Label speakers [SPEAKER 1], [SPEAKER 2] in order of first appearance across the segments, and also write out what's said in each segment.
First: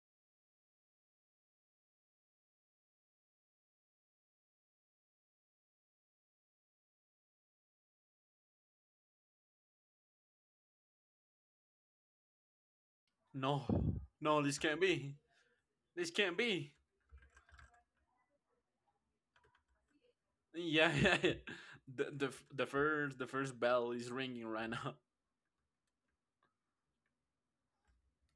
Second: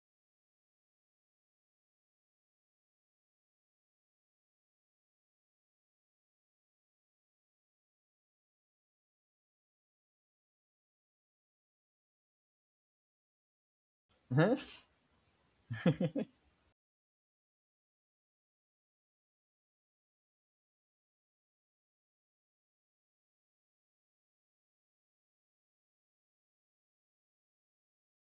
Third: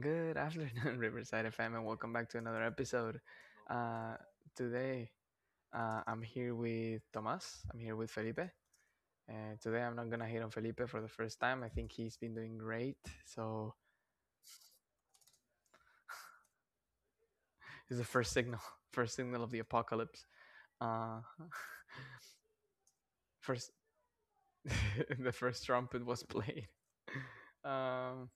[SPEAKER 1] Good afternoon, Riverside FM, and welcome back to another episode. Uh, today, I'm here with Tomas. I'm here with Felipe. And today, I'm not going to hate on Felipe for the first time. I think he's been doing great.
[SPEAKER 2] No,
[SPEAKER 1] So,
[SPEAKER 2] no,
[SPEAKER 3] Huh?
[SPEAKER 2] this can't be. This can't be.
[SPEAKER 1] it's the first signal, first signal of the apocalypse.
[SPEAKER 2] Yeah, yeah,
[SPEAKER 1] Uh,
[SPEAKER 2] yeah. The, the the first the first
[SPEAKER 1] first,
[SPEAKER 2] bell is ringing right now.
[SPEAKER 1] the first trumpet was played. Um,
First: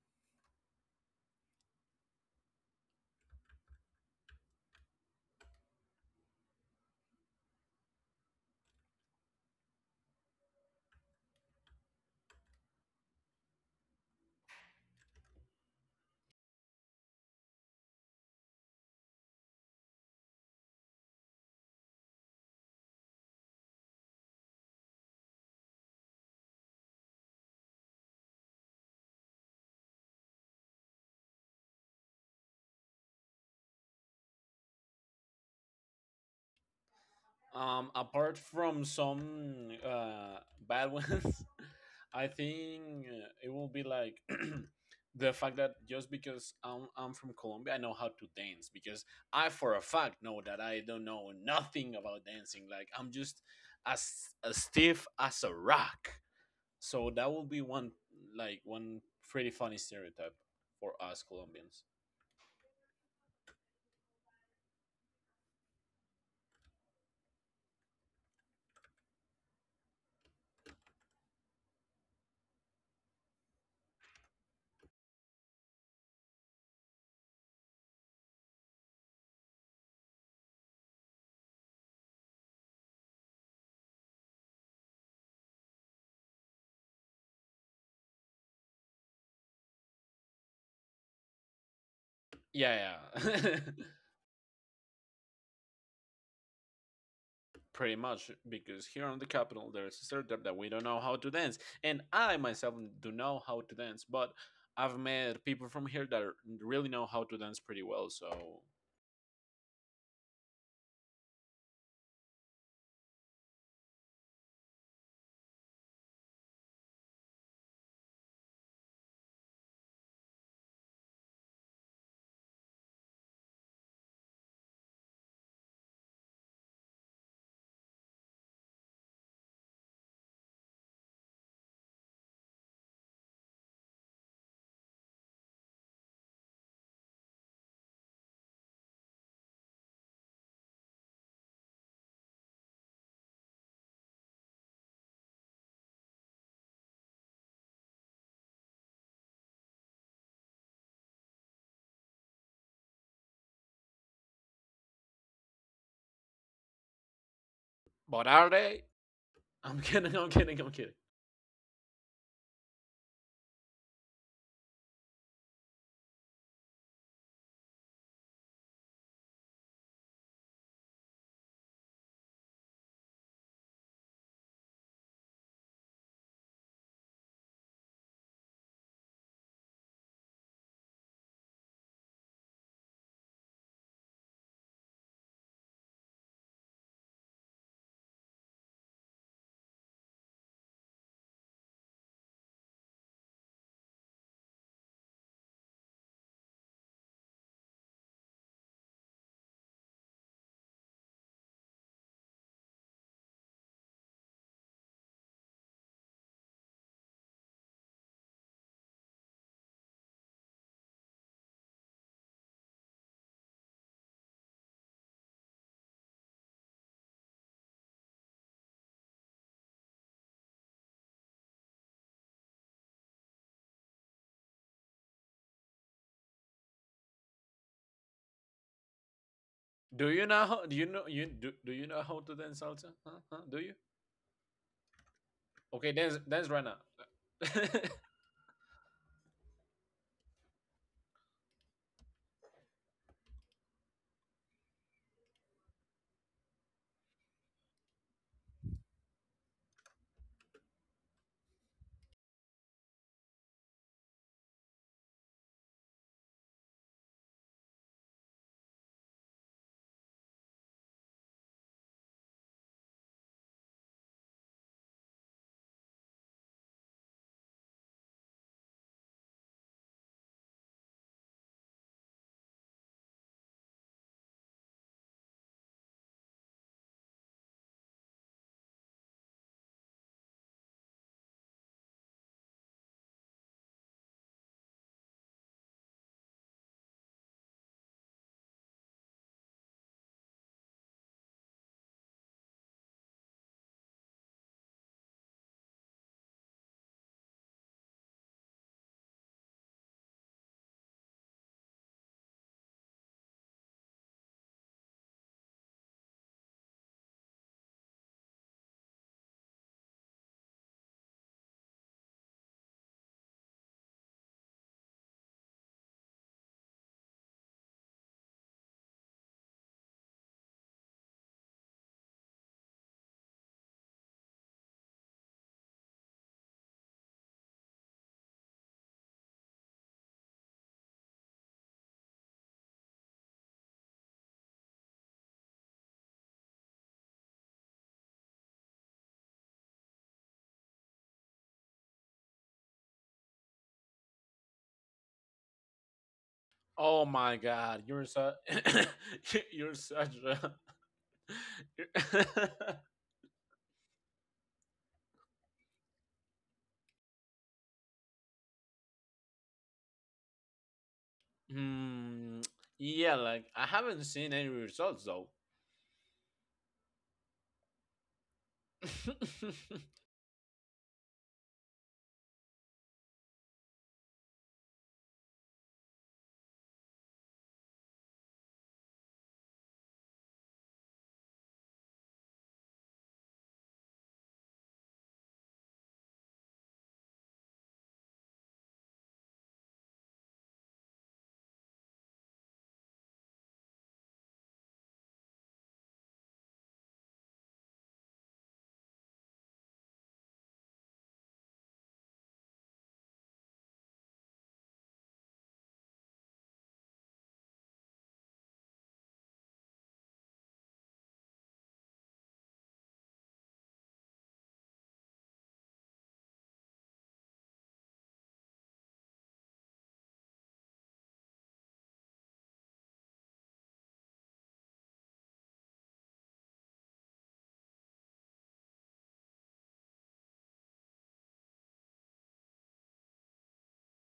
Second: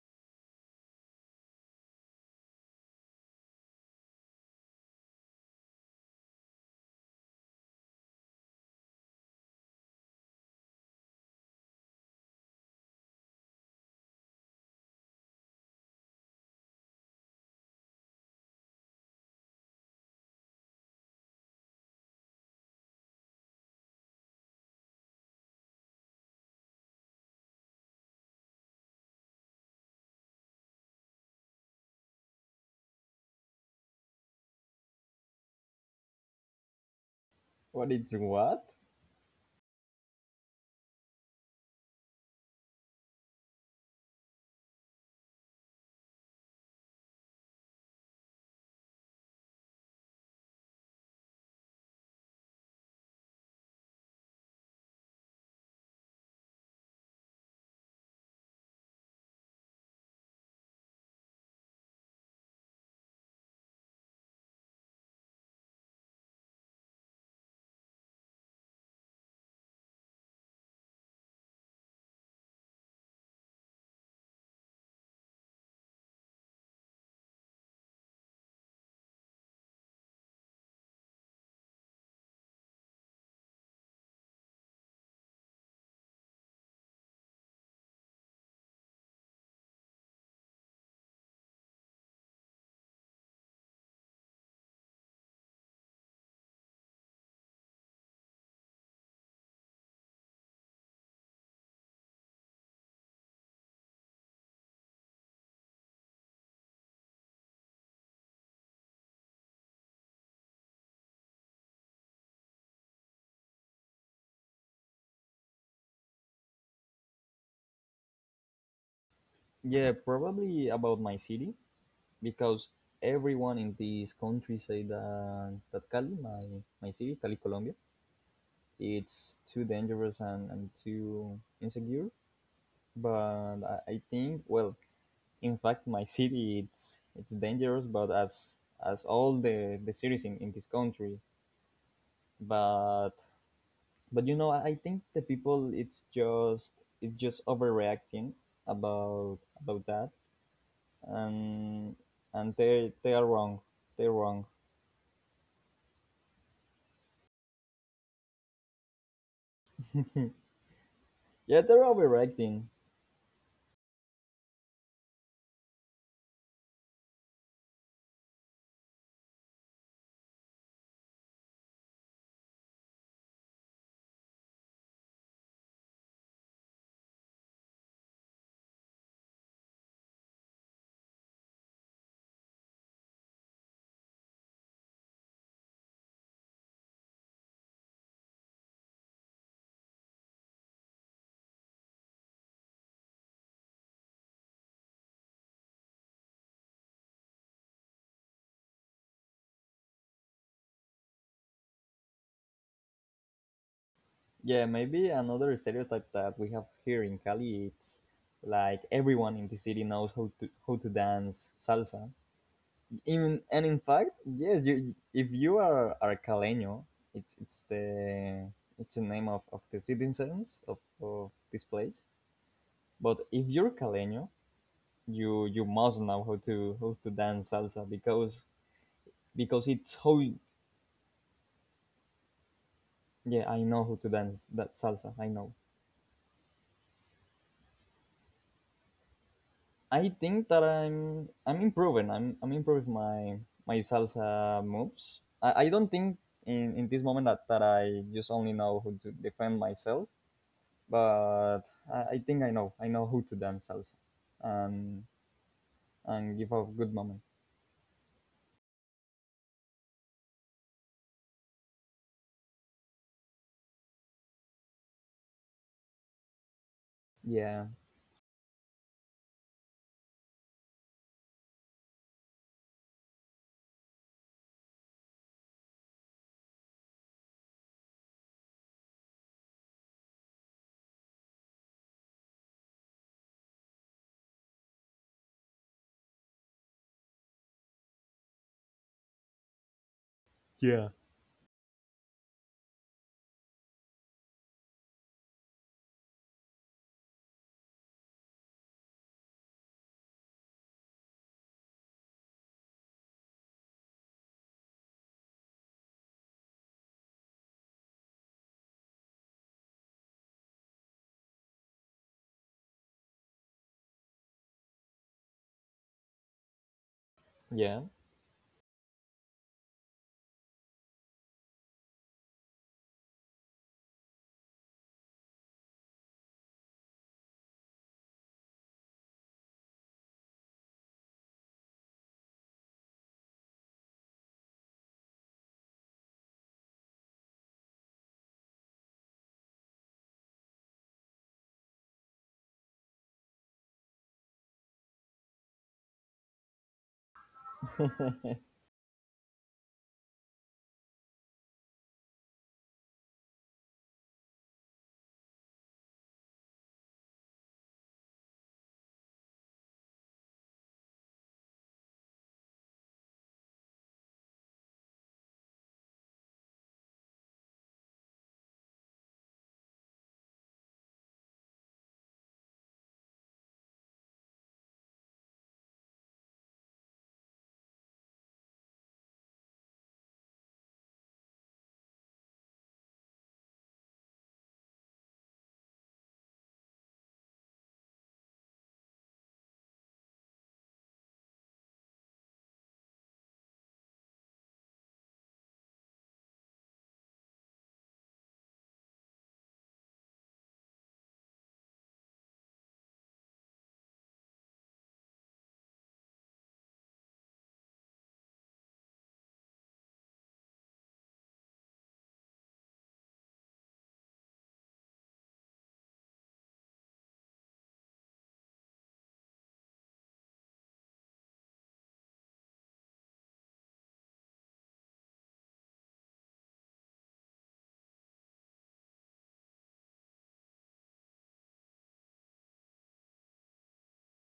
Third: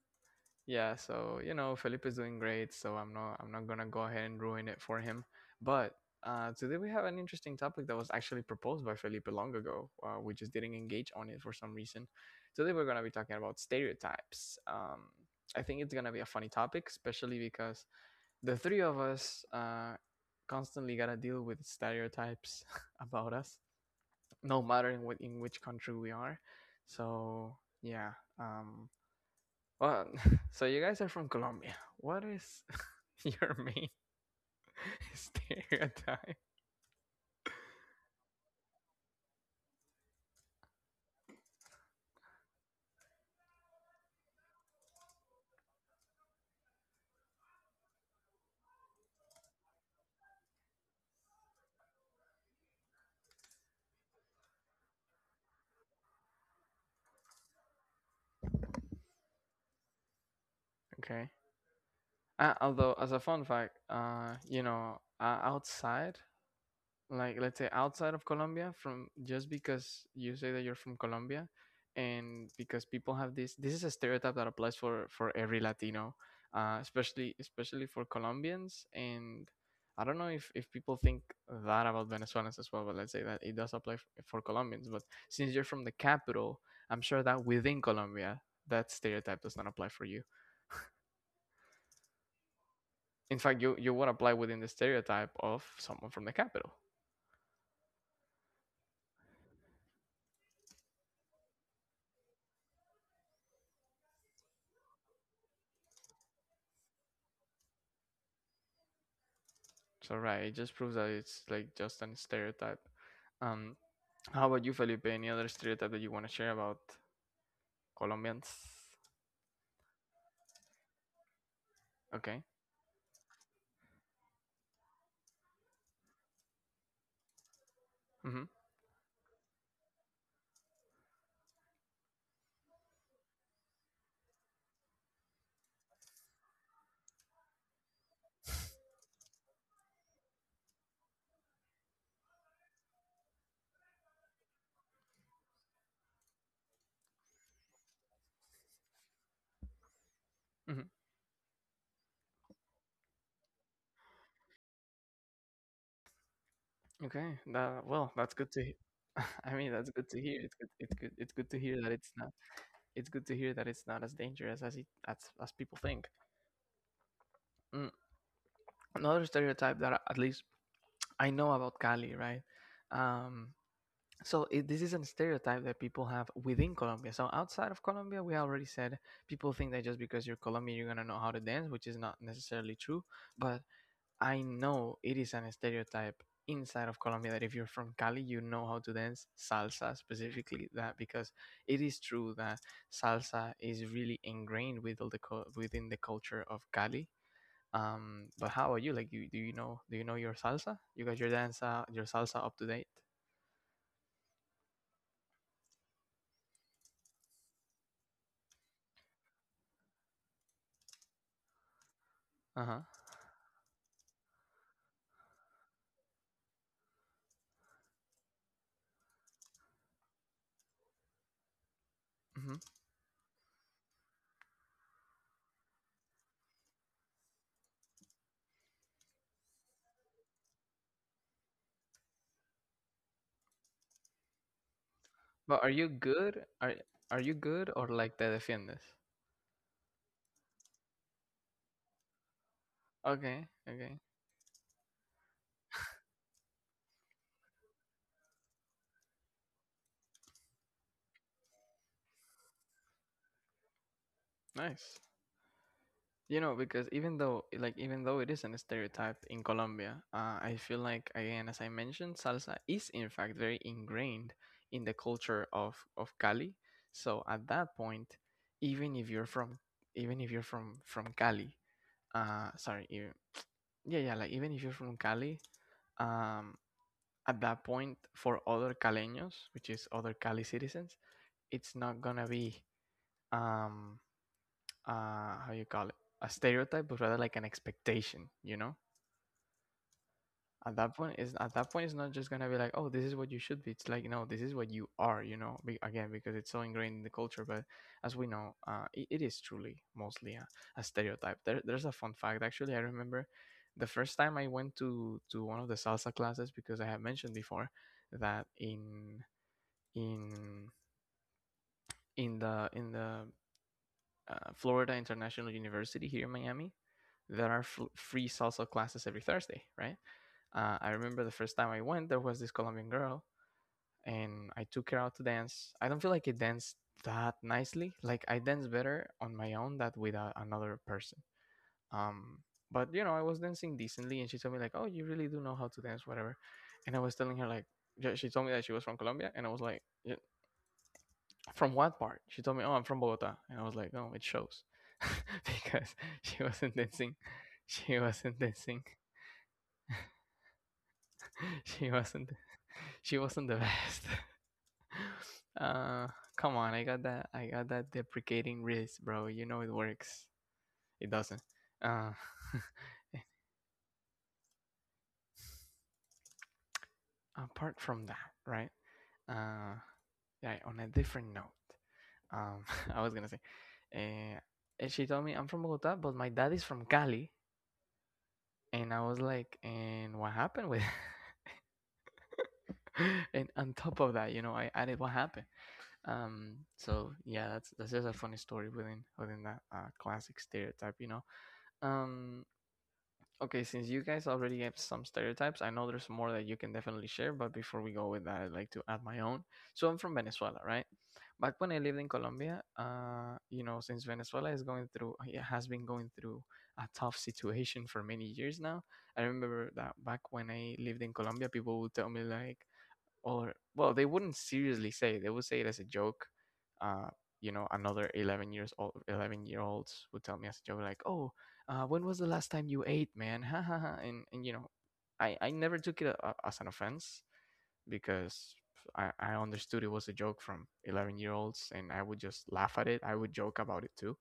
[SPEAKER 1] Yeah, Felipe is doing great, so I'm not gonna go ahead and ruin it for him. But today we have an interesting topic that was actually proposed by Felipe long ago. We just didn't engage on it for some reason. Today we're gonna be talking about stereotypes. I think it's gonna be a funny topic, especially because the three of us constantly gotta deal with stereotypes about us, no matter in which country we are. So yeah. Um, well, so you guys are from Colombia. What is your main stereotype?
[SPEAKER 3] What it's
[SPEAKER 2] Apart
[SPEAKER 3] what?
[SPEAKER 2] from some bad ones, I think it will be like the fact that just because I'm from Colombia, I know how to dance, because I for a fact know that I don't know nothing about dancing. Like I'm just as stiff as a rock. So that will be one pretty funny stereotype for us
[SPEAKER 1] Okay.
[SPEAKER 2] Colombians.
[SPEAKER 1] Although, as a fun fact, outside, like let's say outside of Colombia, from just because you say that you're from Colombia and because people have this, is a stereotype that applies for every Latino, especially for Colombians, and I don't know if people think that about Venezuelans as well, but let's say that it does apply for Colombians. But since you're from the capital, I'm sure that within Colombia, that stereotype does not apply for you.
[SPEAKER 2] Yeah,
[SPEAKER 1] In
[SPEAKER 2] yeah.
[SPEAKER 1] fact, you would apply within the stereotype of someone from the capital.
[SPEAKER 2] Pretty much, because here on the capital there is a stereotype that we don't know how to dance. And I myself do know how to dance, but I've met people from here really know how to dance pretty well, so
[SPEAKER 1] So right, it just proves that it's like just a stereotype. Um, how about you, Felipe? Any other stereotype that you want to share about Colombians?
[SPEAKER 3] Yeah, probably about my city
[SPEAKER 1] Okay.
[SPEAKER 3] because everyone in this country say that Cali, my city, Cali, Colombia,
[SPEAKER 1] Mhm.
[SPEAKER 3] it's too dangerous and too insecure. But I think, well, in fact, my city it's dangerous, but as all the cities in this country, but I think the people it's just overreacting about that
[SPEAKER 1] Mhm.
[SPEAKER 3] and they are wrong. They're wrong.
[SPEAKER 1] Okay. That well,
[SPEAKER 2] but
[SPEAKER 1] that's
[SPEAKER 2] are
[SPEAKER 1] good to.
[SPEAKER 2] they?
[SPEAKER 1] I mean,
[SPEAKER 2] I'm
[SPEAKER 1] that's good
[SPEAKER 2] kidding,
[SPEAKER 1] to
[SPEAKER 2] I'm
[SPEAKER 1] hear. It's
[SPEAKER 2] kidding,
[SPEAKER 1] good.
[SPEAKER 2] I'm kidding.
[SPEAKER 1] It's good. It's good to
[SPEAKER 3] Yeah,
[SPEAKER 1] hear
[SPEAKER 3] they're
[SPEAKER 1] that it's not.
[SPEAKER 3] overreacting.
[SPEAKER 1] It's good to hear that it's not as dangerous as it as people think. Mm. Another stereotype that at least I know about Cali, right? Um, this is a stereotype that people have within Colombia. So outside of Colombia, we already said people think that just because you're Colombian, you're gonna know how to dance, which is not necessarily true. But I know it is an stereotype inside of Colombia that if you're from Cali, you know how to dance salsa specifically. That because it is true that salsa is really ingrained with within the culture of Cali. But how are you? Like, you do you know your salsa? You got your dance your salsa up to date?
[SPEAKER 3] Yeah, maybe another stereotype that we have here in Cali it's like everyone in the city knows how to dance salsa.
[SPEAKER 1] Uh huh.
[SPEAKER 3] Even and In fact, yes, you, if you are caleño, it's it's the it's the name of the citizens of this place. But if you're caleño, you must know how to dance salsa because it's how.
[SPEAKER 2] Do you know do you know how to dance salsa? Huh? Huh?
[SPEAKER 3] Yeah,
[SPEAKER 2] Do
[SPEAKER 3] I
[SPEAKER 2] you?
[SPEAKER 3] know who to dance that salsa. I know.
[SPEAKER 1] But are you
[SPEAKER 2] Okay, dance
[SPEAKER 1] good?
[SPEAKER 2] dance right
[SPEAKER 1] Are
[SPEAKER 2] now.
[SPEAKER 1] are you good, or like te defiendes?
[SPEAKER 3] I think that I'm improving. I'm improving my
[SPEAKER 1] Okay,
[SPEAKER 3] my
[SPEAKER 1] okay,
[SPEAKER 3] salsa moves. I don't think in this moment that I just only know who to defend myself, but I think I know. I know who to dance salsa
[SPEAKER 1] nice.
[SPEAKER 3] and
[SPEAKER 1] You
[SPEAKER 3] give
[SPEAKER 1] know,
[SPEAKER 3] a
[SPEAKER 1] because
[SPEAKER 3] good
[SPEAKER 1] even
[SPEAKER 3] moment.
[SPEAKER 1] though, like, even though it isn't a stereotype in Colombia, I feel like, again, as I mentioned, salsa is in fact very ingrained in the culture of Cali. So at
[SPEAKER 3] Yeah.
[SPEAKER 1] that point, even if you're from, even if you're from Cali, uh, sorry, you, yeah, yeah, like even if you're from Cali, um, at that point for other Caleños, which is other Cali citizens, it's not gonna be um how you call it, a stereotype, but rather like an expectation. You know,
[SPEAKER 3] Yeah.
[SPEAKER 1] at that point it's not just gonna be like, oh, this is what you should be. It's like, no, this is what you are. You know, again, because it's so ingrained in the culture. But as we know, it is truly mostly a stereotype. There's a fun fact actually. I remember the first time I went to one of the salsa classes, because I have mentioned before that in in the Florida International University here in Miami. There are
[SPEAKER 3] Yeah.
[SPEAKER 1] free salsa classes every Thursday, right? I remember the first time I went, there was this Colombian girl, and I took her out to dance. I don't feel like I danced that nicely. Like I dance better on my own than with another person. Um, but you know, I was dancing decently, and she told me like, "Oh, you really do know how to dance, whatever." And I was telling her like, yeah, she told me that she was from Colombia, and I was like, "Yeah, from what part?" She told me, "Oh, I'm from Bogota," and I was like, "No, it shows," because she wasn't
[SPEAKER 2] Oh
[SPEAKER 1] dancing.
[SPEAKER 2] my God,
[SPEAKER 1] She
[SPEAKER 2] you're
[SPEAKER 1] wasn't
[SPEAKER 2] such
[SPEAKER 1] dancing.
[SPEAKER 2] you're such a
[SPEAKER 1] She
[SPEAKER 2] you're-
[SPEAKER 1] wasn't. She wasn't the best. Uh, come on, I got that. I got that deprecating wrist, bro. You know it works. It doesn't. Uh,
[SPEAKER 2] Hmm, yeah, like I haven't seen any results though.
[SPEAKER 1] apart from that, right? Uh, yeah, on a different note, um, I was gonna say, uh, and she told me, I'm from Bogota, but my dad is from Cali. And I was like, and what happened with, and on top of that, you know, I added what happened. So yeah, that's just a funny story within that classic stereotype, you know. Um, Okay, since you guys already have some stereotypes, I know there's more that you can definitely share, but before we go with that, I'd like to add my own. So I'm from Venezuela, right? Back when I lived in Colombia, you know, since Venezuela is going through, it has been going through a tough situation for many years now. I remember that back when I lived in Colombia, people would tell me like, or well, they wouldn't seriously say. It. They would say it as a joke. Uh, you know, another eleven years old, eleven-year-olds would tell me as a joke, like, "Oh, when was the last time you ate, man?" Ha ha ha. And you know, I never took it as an offense because I understood it was a joke from eleven-year-olds, and I would just laugh at it. I would joke about it too,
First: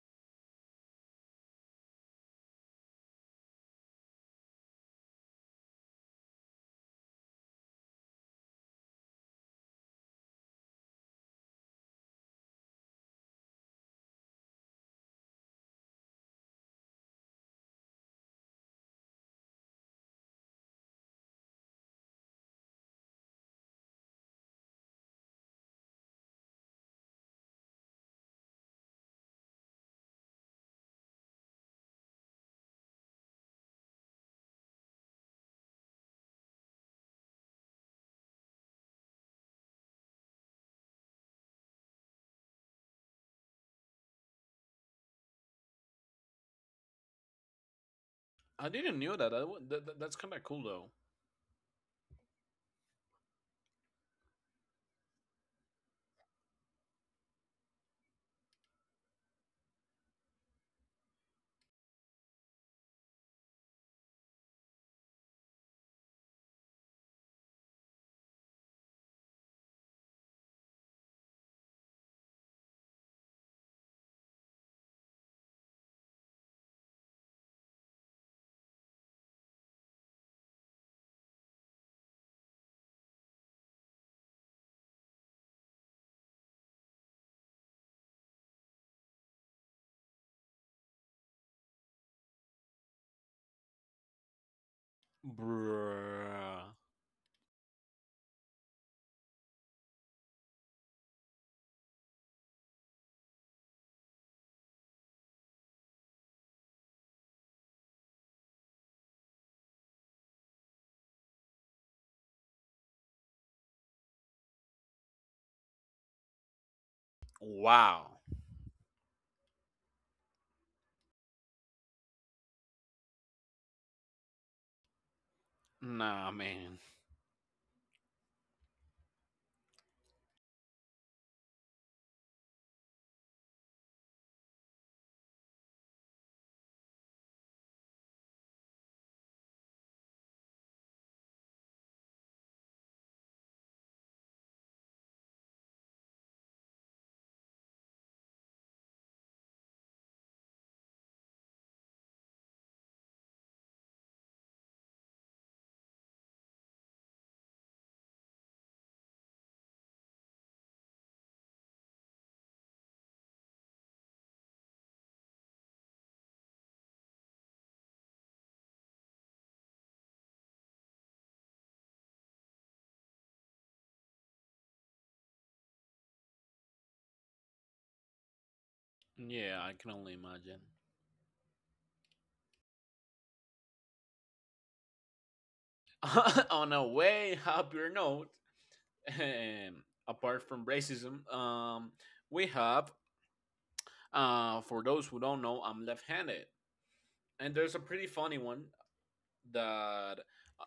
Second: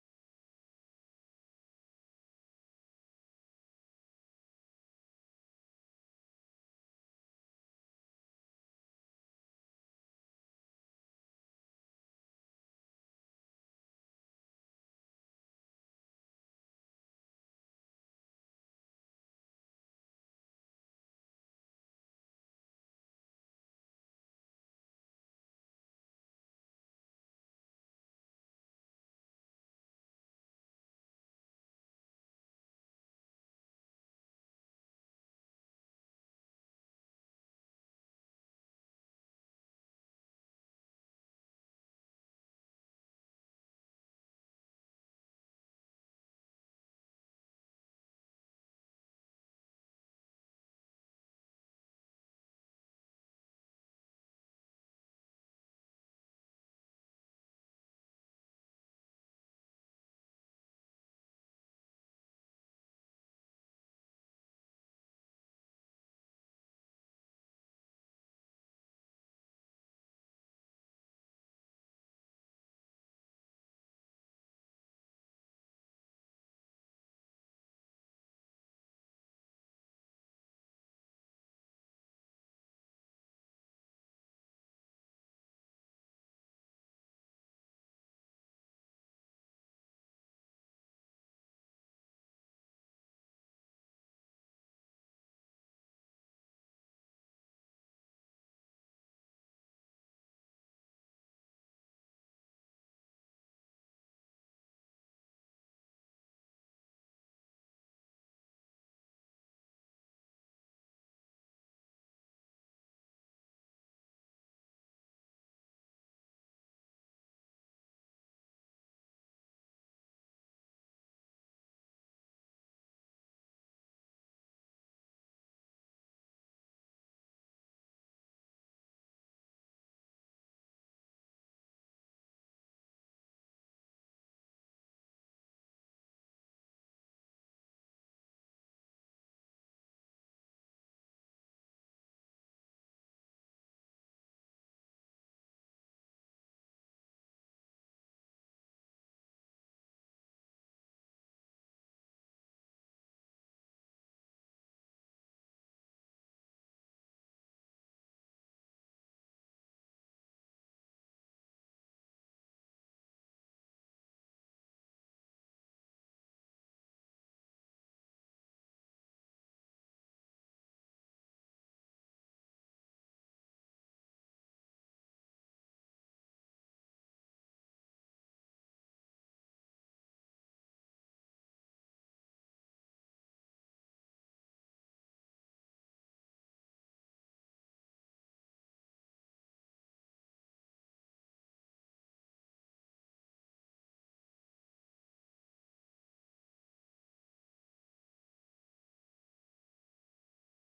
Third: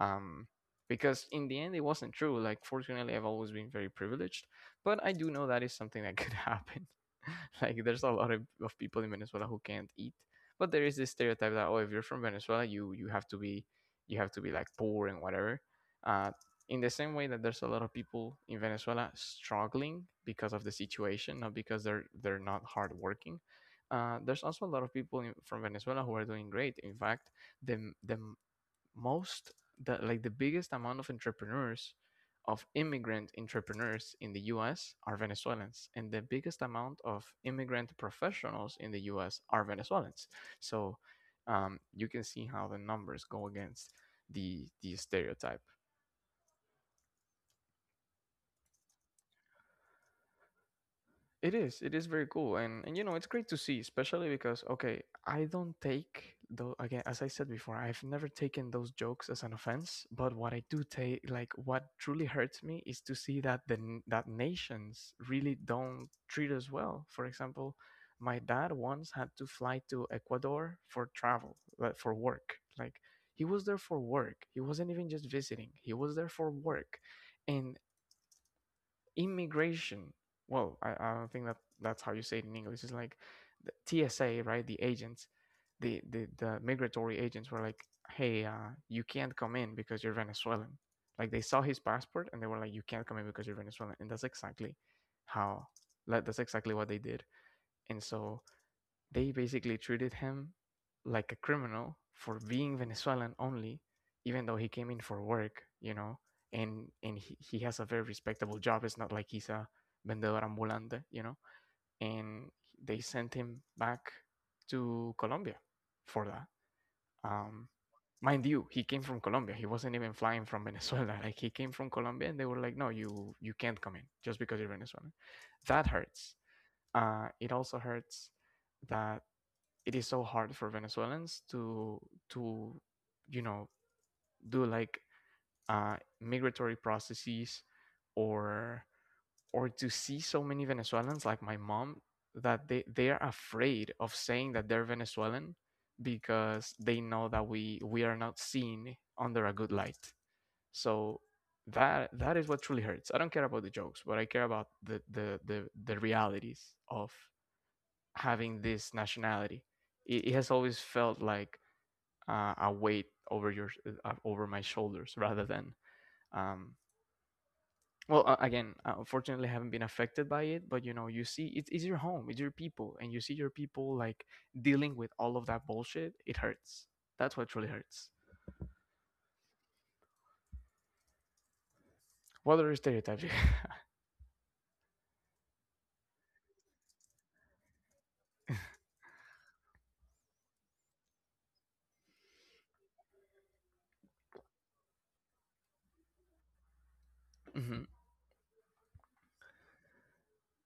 [SPEAKER 1] um, because in the end it wasn't true. Like, fortunately, I've always been very privileged, but I do know that is something that could happen. like there's a lot of people in Venezuela who can't eat, but there is this stereotype that, oh, if you're from Venezuela, you have to be, you have to be like poor and whatever. Uh, in the same way that there's a lot of people in Venezuela struggling because of the situation, not because they're not hardworking. There's also a lot of people from Venezuela who are doing great. In fact, the most the like the biggest amount of entrepreneurs, of immigrant entrepreneurs in the US are Venezuelans, and the biggest amount of immigrant professionals in the US are Venezuelans. So you can see how the numbers go against the stereotype.
[SPEAKER 2] I didn't knew that. That's kind of cool though.
[SPEAKER 1] It is. It is very cool, and you know it's great to see, especially because okay, I don't take though, again, as I said before, I've never taken those jokes as an offense. But what I do take, like what truly hurts me, is to see that that nations really don't treat us well. For example, my dad once had to fly to Ecuador for travel, like for work. Like he was there for work. He wasn't even just visiting. He was there for work, and immigration. Whoa, I don't think that that's how you say it in English. It's like the TSA, right? The agents, the migratory agents were like, hey, you can't come in because you're Venezuelan. Like they saw his passport and they were like, you can't come in because you're Venezuelan. And that's exactly how, like, that's exactly
[SPEAKER 2] Bruh.
[SPEAKER 1] what they did. And so they basically treated him like a criminal for being Venezuelan only, even though he came in for work, you know, and he has a very respectable job. It's not like he's a vendedor ambulante, you know, and they sent him back to Colombia for that. Um,
[SPEAKER 2] Wow.
[SPEAKER 1] mind you, he came from Colombia. He wasn't even flying from Venezuela. Like he came from Colombia, and they were like, "No, you can't come in just because you're Venezuelan." That
[SPEAKER 2] Nah,
[SPEAKER 1] hurts.
[SPEAKER 2] man.
[SPEAKER 1] It also hurts that it is so hard for Venezuelans to to you know do like uh, migratory processes, or or to see so many Venezuelans like my mom that they are afraid of saying that they're Venezuelan because they know that we are not seen under a good light. So that is what truly hurts. I don't care about the jokes, but I care about the realities of having this nationality. It has always felt like a weight over your over my shoulders rather than um, well again unfortunately I haven't been affected by it, but you know, you see it's your home, it's your people, and you see your people like dealing with all of that bullshit. It hurts. That's what truly hurts.
[SPEAKER 2] Yeah, I can only imagine.
[SPEAKER 1] What other stereotypes you.
[SPEAKER 2] On a way happier note, apart from racism, we have for those who don't know, I'm left-handed. And there's a
[SPEAKER 1] Mhm.
[SPEAKER 2] pretty funny one that uh,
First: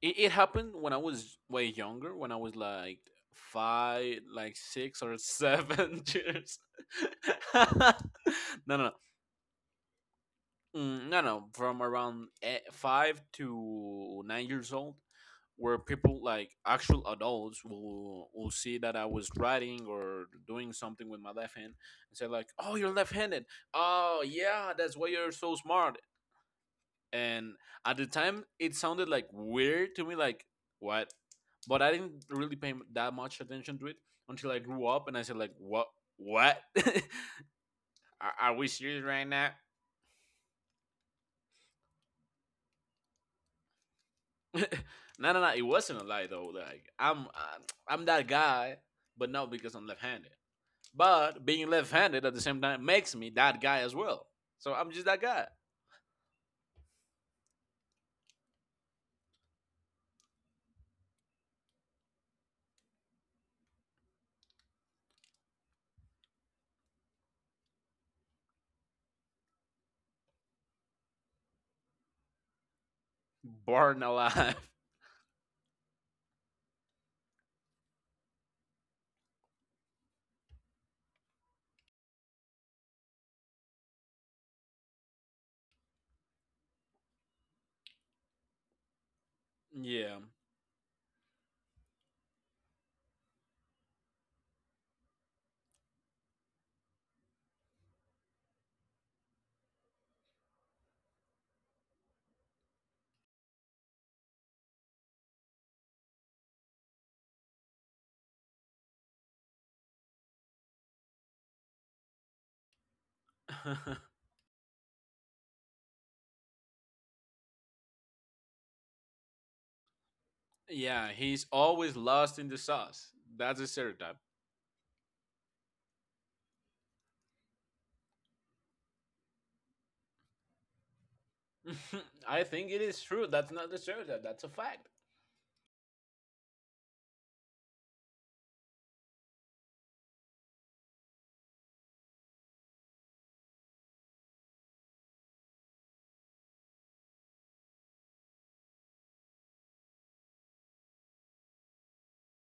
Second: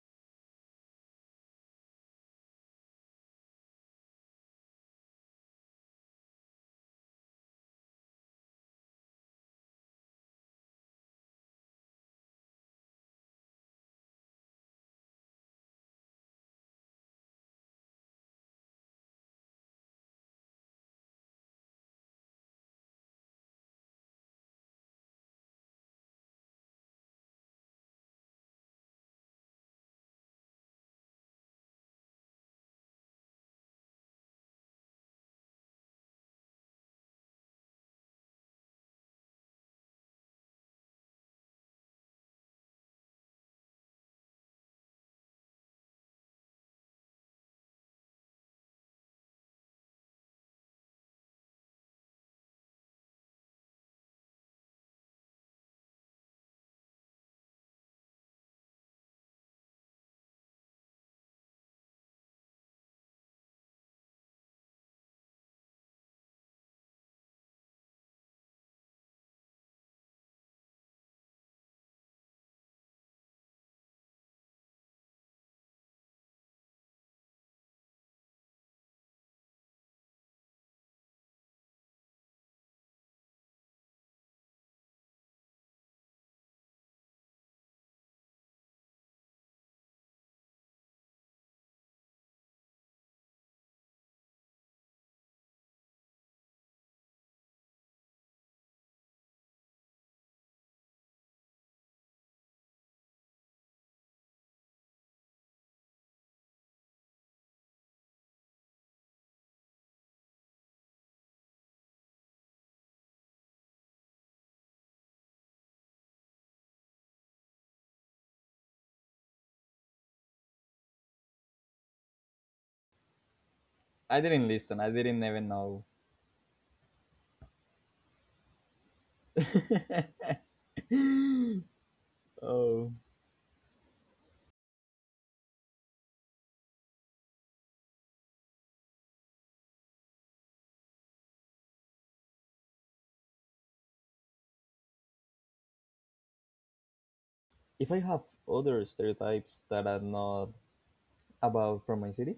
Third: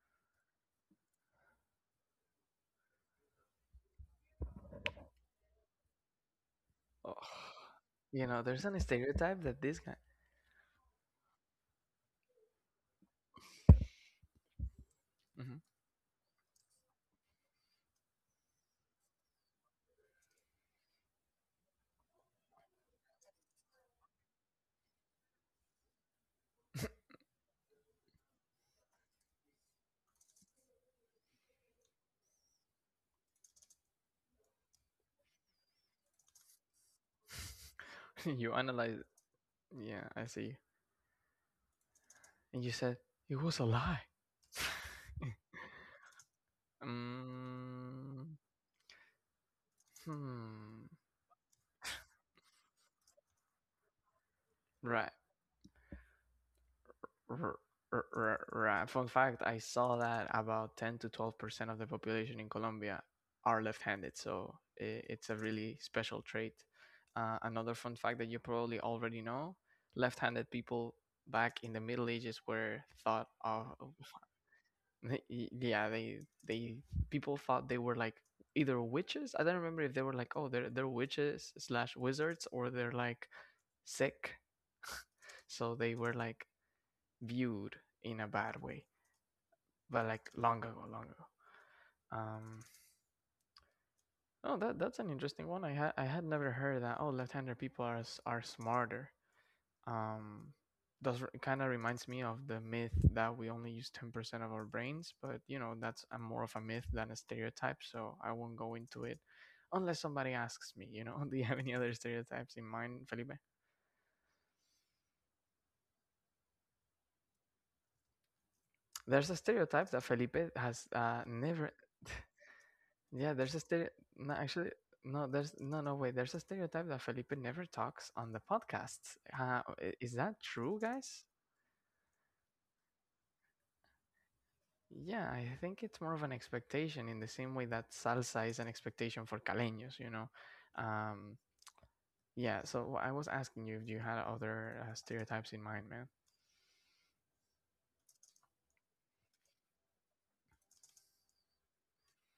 [SPEAKER 2] it happened when I was way younger, when I was like five, like 6 or 7 years.
[SPEAKER 1] Oh,
[SPEAKER 2] No,
[SPEAKER 1] you know, there's an
[SPEAKER 2] no,
[SPEAKER 1] stereotype that this guy.
[SPEAKER 2] mm, no, no. From around 5 to 9 years old,
[SPEAKER 1] Mhm.
[SPEAKER 2] where people like actual adults will see that I was writing or doing something with my left hand and say like, "Oh, you're left-handed. Oh, yeah, that's why you're so smart." And at the time it sounded like weird to me, like what, but I didn't really pay that much attention to it until I grew up and I said like what, are,
[SPEAKER 1] You
[SPEAKER 2] are we
[SPEAKER 1] analyze
[SPEAKER 2] serious
[SPEAKER 1] it.
[SPEAKER 2] right now?
[SPEAKER 1] Yeah, I see. And you said it was a lie.
[SPEAKER 2] No, no, no, it wasn't a lie though, like I'm that
[SPEAKER 1] mm,
[SPEAKER 2] guy, but not because I'm left-handed,
[SPEAKER 1] hmm.
[SPEAKER 2] but being left-handed at the same time makes me that guy as well, so I'm just
[SPEAKER 1] Right.
[SPEAKER 2] that guy.
[SPEAKER 1] R- right. Fun fact, I saw that about 10 to 12% of the population in Colombia are left-handed, so it's a really special trait. Another fun fact that you probably already know, left-handed people back in the Middle Ages were thought of,
[SPEAKER 2] Born alive.
[SPEAKER 1] yeah, they people thought they were like either witches. I don't remember if they were like, oh, they're witches slash wizards or they're like sick. So they were like viewed in a bad way, but
[SPEAKER 2] Yeah.
[SPEAKER 1] like long ago, long ago. Um, oh, that's an interesting one. I had never heard that. Oh, left-hander people are are smarter. Um, does kind of reminds me of the myth that we only use 10% of our brains, but you know that's more of a myth than a stereotype. So I won't go into it unless somebody asks me. You know, do you have any other stereotypes in mind, Felipe? There's a stereotype that Felipe has
[SPEAKER 2] Yeah, he's
[SPEAKER 1] never.
[SPEAKER 2] always lost in the sauce.
[SPEAKER 1] Yeah, there's
[SPEAKER 2] That's
[SPEAKER 1] a
[SPEAKER 2] a
[SPEAKER 1] stereo.
[SPEAKER 2] stereotype.
[SPEAKER 3] I
[SPEAKER 1] No,
[SPEAKER 3] didn't
[SPEAKER 1] actually,
[SPEAKER 3] listen. I didn't
[SPEAKER 1] no.
[SPEAKER 3] even
[SPEAKER 1] There's no,
[SPEAKER 3] know.
[SPEAKER 1] no way. There's a stereotype that Felipe never talks on the podcast. Is that true, guys?
[SPEAKER 2] I think it
[SPEAKER 3] Oh.
[SPEAKER 2] is true. That's not the stereotype. That's a fact.
[SPEAKER 1] Yeah, I think it's more of an expectation in the same way that salsa is an expectation for caleños. You know, um, yeah. So I was asking you if you had other stereotypes in mind, man.
[SPEAKER 3] If I have other stereotypes that are not about from my city,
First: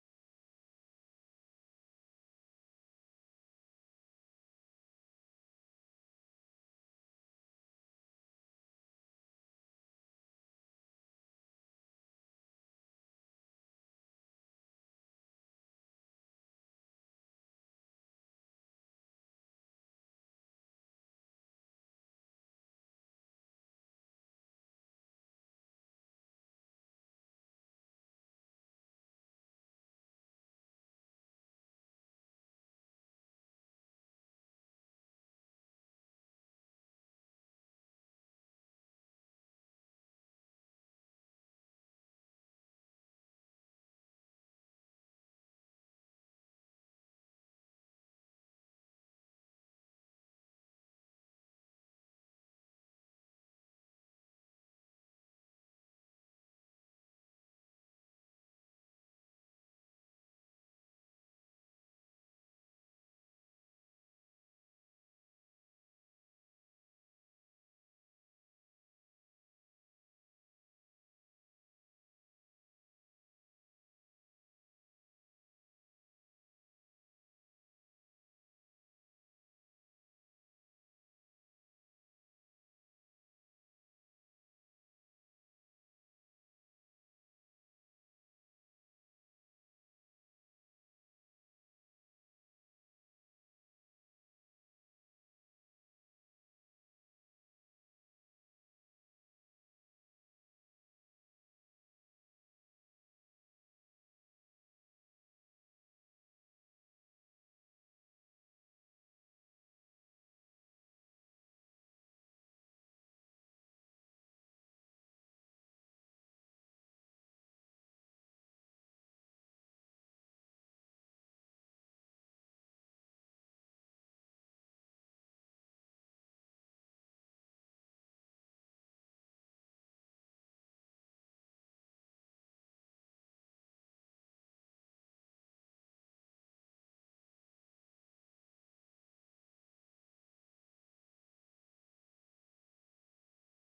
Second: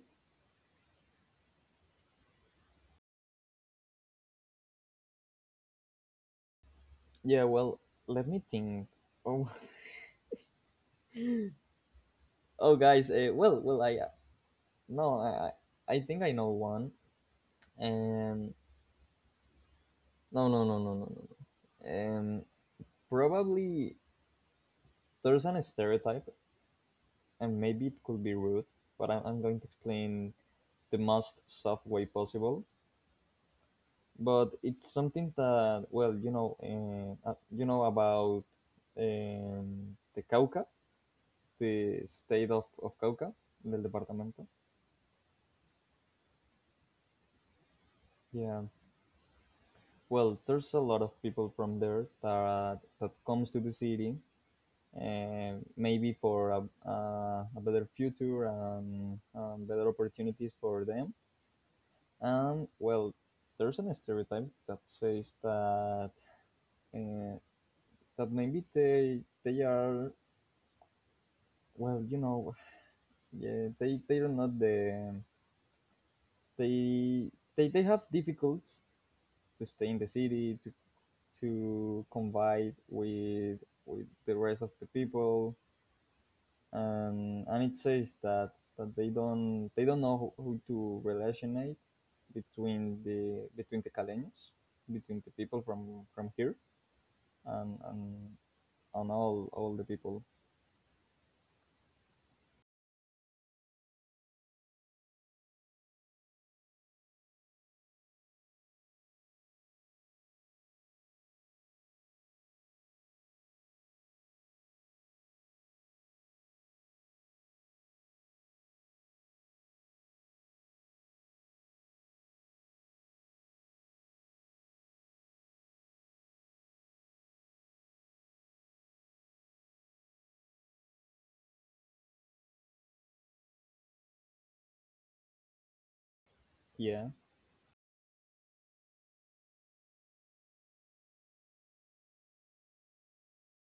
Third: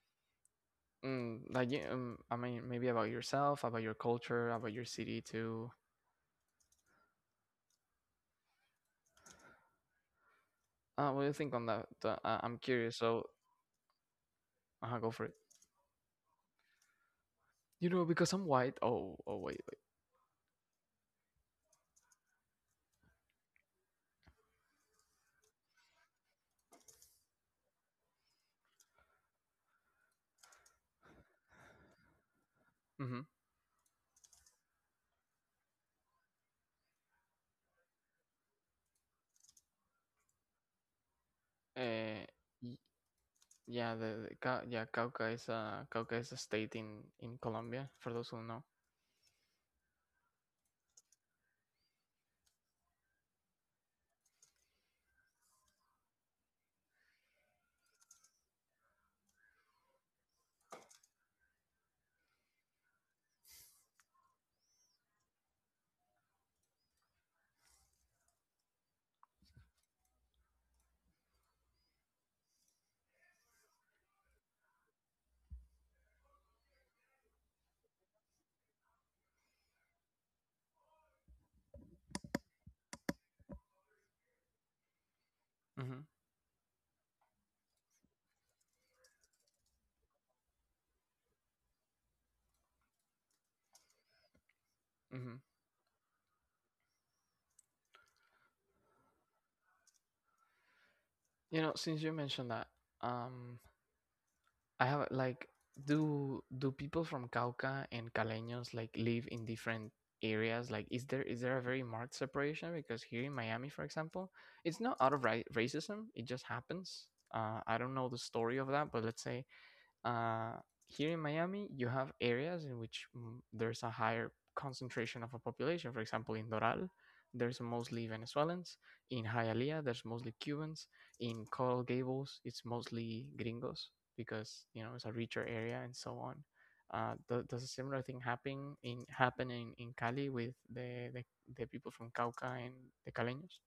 [SPEAKER 1] Mm, like, I mean, maybe about yourself, about your culture, about your city too.
[SPEAKER 3] yeah, well, let me think. Oh,
[SPEAKER 1] What do you think on that? I'm
[SPEAKER 3] oh,
[SPEAKER 1] curious.
[SPEAKER 3] guys.
[SPEAKER 1] So,
[SPEAKER 3] I
[SPEAKER 1] go
[SPEAKER 3] no,
[SPEAKER 1] for it.
[SPEAKER 3] I think I know one.
[SPEAKER 1] You know, because I'm
[SPEAKER 3] Um,
[SPEAKER 1] white. Oh, oh, wait. Wait.
[SPEAKER 3] no, no, no, no, no, no, no. Um, Probably there's an stereotype, and maybe it could be rude, but I'm going to explain the most soft way possible.
[SPEAKER 1] Mm-hmm.
[SPEAKER 3] But it's something that, well, you know about the Cauca, the
[SPEAKER 1] Uh,
[SPEAKER 3] state
[SPEAKER 1] y-
[SPEAKER 3] of Cauca, del
[SPEAKER 1] yeah,
[SPEAKER 3] departamento.
[SPEAKER 1] Yeah, Cauca is a state in Colombia. For those who
[SPEAKER 3] Yeah.
[SPEAKER 1] know,
[SPEAKER 3] Well, there's a lot of people from there that comes to the city, and maybe for a better future and better opportunities for them. And well, there's an stereotype that says that uh, that maybe they are, well, you know, yeah, they are not the they they have difficulties to stay in the city to combine with the rest of the people,
[SPEAKER 1] hmm,
[SPEAKER 3] and it says that that they don't know who, to relationate between the caleños, between the
[SPEAKER 1] hmm,
[SPEAKER 3] people from here and on all the people.
[SPEAKER 1] you know, since you mentioned that, um, I have like, do people from Cauca and Caleños like live in different areas? Like, is there a very marked separation? Because here in Miami, for example, it's not out of racism; it just happens. I don't know the story of that, but let's say uh, here in Miami, you have areas in which mm, there's a higher concentration of a population. For example, in Doral, there's mostly Venezuelans. In Hialeah, there's mostly Cubans. In Coral Gables, it's mostly gringos because you know it's a richer area and so on.
[SPEAKER 3] Yeah,
[SPEAKER 1] Does a similar thing happen in in Cali with the the people from Cauca and the Caleños?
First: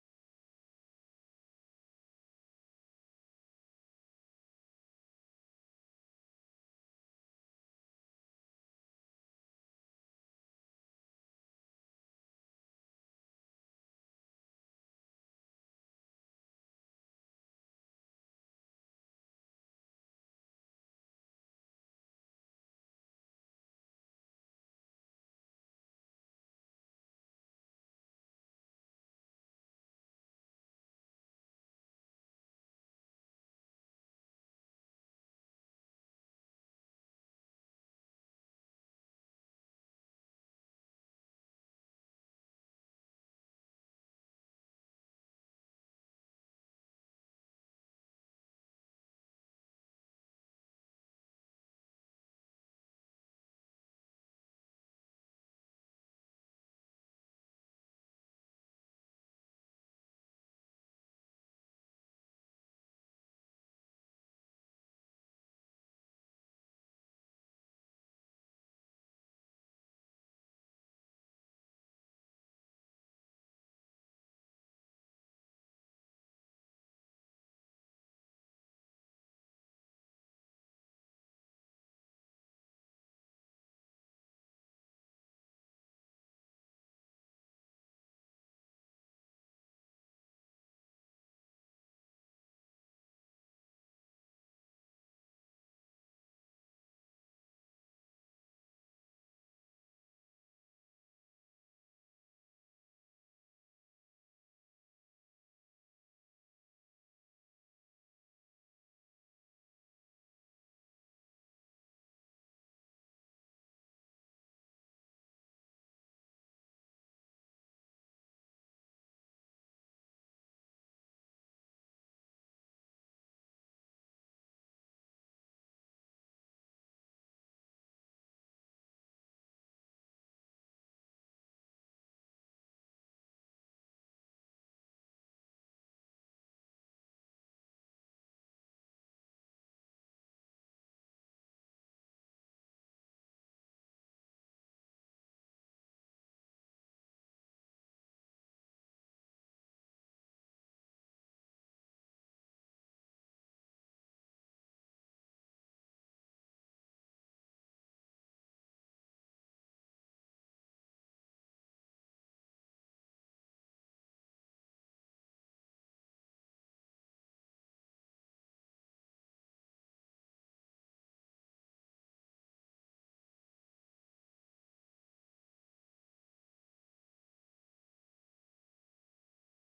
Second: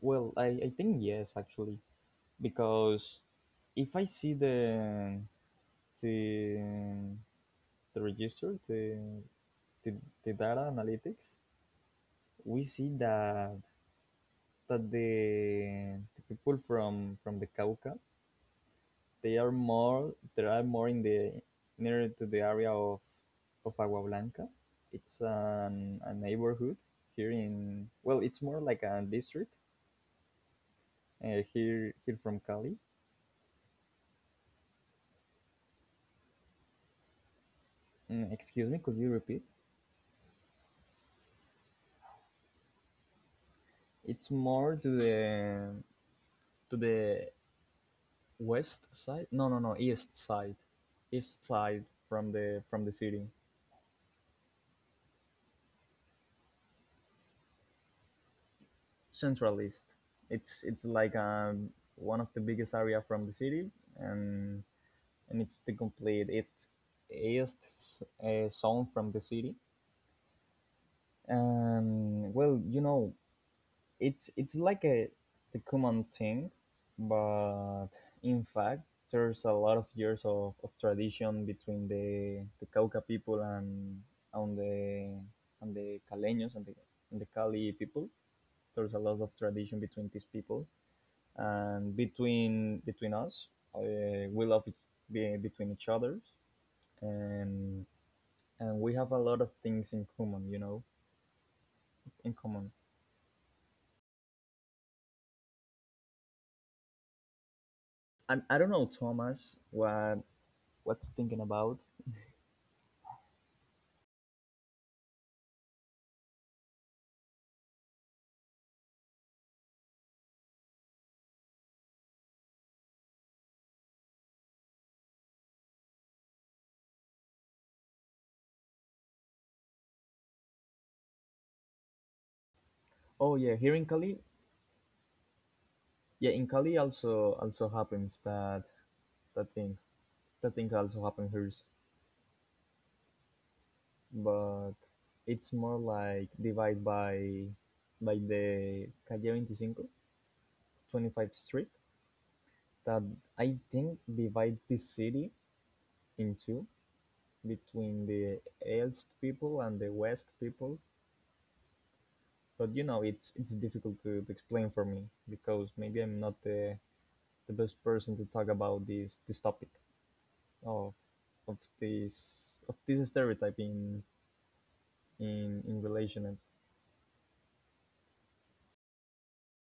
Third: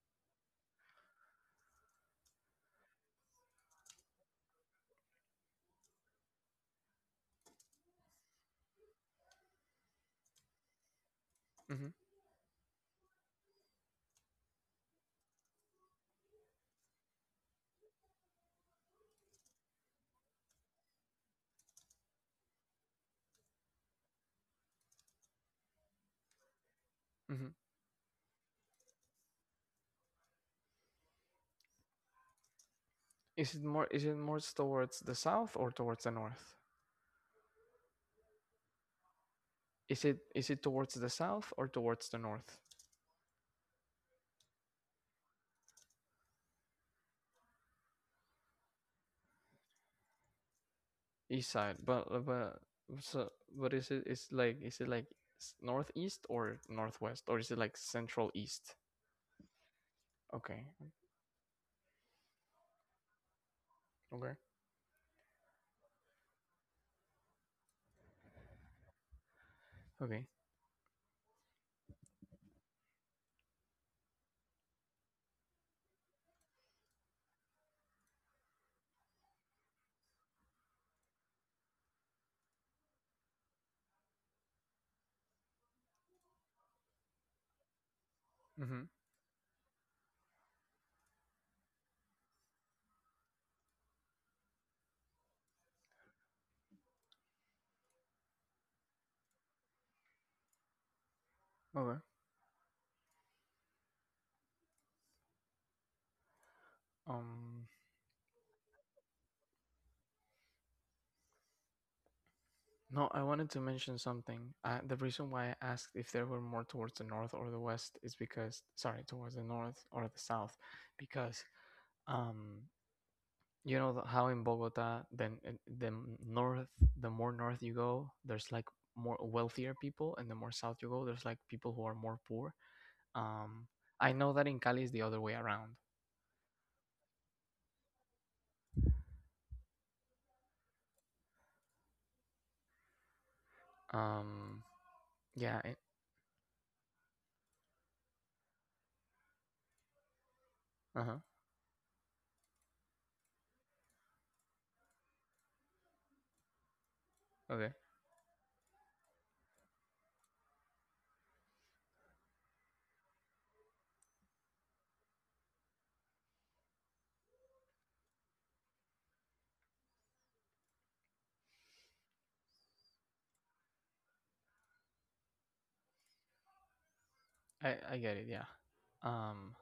[SPEAKER 3] well, I think yes actually because if I see the the the register, the the, the data analytics,
[SPEAKER 1] Hmm,
[SPEAKER 3] we see that the people from the Cauca, they are more, there are more in the nearer to the area of Agua Blanca. It's a neighborhood here
[SPEAKER 1] hmm.
[SPEAKER 3] in, well, it's more like a district here from Cali.
[SPEAKER 1] Is it more towards the south or towards the north?
[SPEAKER 3] Mm, excuse me, could you repeat?
[SPEAKER 1] Is it towards the south or towards the north?
[SPEAKER 3] It's more to the to the west side. No, no, no, east
[SPEAKER 1] East side.
[SPEAKER 3] side
[SPEAKER 1] But uh,
[SPEAKER 3] from
[SPEAKER 1] but
[SPEAKER 3] the city,
[SPEAKER 1] so but is it is like is it like northeast or northwest or is it like central east?
[SPEAKER 3] central east.
[SPEAKER 1] Okay.
[SPEAKER 3] It's like one of the biggest area from the city,
[SPEAKER 1] Okay.
[SPEAKER 3] and and it's the complete it's east zone from the city.
[SPEAKER 1] Okay.
[SPEAKER 3] And well, you know, it's like a, the common thing, but in fact, there's a lot of years of tradition between the Cauca people and on the and the Caleños and the Cali people.
[SPEAKER 1] Mhm.
[SPEAKER 3] There's a lot of tradition between these people and between us. We love it between each others, and we have a lot of things in common, you know,
[SPEAKER 1] Okay.
[SPEAKER 3] in common.
[SPEAKER 1] Um,
[SPEAKER 3] And I don't know, Thomas, what what's thinking about?
[SPEAKER 1] no, I wanted to mention something. The reason why I asked if there were more towards the north or the west is because sorry, towards the north or the south because um, you know how in Bogota, then north, the more north you go, there's like more wealthier people, and the more south you go, there's like people who are more poor.
[SPEAKER 3] Oh yeah,
[SPEAKER 1] Um,
[SPEAKER 3] here in
[SPEAKER 1] I
[SPEAKER 3] Cali,
[SPEAKER 1] know that in Cali is the other way around.
[SPEAKER 3] yeah, in Cali also happens that that thing. That thing also happens here,
[SPEAKER 1] Um,
[SPEAKER 3] but it's
[SPEAKER 1] yeah. It,
[SPEAKER 3] more like divided by the calle 25,
[SPEAKER 1] uh-huh.
[SPEAKER 3] 25th Street, that I think divide this city in two
[SPEAKER 1] Okay.
[SPEAKER 3] between the east people and the west people. But you know it's difficult to explain for me because maybe I'm not the, the best person to talk about this topic of this stereotype in in relation. And
[SPEAKER 1] I get it. Yeah. Um,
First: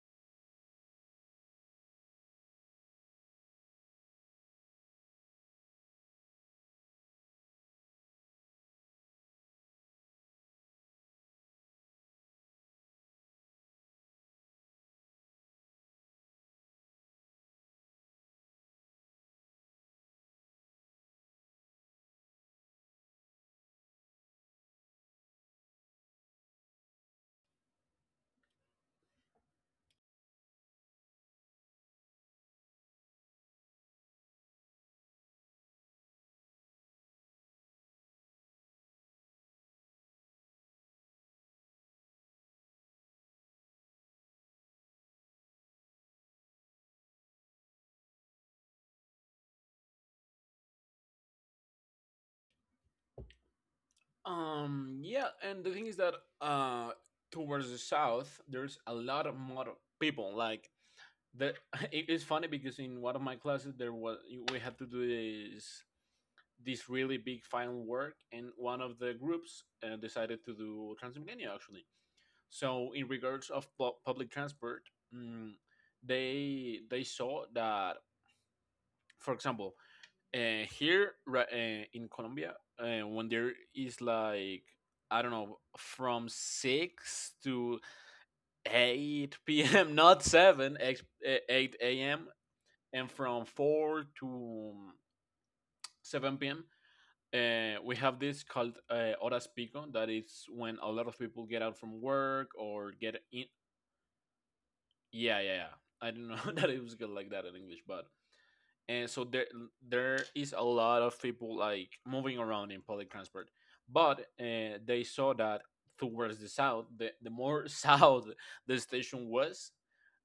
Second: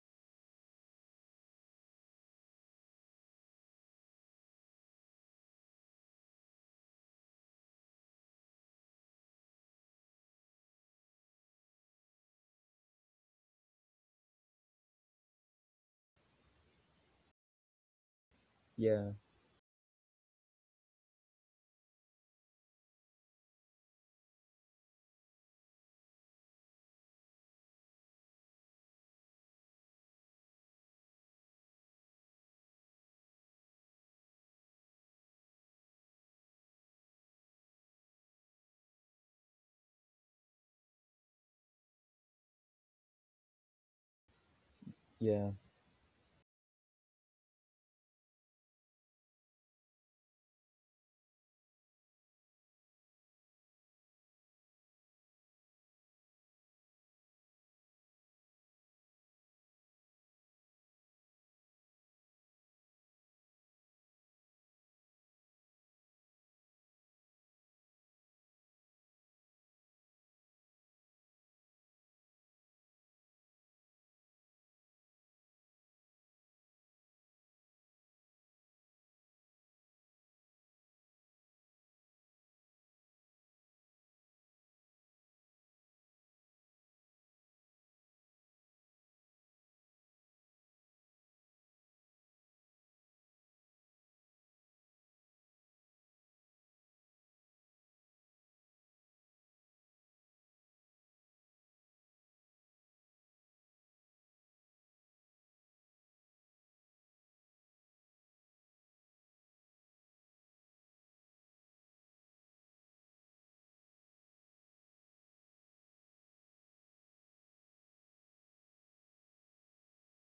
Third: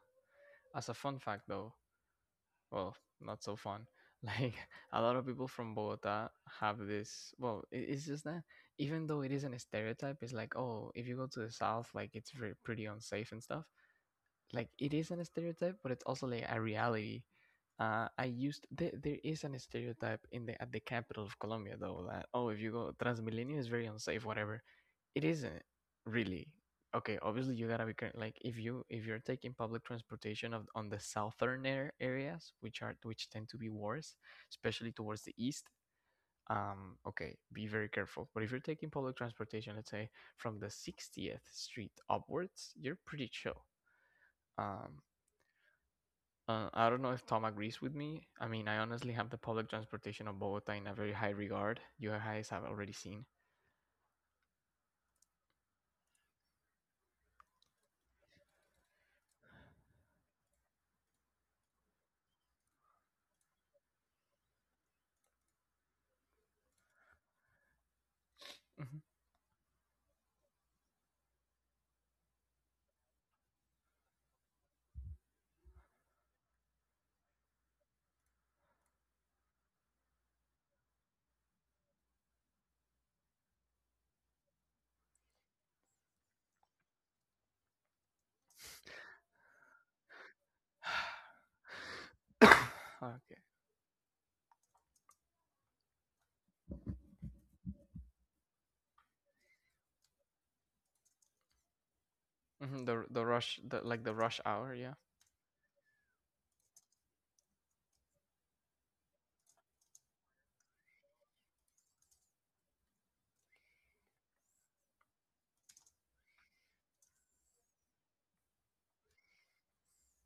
[SPEAKER 1] as a fun fact though, well, not so fun. Like a lot of people from Bogota have this. Well, it's just that even though it isn't a stereotype, it's like, oh, if you go to the south, like it's very pretty unsafe and stuff. Like it is an stereotype, but it's also like a reality. I used
[SPEAKER 3] yeah,
[SPEAKER 1] there is an stereotype in the at the capital of Colombia though that oh if you go Transmilenio is very unsafe whatever, it isn't really. Okay, obviously you gotta be like if you're taking public transportation of on the southern air areas which are which tend to be worse, especially towards the east. Okay, be very careful. But if you're taking public transportation, let's say from the 60th Street upwards, you're pretty chill. Um,
[SPEAKER 3] yeah,
[SPEAKER 1] I don't know if Tom agrees with me. I mean, I honestly have the public transportation of Bogota in a very high regard. You guys have already seen.
[SPEAKER 2] Yeah, and the thing is that uh, towards the south, there's a lot of more people. Like the it is funny because in one of my classes there was we had to do this really big final work, and one of
[SPEAKER 1] Mhm.
[SPEAKER 2] the groups decided to do Transmilenio actually. So in regards of public transport, mm, they saw that, for example, here in Colombia, when there is like I don't know from 6 to 8 p.m. not seven 8 a.m. and
[SPEAKER 1] Okay.
[SPEAKER 2] from 4 to 7 p.m. We have this called horas pico. That is when a lot of people get out from work
[SPEAKER 1] Hmm.
[SPEAKER 2] or get
[SPEAKER 1] The
[SPEAKER 2] in.
[SPEAKER 1] rush, the like the rush hour. Yeah.
[SPEAKER 2] Yeah, yeah, yeah. I do not know that it was good like that in English, but and so there is a lot of people like moving around in public transport, but they saw that towards the south the more south the station was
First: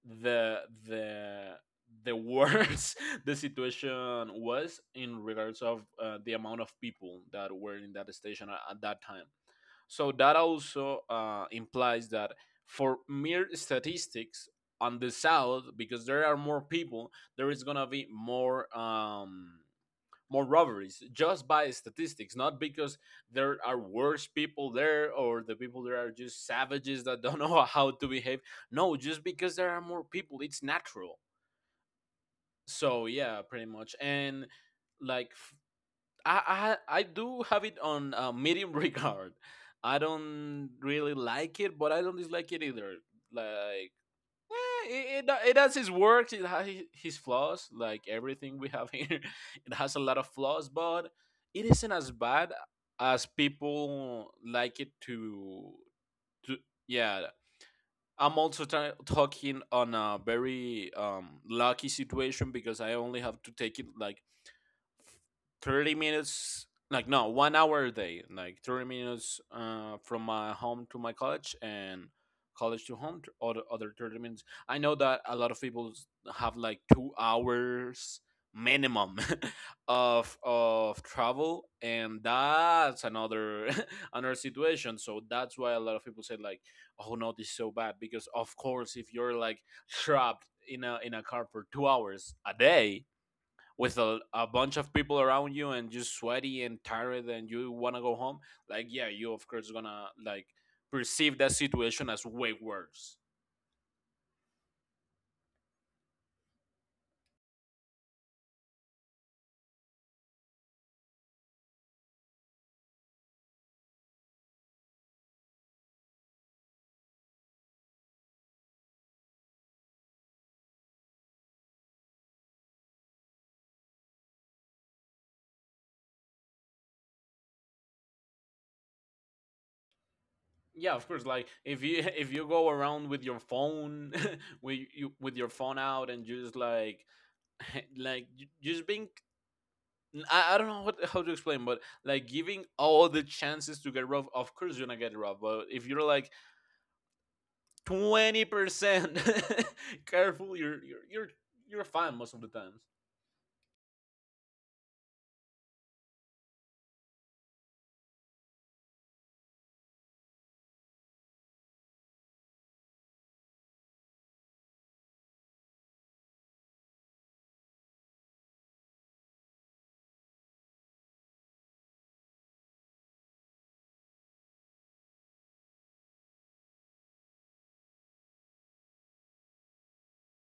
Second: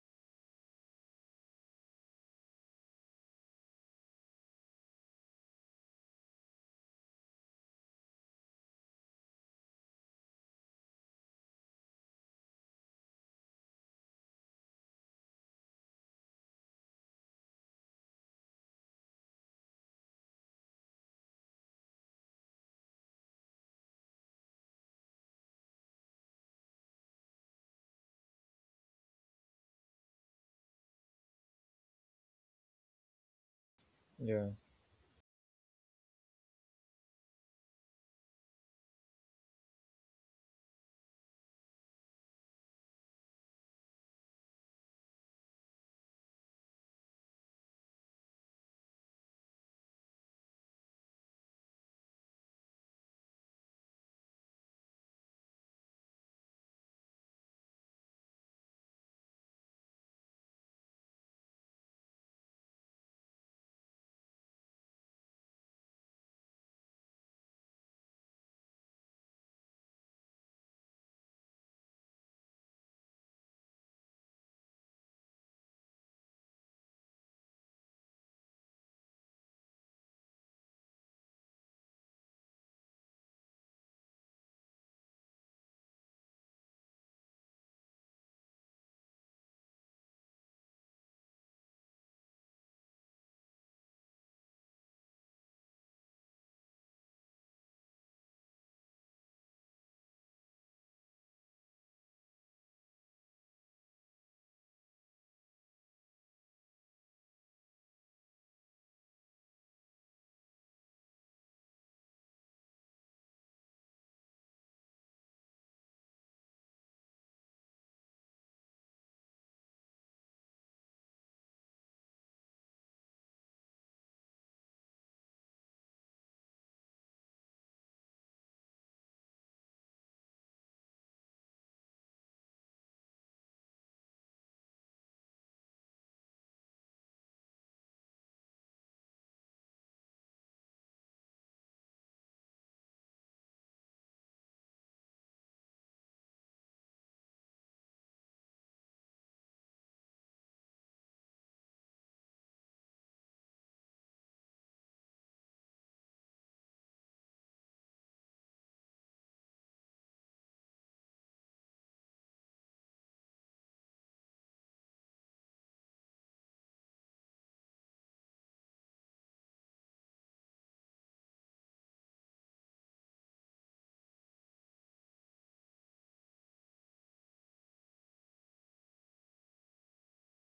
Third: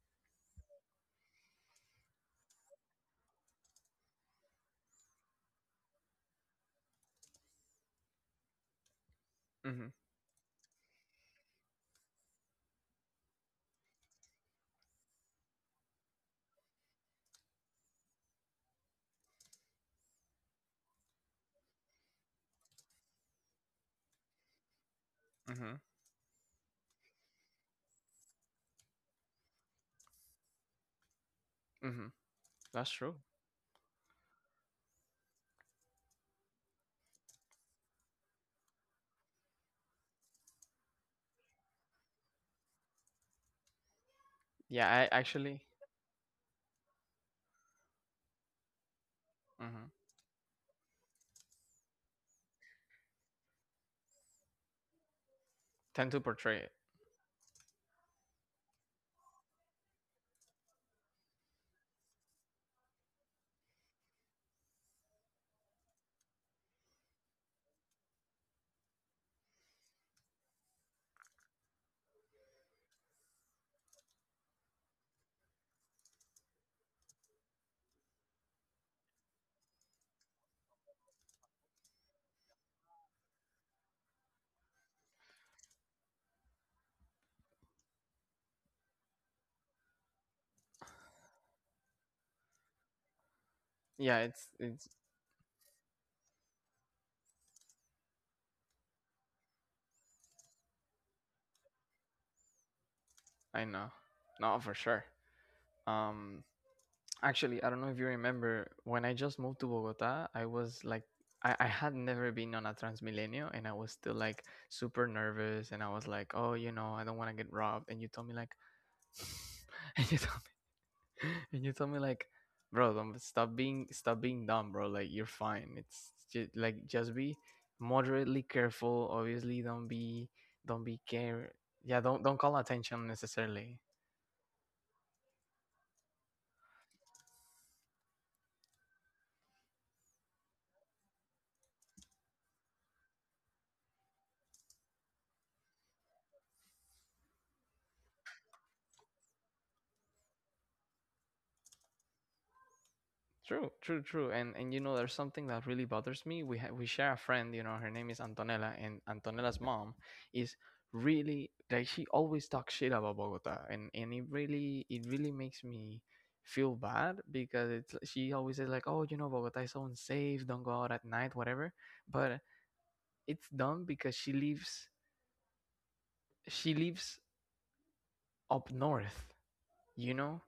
[SPEAKER 2] the the the worse the situation was in regards of the amount of people that were in that station at that time,
[SPEAKER 1] Mm-hmm.
[SPEAKER 2] so that also implies that for mere statistics on the south, because there are more people, there is gonna be more robberies just by statistics, not because there are worse people there or the
[SPEAKER 1] Mm-hmm.
[SPEAKER 2] people there are just savages that don't know how to behave. No, just because there are more people, it's natural.
[SPEAKER 1] Mm-hmm. That's
[SPEAKER 2] So
[SPEAKER 1] true.
[SPEAKER 2] yeah, pretty much. And
[SPEAKER 3] yeah,
[SPEAKER 2] like f- I do have it on medium regard. I don't really like it, but I don't dislike it either. Like
[SPEAKER 1] Yeah,
[SPEAKER 2] it,
[SPEAKER 1] I
[SPEAKER 2] it do- it
[SPEAKER 1] actually
[SPEAKER 2] has its works, it has his flaws, like everything we have here. It
[SPEAKER 1] mhm,
[SPEAKER 2] has a lot of flaws, but it isn't as bad as people like it to
[SPEAKER 1] tend to
[SPEAKER 2] to
[SPEAKER 1] portray it.
[SPEAKER 2] Yeah. I'm also talking on a very lucky situation because I only have to take it like 30 minutes, like no, 1 hour a day, like 30 minutes from my home to my college, and college to home other 30 minutes. I know that a lot of people have like 2 hours minimum of travel, and that's another another situation, so that's why a lot of people say like, oh no, this is so bad, because of course if you're like trapped in a car for 2 hours a day with a,
[SPEAKER 1] Yeah,
[SPEAKER 2] a
[SPEAKER 1] it's
[SPEAKER 2] bunch
[SPEAKER 1] it's.
[SPEAKER 2] of people around you and you're sweaty and tired and you want to go home, like yeah, you of course gonna like perceive that situation as way worse.
[SPEAKER 1] I know. No, for sure. Um, Actually, I don't know if you remember when I just moved to Bogota, I was like, I had never been on a Transmilenio and I was still like super nervous and I was like, oh, you know, I don't want to get robbed. And you told me like, and you told me, and you told me like, bro, don't stop being dumb, bro. Like you're fine. It's just like, just be moderately careful. Obviously don't
[SPEAKER 2] Yeah,
[SPEAKER 1] be
[SPEAKER 2] of course, like
[SPEAKER 1] care.
[SPEAKER 2] if you
[SPEAKER 1] Yeah.
[SPEAKER 2] if
[SPEAKER 1] Don't
[SPEAKER 2] you
[SPEAKER 1] call
[SPEAKER 2] go
[SPEAKER 1] attention
[SPEAKER 2] around with your
[SPEAKER 1] necessarily.
[SPEAKER 2] phone with your phone out and you just like like you just being, I don't know what how to explain, but like giving all the chances to get rough, of course you're gonna get rough, but if you're like 20% careful you're fine most of the times.
[SPEAKER 1] True, true, true. And you know, there's something that really bothers me. We share a friend, you know, her name is Antonella, and Antonella's mom is really like she always talks shit about Bogota, and it really makes me feel bad because she always says like, oh, you know, Bogota is so unsafe. Don't go out at night, whatever. But it's dumb because she lives up north, you know,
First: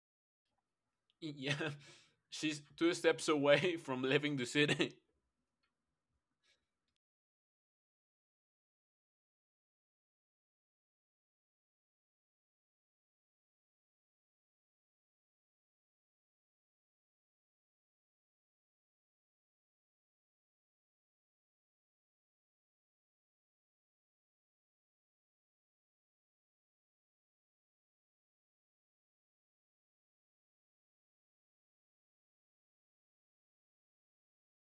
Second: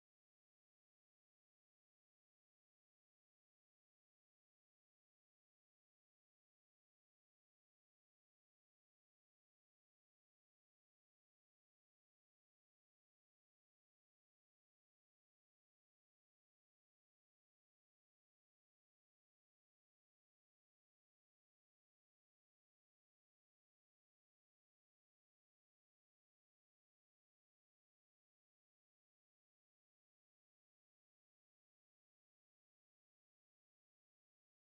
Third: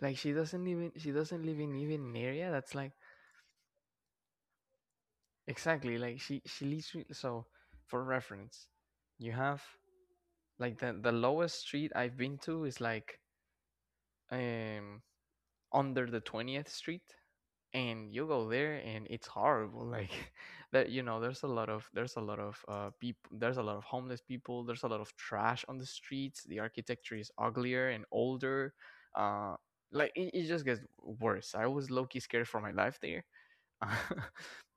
[SPEAKER 1] like she doesn't even she doesn't
[SPEAKER 2] Yeah,
[SPEAKER 1] live in even an area
[SPEAKER 2] she's
[SPEAKER 1] that's like
[SPEAKER 2] two steps away from leaving the city.
[SPEAKER 1] Exactly, like she literally so for reference, you have like the lowest street I've been to is like um under the 20th street and you go there and it's horrible like that you know there's a lot of people, there's a lot of homeless people, there's a lot of trash on the streets, the architecture is uglier and older, uh, like it just gets worse. I was low-key scared for my life there.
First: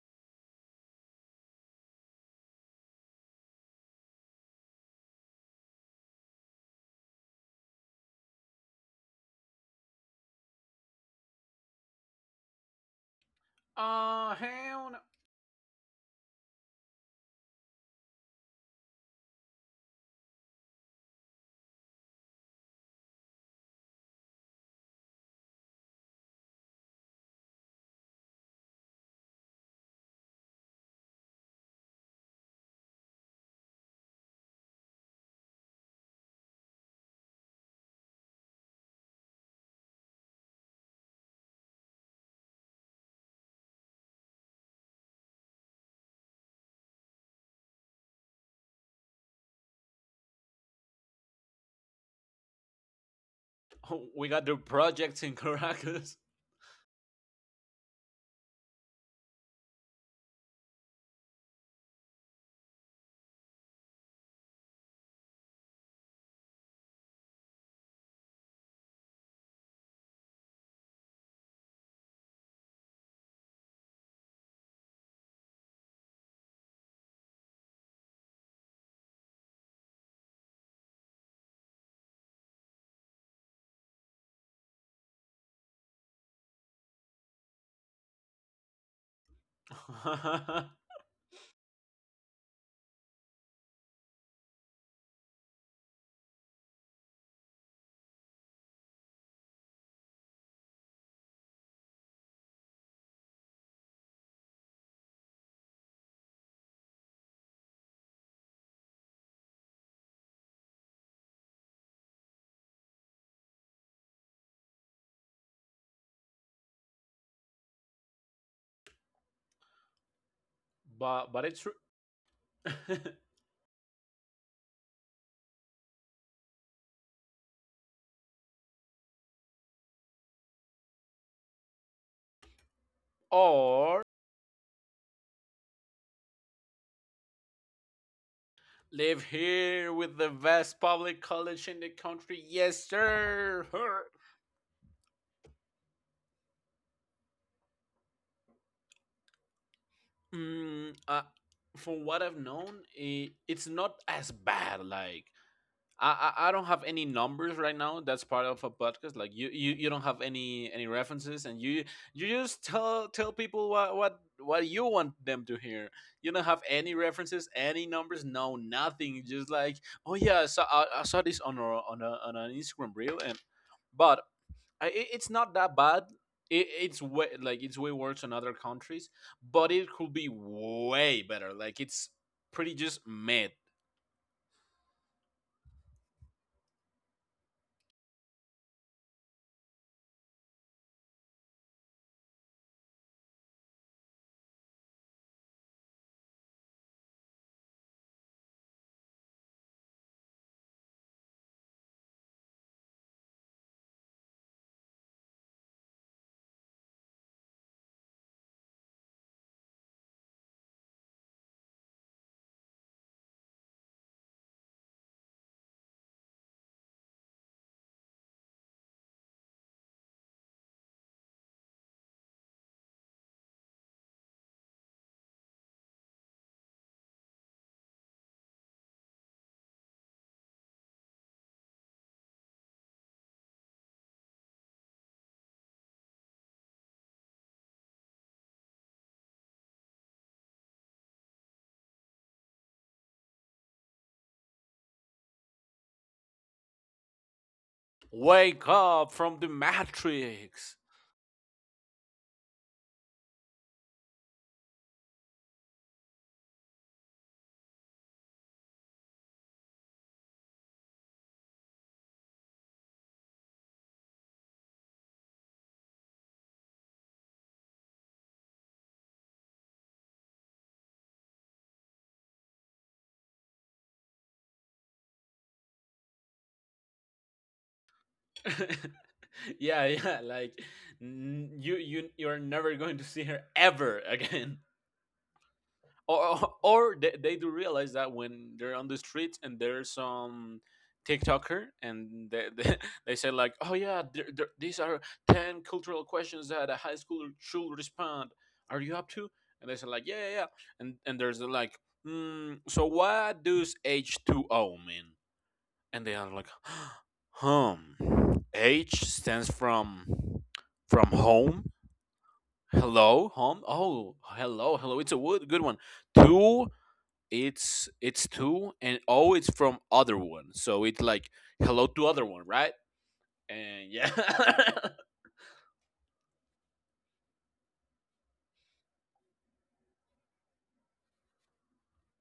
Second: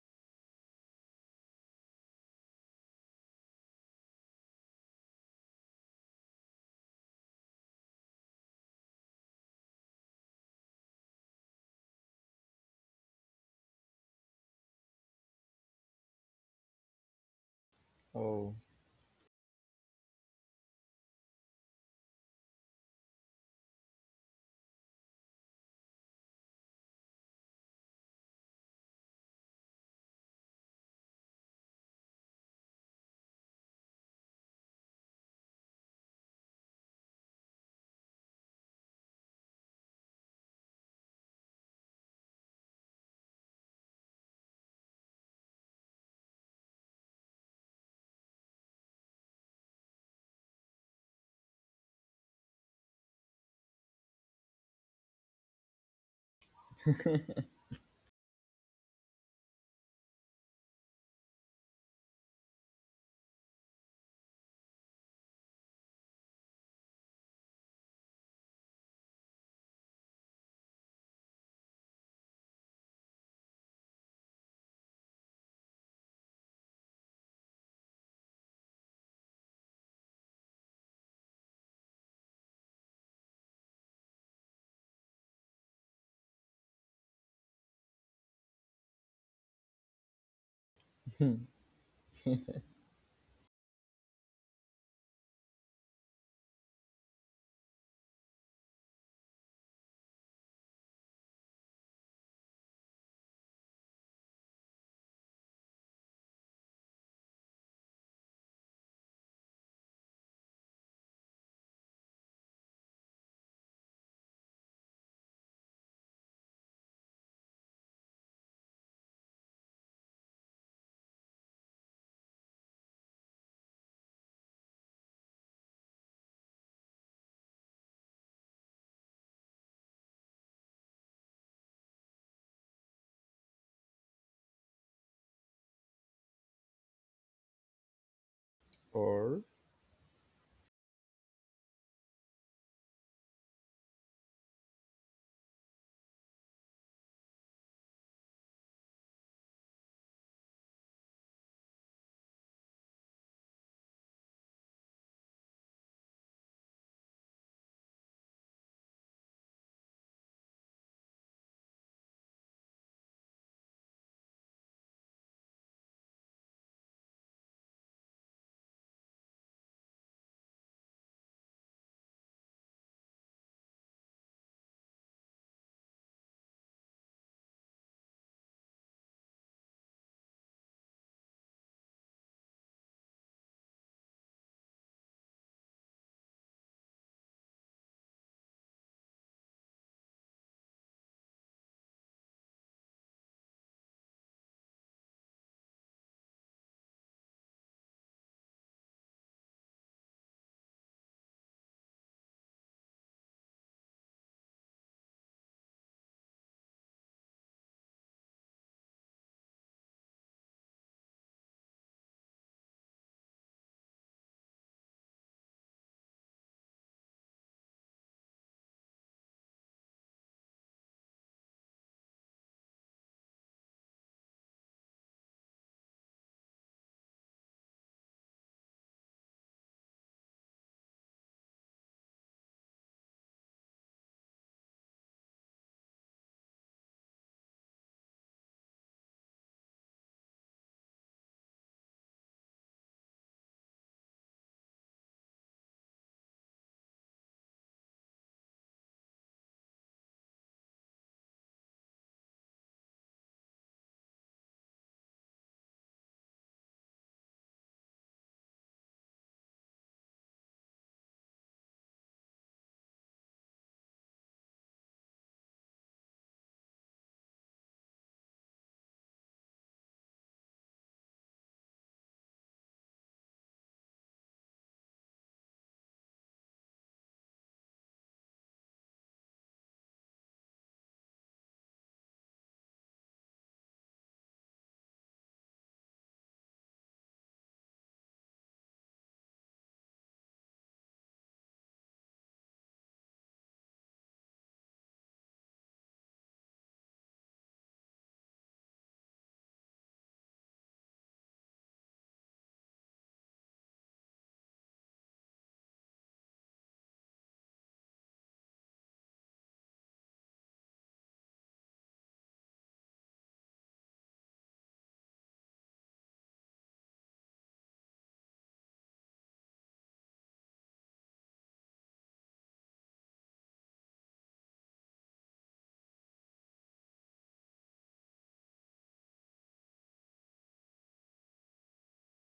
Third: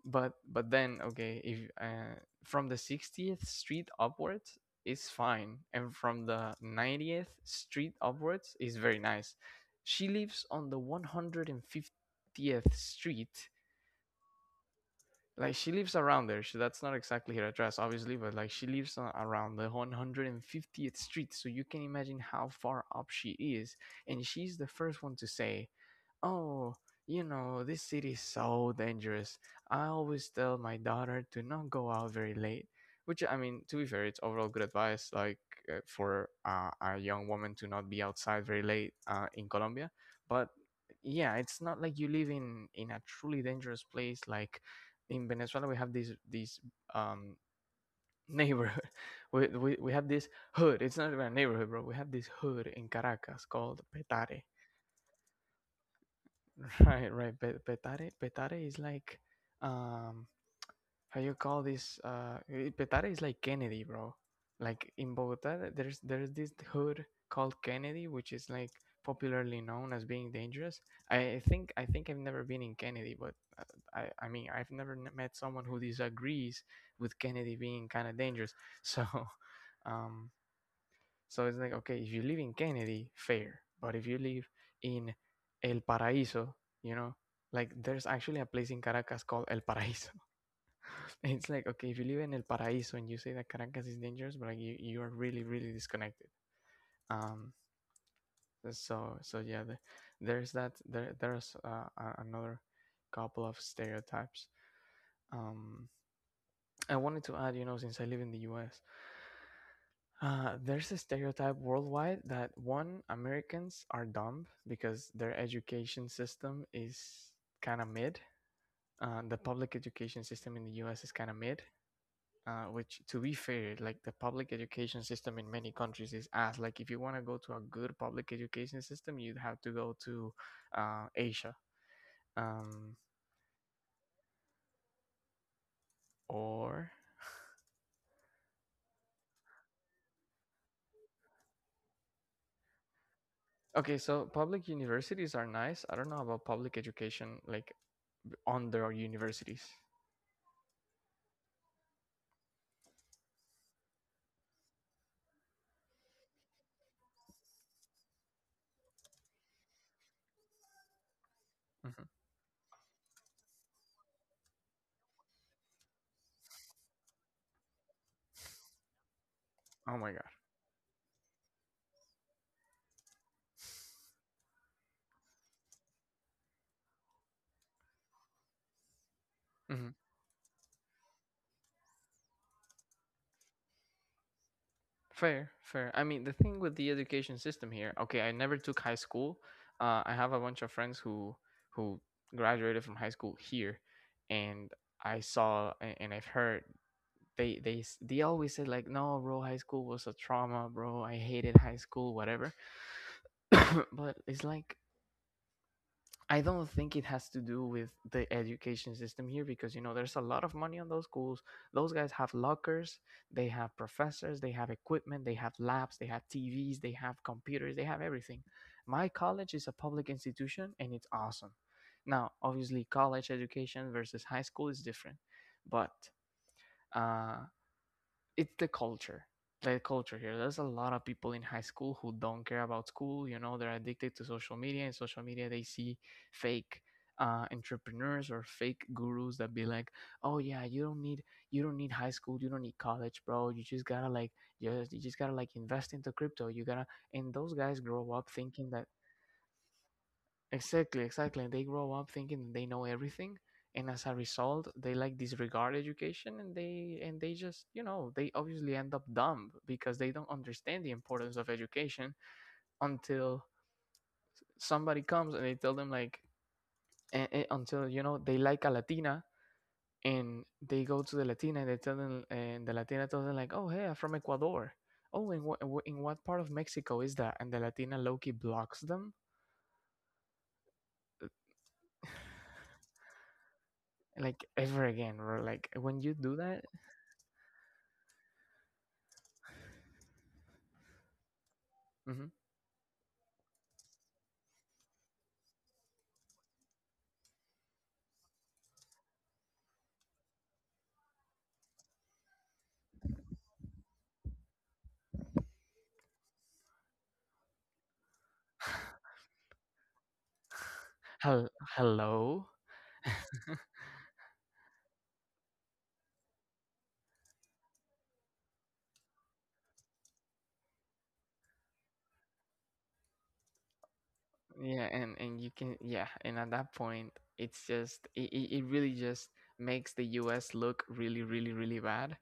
[SPEAKER 1] But then okay, if from the 60th street upwards is fine, and from the 90th street upwards is very nice. She lives on the 150th street.
[SPEAKER 2] Oh, hell no.
[SPEAKER 1] Like she lives around there. She that's not exactly her address, obviously, but like
[SPEAKER 3] oh,
[SPEAKER 1] she lives around the 150th street. So you can imagine how far up she is. And she's the first one to say, oh, you know, this city is so dangerous. I always tell my daughter to not go out very late, which I mean, to be fair, it's overall good advice, like for a young woman to not be outside very late in Colombia. But yeah, it's not like you live in a truly dangerous place. Like in Venezuela, we have these um neighborhood. We have this hood. It's not even a neighborhood, bro. We have this hood in Caracas called
[SPEAKER 2] Oh, we
[SPEAKER 1] Petare.
[SPEAKER 2] got the projects in Caracas.
[SPEAKER 1] Right, right. Petare, Petare is like, um, how you call this? Petare is like Kennedy, bro. Like in Bogota, there's this hood called Kennedy, which is like popularly known as being dangerous. I think I've never been in Kennedy, but I mean I've never met someone who disagrees with Kennedy being kind of dangerous. So, um, so it's like, okay, if you live in Kennedy, fair. But if you live in El Paraíso, you know, like there's actually a place in Caracas called El Paraíso.
[SPEAKER 2] but
[SPEAKER 1] It's like, okay, if you live in El Paraíso and you say that Caracas is dangerous, but like you are really, really disconnected. Um, so, so yeah, there's that, there, there's another couple of stereotypes. Um, I wanted to add, you know, since I live in the US, uh, there's a stereotype worldwide that one, Americans are dumb because their education system is kind of mid. The public education system in the US is kind of
[SPEAKER 2] but it's
[SPEAKER 1] mid,
[SPEAKER 2] true.
[SPEAKER 1] which, to be fair, like the public education system in many countries is ass. Like, if you want to go to a good public education system, you'd have to go to Asia. Um,
[SPEAKER 2] Or
[SPEAKER 1] or,
[SPEAKER 2] live
[SPEAKER 3] or
[SPEAKER 2] here with the best public college in the country. Yes, sir.
[SPEAKER 1] okay,
[SPEAKER 2] Her.
[SPEAKER 1] so public universities are nice. I don't know about public education, like, under universities.
[SPEAKER 2] Mm, uh, from what I've known, it's not as bad. Like I, I don't have any numbers right now. That's part of a podcast. Like you don't have any references, and you
[SPEAKER 1] Mhm.
[SPEAKER 2] you just tell people what you want them to hear. You don't have any references, any numbers, no nothing. Just like
[SPEAKER 1] Oh my
[SPEAKER 2] oh
[SPEAKER 1] God.
[SPEAKER 2] yeah, I saw this on an Instagram reel, and but it's not that bad. It's way like it's way worse in other countries, but it
[SPEAKER 1] Mhm.
[SPEAKER 2] could be way better. Like it's pretty just meh.
[SPEAKER 1] Fair, fair. I mean, the thing with the education system here, okay, I never took high school. I have a bunch of friends who who graduated from high school here, and I've heard they always said like, no, bro, high school was a trauma, bro. I hated high school, whatever. But it's like I don't think it has to do with the education system here because you know there's a lot of money on those schools. Those guys have lockers, they have professors, they have equipment, they have labs, they have TVs, they have computers, they have everything. My college is a public institution and it's awesome. Now, obviously, college education versus high school is different, but uh, it's the culture here. There's a lot of people in high school who don't care about school. You know, they're addicted to social media. In social media they see fake entrepreneurs or fake gurus that be like, oh yeah, you don't need high school, you don't need college, bro. You just gotta like you just gotta like invest into crypto, you gotta, and those guys grow up
[SPEAKER 2] Wake
[SPEAKER 1] thinking that.
[SPEAKER 2] up from the matrix.
[SPEAKER 1] Exactly, exactly. And they grow up thinking they know everything, and as a result, they like disregard education, and they just you know they obviously end up dumb because they don't understand the importance of education until somebody comes and they tell them like, until you know they like a Latina, and they go to the Latina and they tell them, and the Latina tells them like, oh hey, I'm from Ecuador. Oh, in what part of Mexico is that? And the Latina Loki blocks them.
[SPEAKER 2] Yeah, yeah, like you're never going to see her ever
[SPEAKER 1] Like
[SPEAKER 2] again.
[SPEAKER 1] ever again, or like when you
[SPEAKER 2] Or
[SPEAKER 1] do
[SPEAKER 2] or
[SPEAKER 1] that.
[SPEAKER 2] or they do realize that when they're on the streets and there's some TikToker and they say like, "Oh yeah, there, these are 10 cultural questions that a high schooler should respond. Are you up to?" And they say like, "Yeah, yeah, yeah." And there's the like, "So what does H2O mean?" And they are like, home. H stands from
[SPEAKER 1] Hel-
[SPEAKER 2] home.
[SPEAKER 1] Hello.
[SPEAKER 2] Hello, home. Oh, hello, hello. It's a good one. Two, it's two, and O, it's from other one. So it's like hello to other one, right? And yeah,
[SPEAKER 1] Yeah, and you can, yeah, and at that point, it it really just makes the US look really really really bad.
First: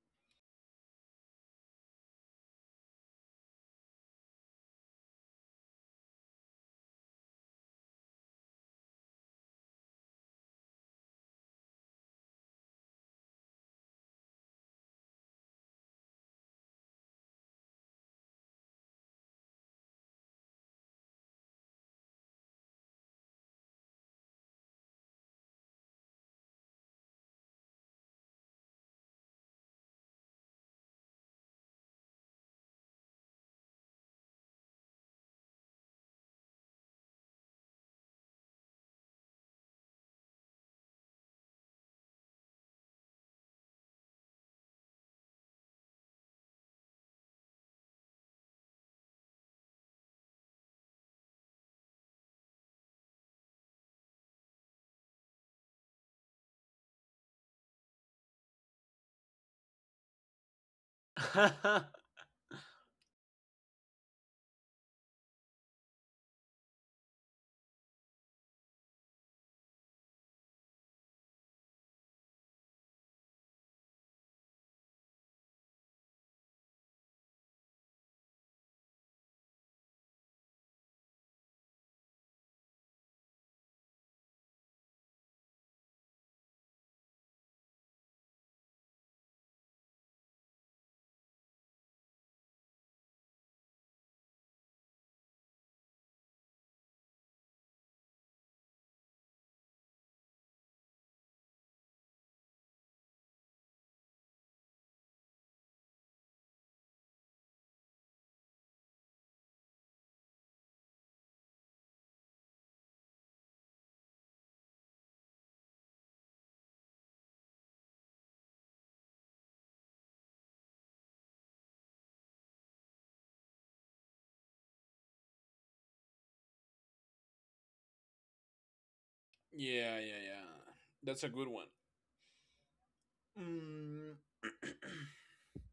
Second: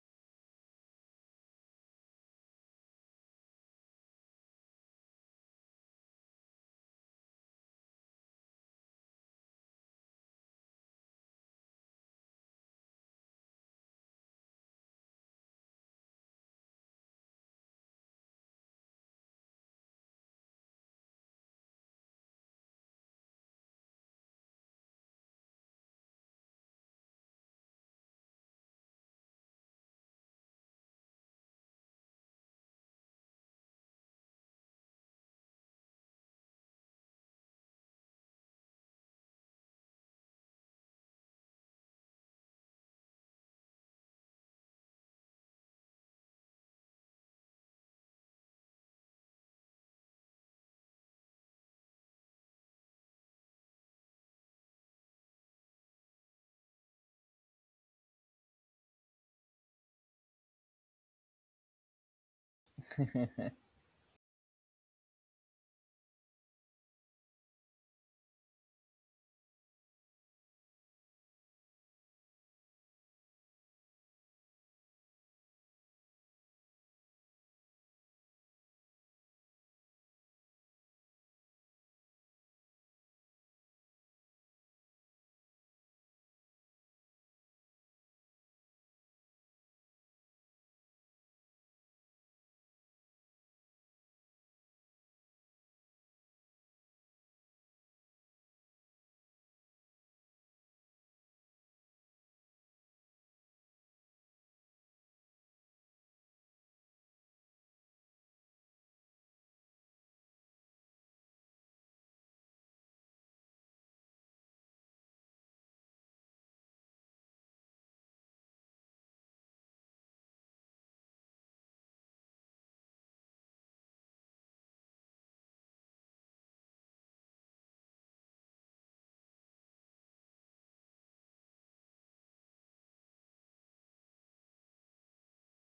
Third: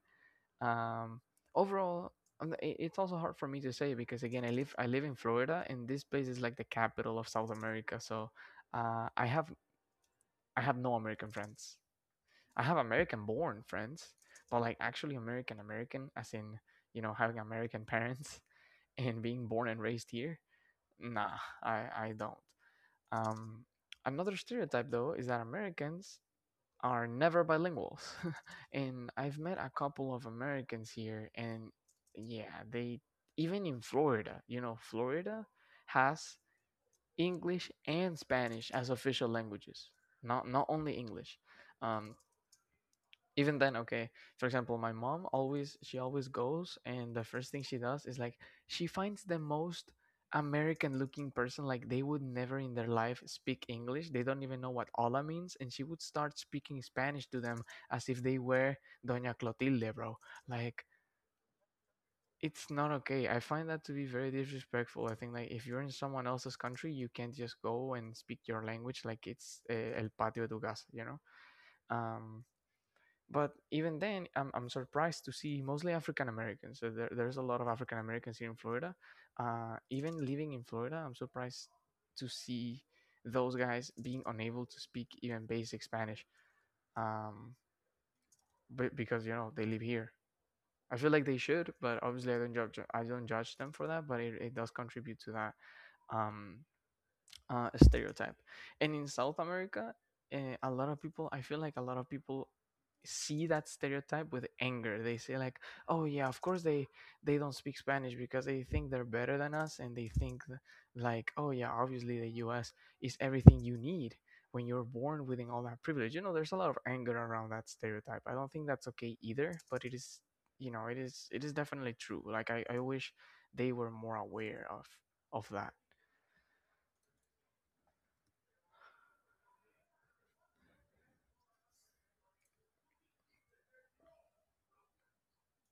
[SPEAKER 1] Um, Overall, it's also hard for me to say because again, I live in Florida, and this place is like the capital of South America. So, uh, I have I have no American friends. I have American-born friends, but like actually American American, as in you know having American parents and being born and raised here. Nah, I don't. Um, Another stereotype, though, is that Americans are never bilinguals. And I've met a couple of Americans here, and yeah, they, even in Florida, you know, Florida has English and Spanish as official languages, not only English. Um, Even then, okay, for example, my mom always, she always goes and the first thing she does is like she finds the most american looking person. Like they would never in their life speak english, they don't even know what hola means, and she would start speaking spanish to them as if they were doña clotilde, bro. Like
[SPEAKER 2] yeah,
[SPEAKER 1] it's not okay. I find that to be very disrespectful. I think like if you're in someone else's country you can't just go and speak your language like it's el patio de tu casa, you know. um but even then I'm surprised to see mostly african americans. So there's a lot of african americans here in florida. Even living in florida I'm surprised to see those guys being unable to speak even basic spanish. um, but because you know they live here I feel like they should, but obviously I don't judge, them for that. But it does contribute to that um, stereotype. And in South America, a lot of people, I feel like a lot of people see that stereotype with anger. They say like, "Oh yeah, of course they don't speak Spanish because they think they're better than us, and like, oh yeah, obviously the U.S. is everything you need." When you're born within all that privilege, you know, there's a lot of anger around that stereotype. I don't think that's okay either, but it is, you know, it is definitely true. Like I wish they were more aware of that.
[SPEAKER 2] yeah, yeah. That's a good one. Mm.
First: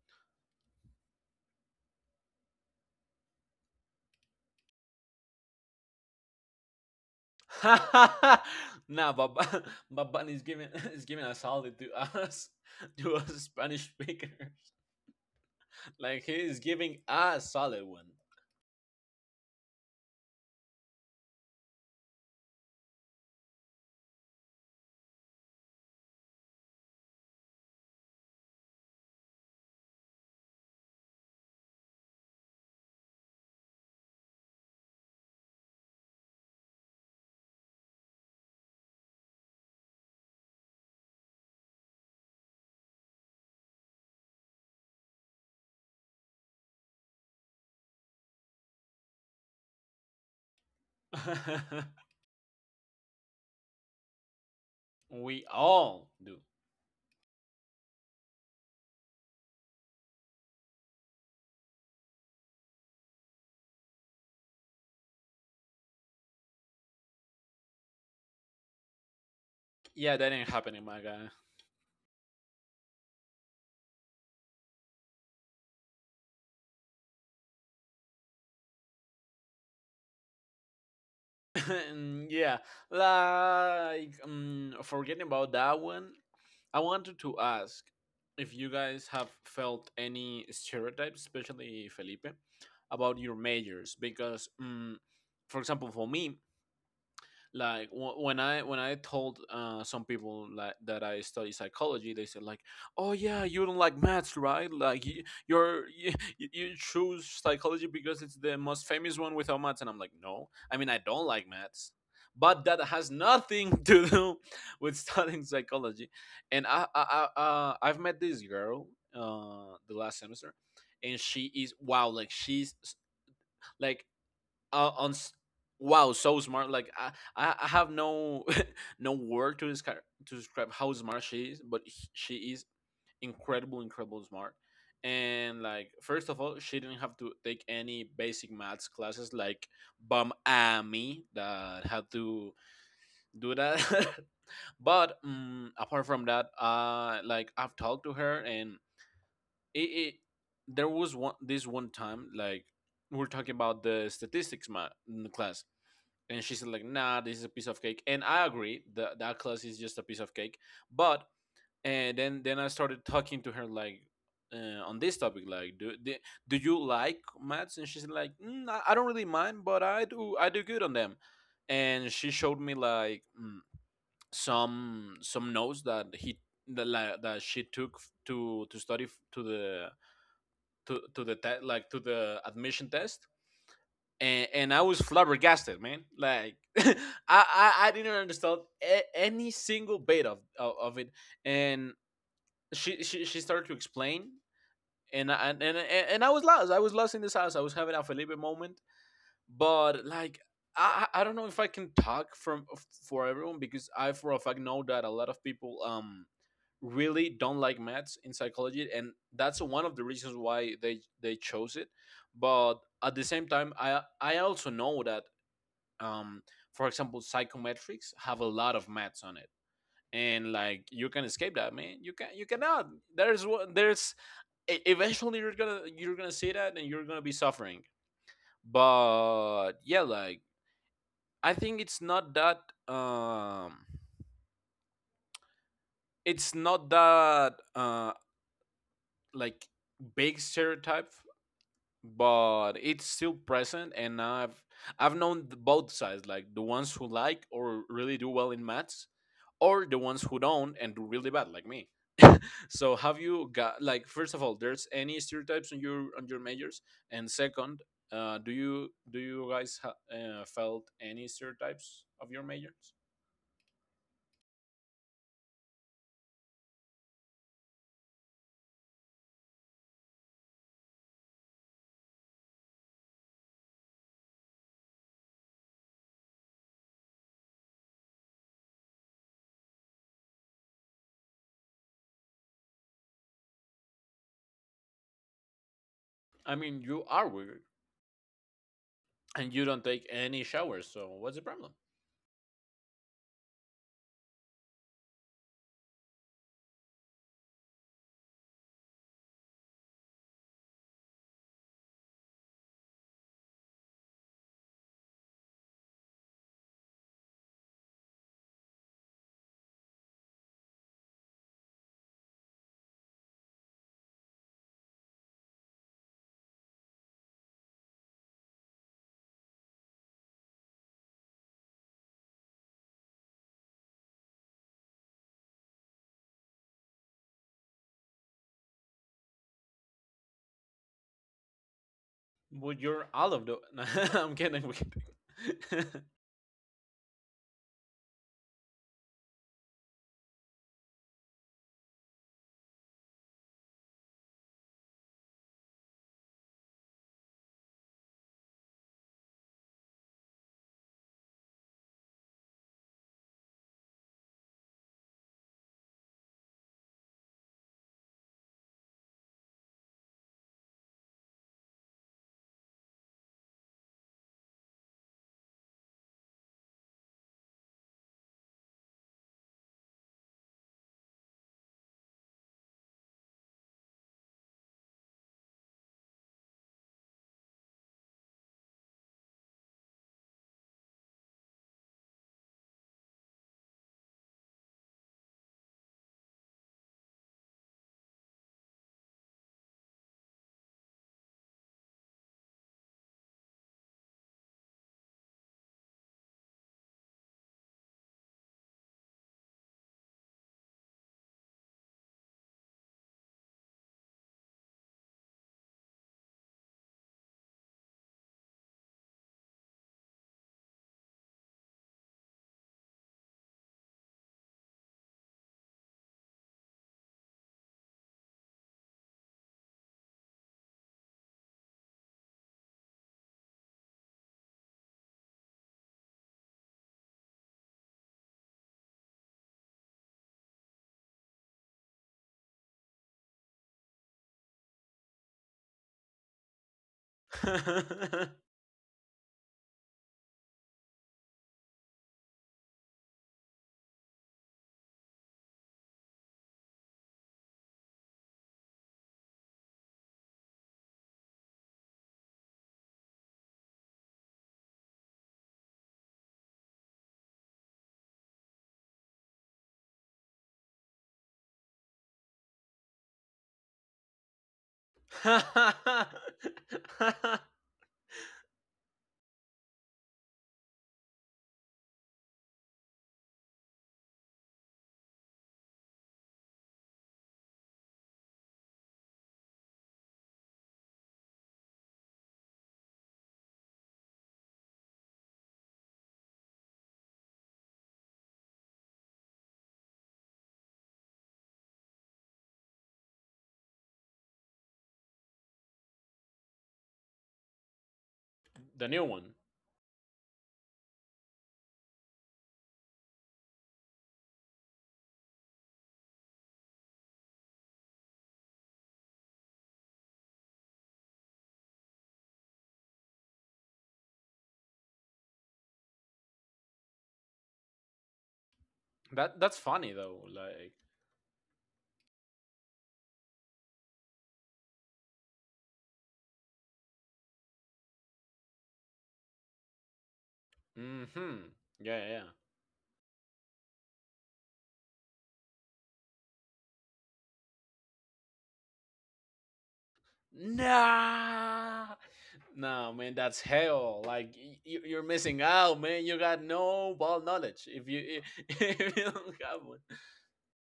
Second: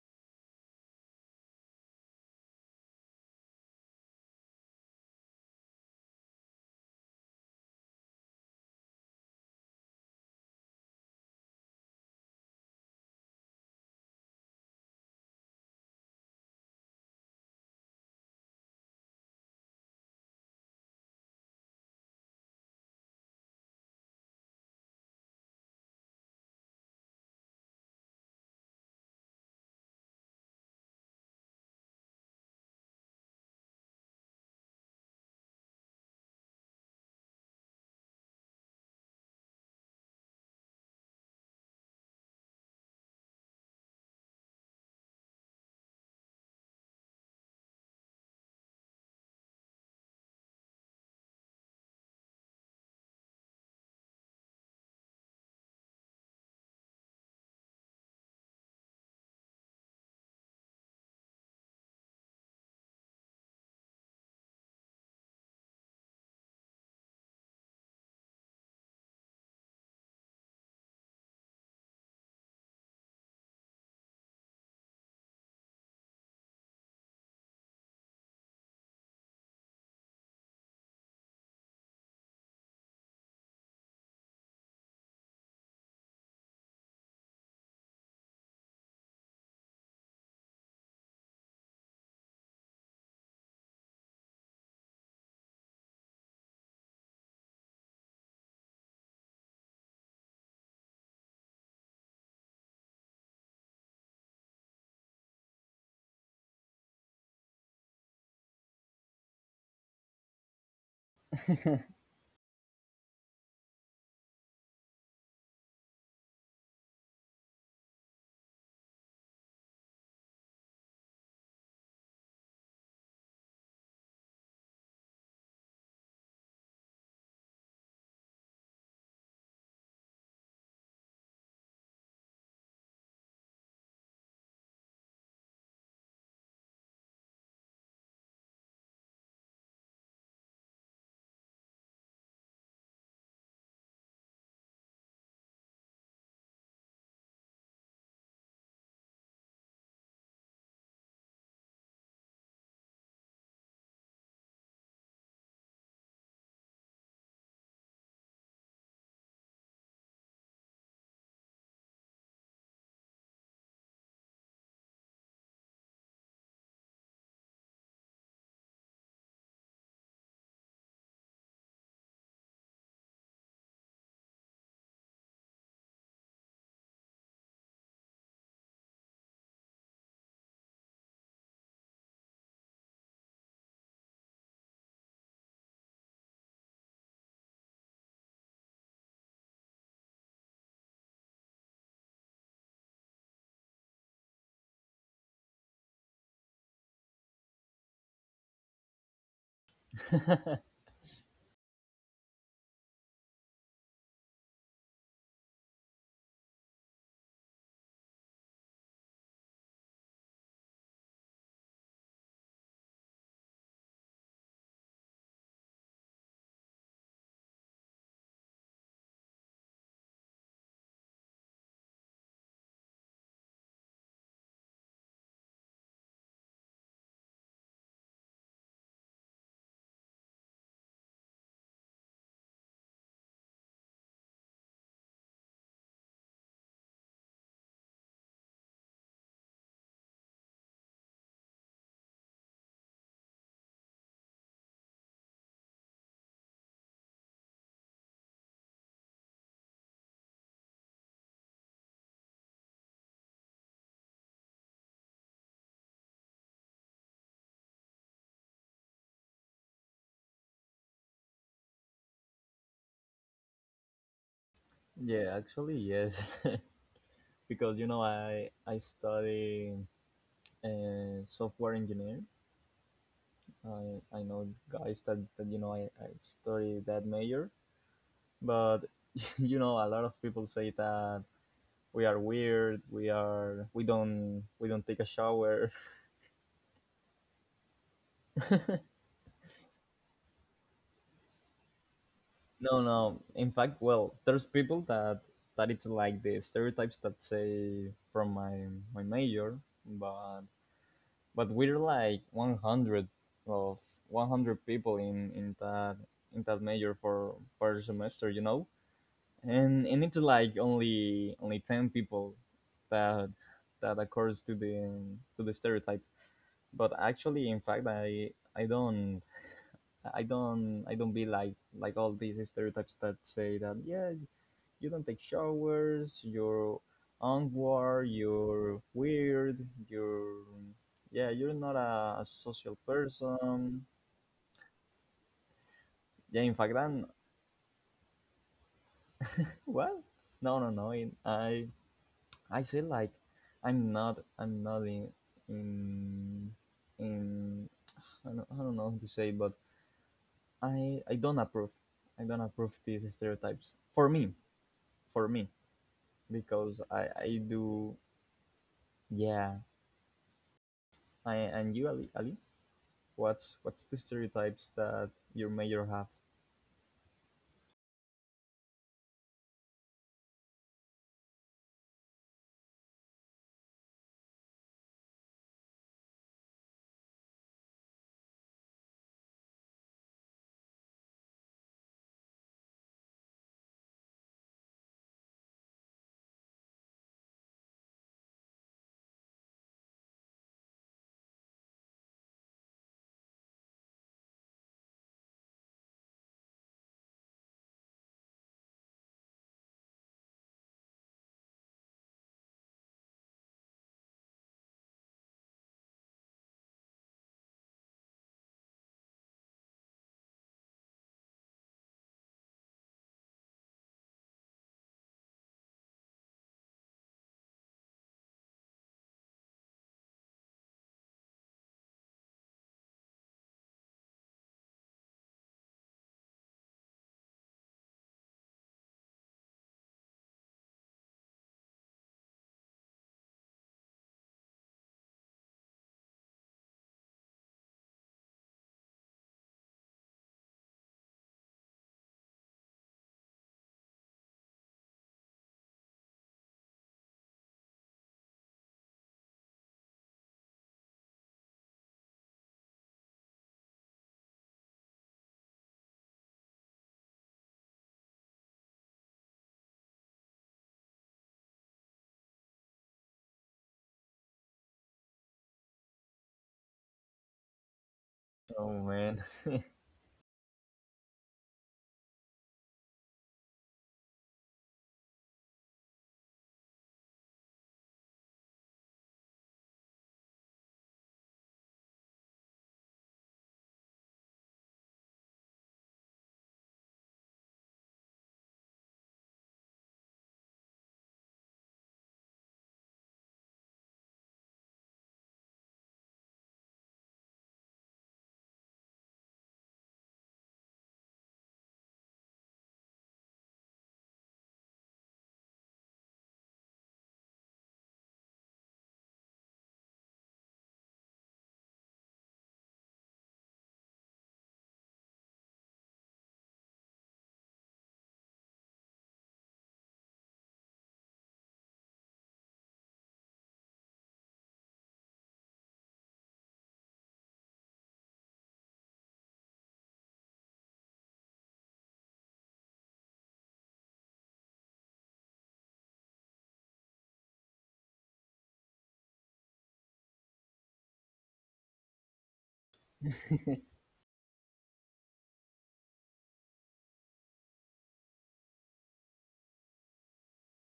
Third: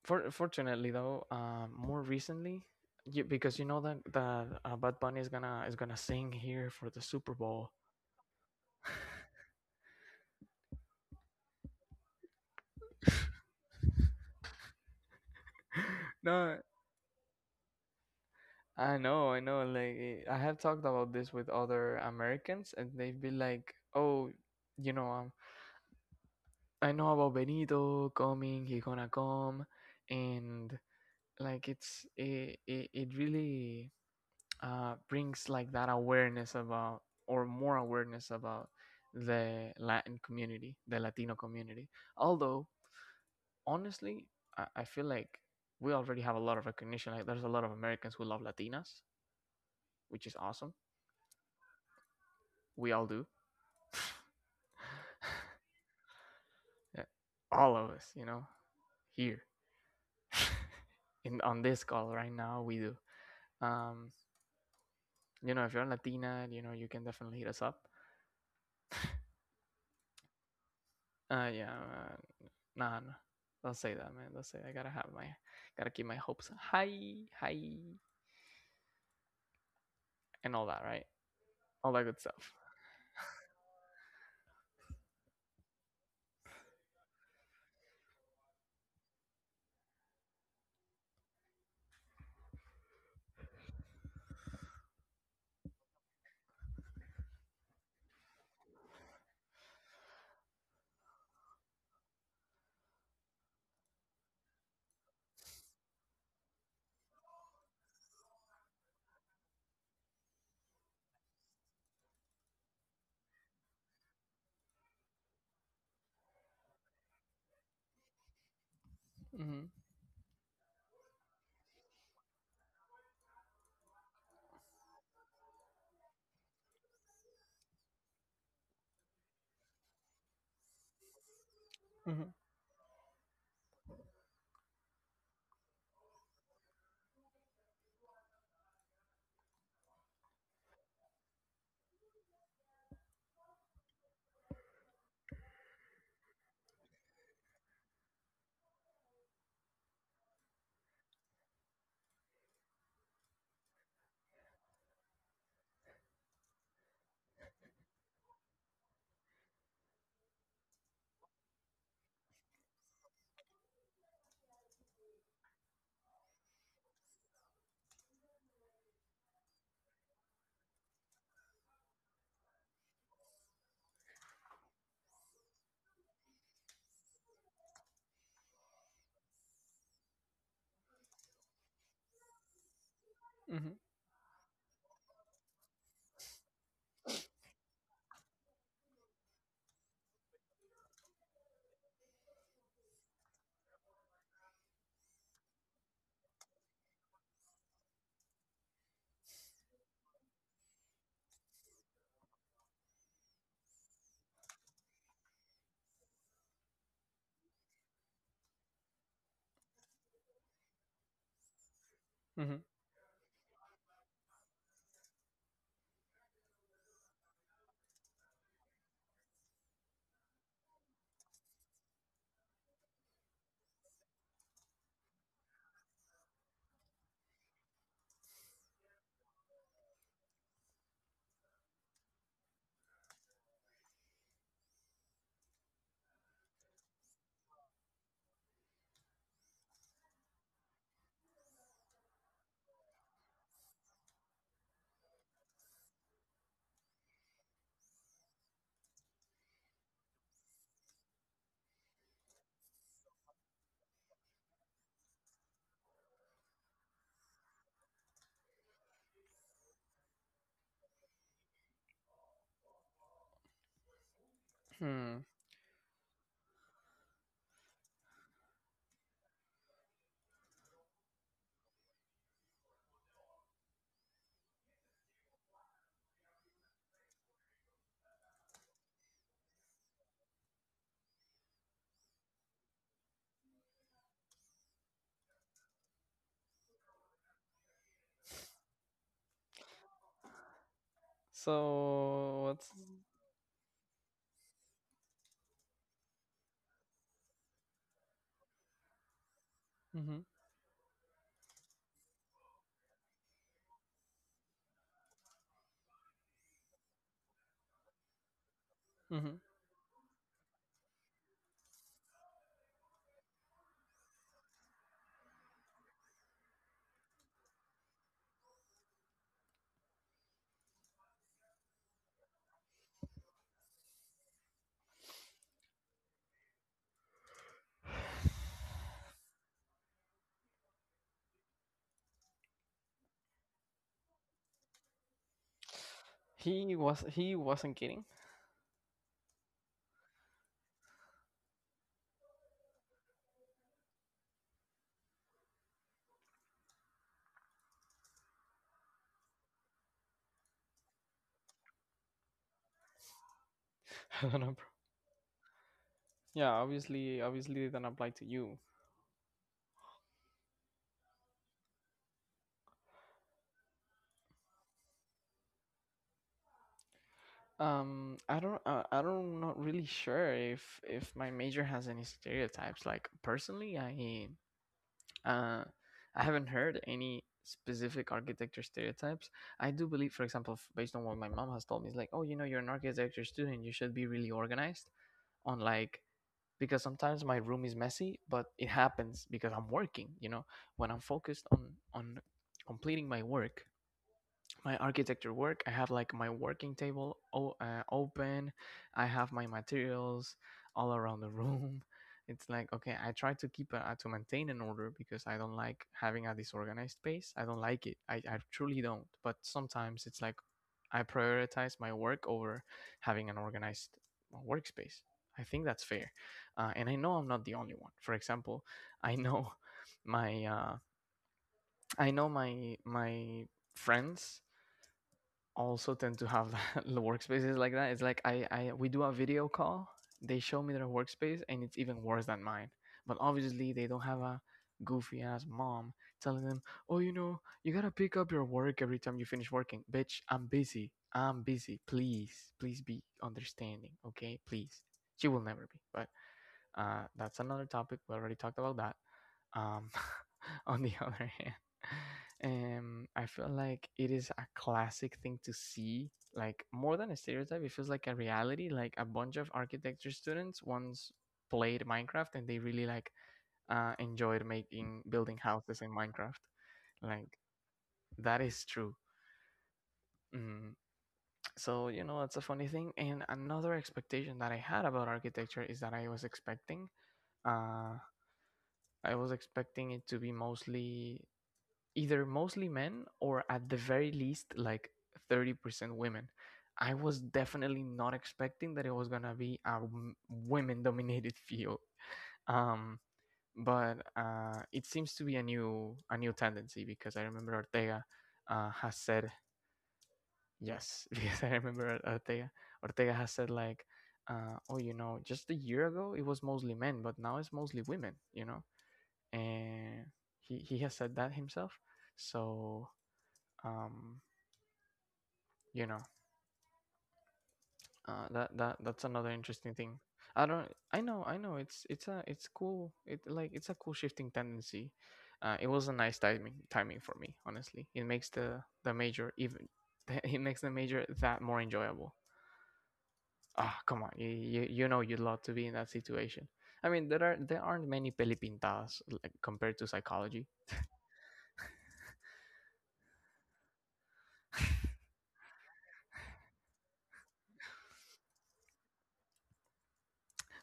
[SPEAKER 1] Fortunately, though, more recently, because you know that Bad Bunny is gonna sing here for the Super Bowl.
[SPEAKER 2] Nah, Baba, Baban is giving is giving a solid to us, to us Spanish speaker. Like he
[SPEAKER 1] No,
[SPEAKER 2] is giving a solid one.
[SPEAKER 1] I know, I know. Like, eh, I have talked about this with other Americans, and they've been like, "Oh, you know, I know about Benito coming. He gonna come," and like it really brings like that awareness about or more awareness about the Latin community, the Latino community. Although honestly, I feel like we already have a lot of recognition. Like there's a lot of Americans who love Latinas, which is awesome. We all do.
[SPEAKER 2] We all do.
[SPEAKER 1] Yeah, all of us, you know, here in on this call right now, we do. Um, you know, if you're a Latina, you know, you can definitely hit us up.
[SPEAKER 2] Yeah, that ain't happening, my guy.
[SPEAKER 1] Yeah, nah, nah. Don't say that, man. Don't say. I gotta have my, gotta keep my hopes high, high, and all that, right? All that good
[SPEAKER 2] Mm,
[SPEAKER 1] stuff.
[SPEAKER 2] yeah, like forgetting about that one, I wanted to ask if you guys have felt any stereotypes, especially Felipe, about your majors, because for example, for me, like when I told some people like that I study psychology, they said like, "Oh yeah, you don't like maths, right? Like you you choose psychology because it's the most famous one without maths." And I'm like, "No, I mean, I don't like maths, but that has nothing to do with studying psychology." And I've met this girl
[SPEAKER 1] Mm-hmm.
[SPEAKER 2] the last semester. And she is, wow, like she's like, uh, on s- wow, so smart. Like I have no no word to describe, how smart she is. But
[SPEAKER 1] Mm-hmm.
[SPEAKER 2] she is incredible, incredible smart. And like, first of all, she didn't have to take any basic maths classes, like, bum, me that had to do that. But apart from that, like I've talked to her, and it there was one this one time, like we're talking about the statistics in the class. And she said like, "Nah, this is a piece of cake." And I agree that that class is just a piece of cake. But and then I started talking to her like, on this topic, like, do you like maths? And she's like, "Mm, I don't really mind, but I do good on them." And she showed me like, mm, some notes that he, that, like, that she took to study to the, to the like to the admission test.
[SPEAKER 1] Mm-hmm.
[SPEAKER 2] And I was flabbergasted, man. Like, I didn't understand any single bit of, of it. And she started to explain, and I was lost. I was lost in this house. I was having a Felipe moment, but like. I don't know if I can talk from for everyone, because I for a fact know that a lot of people really don't like maths in psychology, and that's one of the reasons why they chose it.
[SPEAKER 1] Mm-hmm.
[SPEAKER 2] But at the same time, I also know that, um, for example, psychometrics have a lot of maths on it. And like, you can escape that, man. You can, you cannot. There's what, there's, eventually you're gonna, you're gonna see that, and you're gonna be suffering. But yeah, like, I think um, it's not that like, big stereotype, but it's still present. And I've known both sides, like the ones who like or really do well in maths, or the ones who don't and do really bad like me. So have you got, like, first of all, there's any stereotypes on your, on your majors? And second, do you, do you guys felt any stereotypes of your majors?
[SPEAKER 1] Hmm.
[SPEAKER 3] yeah, actually yes. Because you know I study software engineer. I know guys that, that, you know, I study that major, but you know a lot of people say that we are weird, we are, we don't take a shower.
[SPEAKER 2] I mean, you are weird and you don't take any showers, so what's the problem?
[SPEAKER 1] So what's?
[SPEAKER 3] No, no, in fact, well, there's people that it's like the stereotypes that say from my my major,
[SPEAKER 1] Mm-hmm.
[SPEAKER 3] but we're like 100 of 100 people in that in that major for per semester, you know,
[SPEAKER 1] Mm-hmm.
[SPEAKER 3] and it's like only 10 people that that accords to the stereotype. But actually, in fact, I don't I don't be like all these stereotypes that say that, yeah, you don't take showers, you're unwar, you're weird, you're, yeah, you're not a, a social
[SPEAKER 2] But you're all of the
[SPEAKER 3] person.
[SPEAKER 2] I'm kidding, I'm
[SPEAKER 3] Yeah, in
[SPEAKER 1] He
[SPEAKER 3] fact,
[SPEAKER 1] was.
[SPEAKER 3] I'm,
[SPEAKER 1] He wasn't kidding.
[SPEAKER 3] well, no no no in, I say like I'm not I'm not in in in I don't know how to say, but I don't approve. I don't approve these stereotypes. For
[SPEAKER 1] I
[SPEAKER 3] me,
[SPEAKER 1] don't know, bro.
[SPEAKER 3] for me,
[SPEAKER 1] Yeah,
[SPEAKER 3] because
[SPEAKER 1] obviously,
[SPEAKER 3] I
[SPEAKER 1] obviously, it didn't
[SPEAKER 3] do.
[SPEAKER 1] apply to you.
[SPEAKER 3] Yeah. I, and you, Ali. Ali, what's the stereotypes that your major have?
[SPEAKER 1] I don't. Not really sure if my major has any stereotypes. Like personally, Uh, I haven't heard any specific architecture stereotypes. I do believe, for example, based on what my mom has told me, is like, oh, you know, you're an architecture student, you should be really organized on like because sometimes my room is messy, but it happens because I'm working. You know, when I'm focused on completing my work, my architecture work. I have like my working table open. I have my materials all around the room. It's like, okay, I try to keep a, to maintain an order because I don't like having a disorganized space. I don't like it. I truly don't. But sometimes it's like I prioritize my work over having an organized workspace. I think that's fair, and I know I'm not the only one. For example, I know my I know my friends also tend to have the workspaces like that. It's like I we do a video call, they show me their workspace and it's even worse than mine. But obviously they don't have a goofy ass mom telling them, oh, you know, you gotta pick
[SPEAKER 2] kidding.
[SPEAKER 1] up your work every time you finish working. Bitch, I'm busy. I'm busy. Please, please be understanding, okay? Please. She will never be. But that's another topic. We already talked about that. Um, on the other hand, I feel like it is a classic thing to see, like more than a stereotype. It feels like a reality. Like a bunch of architecture students once played Minecraft and they really like enjoyed making building houses in
[SPEAKER 2] The
[SPEAKER 1] Minecraft. Like that is
[SPEAKER 3] Oh
[SPEAKER 1] true.
[SPEAKER 3] man.
[SPEAKER 1] Mm. So you know it's a funny thing. And another expectation that I had about architecture is that I was expecting uh, it to be mostly either mostly men or at the very least like 30% women. I was definitely not expecting that it was gonna be a women dominated field. Um, but it seems to be a new tendency because I remember Ortega has
[SPEAKER 2] new
[SPEAKER 1] said
[SPEAKER 2] one.
[SPEAKER 1] yes because I remember Ortega has said like oh you know just a year ago it was mostly men but now it's mostly women, you know. And he has said that himself, so um, you know, that that's another
[SPEAKER 2] That's
[SPEAKER 1] interesting
[SPEAKER 2] funny
[SPEAKER 1] thing.
[SPEAKER 2] though.
[SPEAKER 1] I don't,
[SPEAKER 2] Like,
[SPEAKER 1] I know, I know it's a, it's cool. It like it's a cool shifting tendency. It was a nice timing for me honestly. It makes the major even it makes the major
[SPEAKER 2] mm-hmm.
[SPEAKER 1] that more
[SPEAKER 2] Yeah, yeah,
[SPEAKER 1] enjoyable.
[SPEAKER 2] yeah.
[SPEAKER 1] Ah, come on, you you know you'd love to be in that situation. I mean there aren't many pelipintas like compared to psychology.
[SPEAKER 2] Nah, nah, man, that's hell. Like, you're missing out, man. You got no ball knowledge if you if, if you don't have one.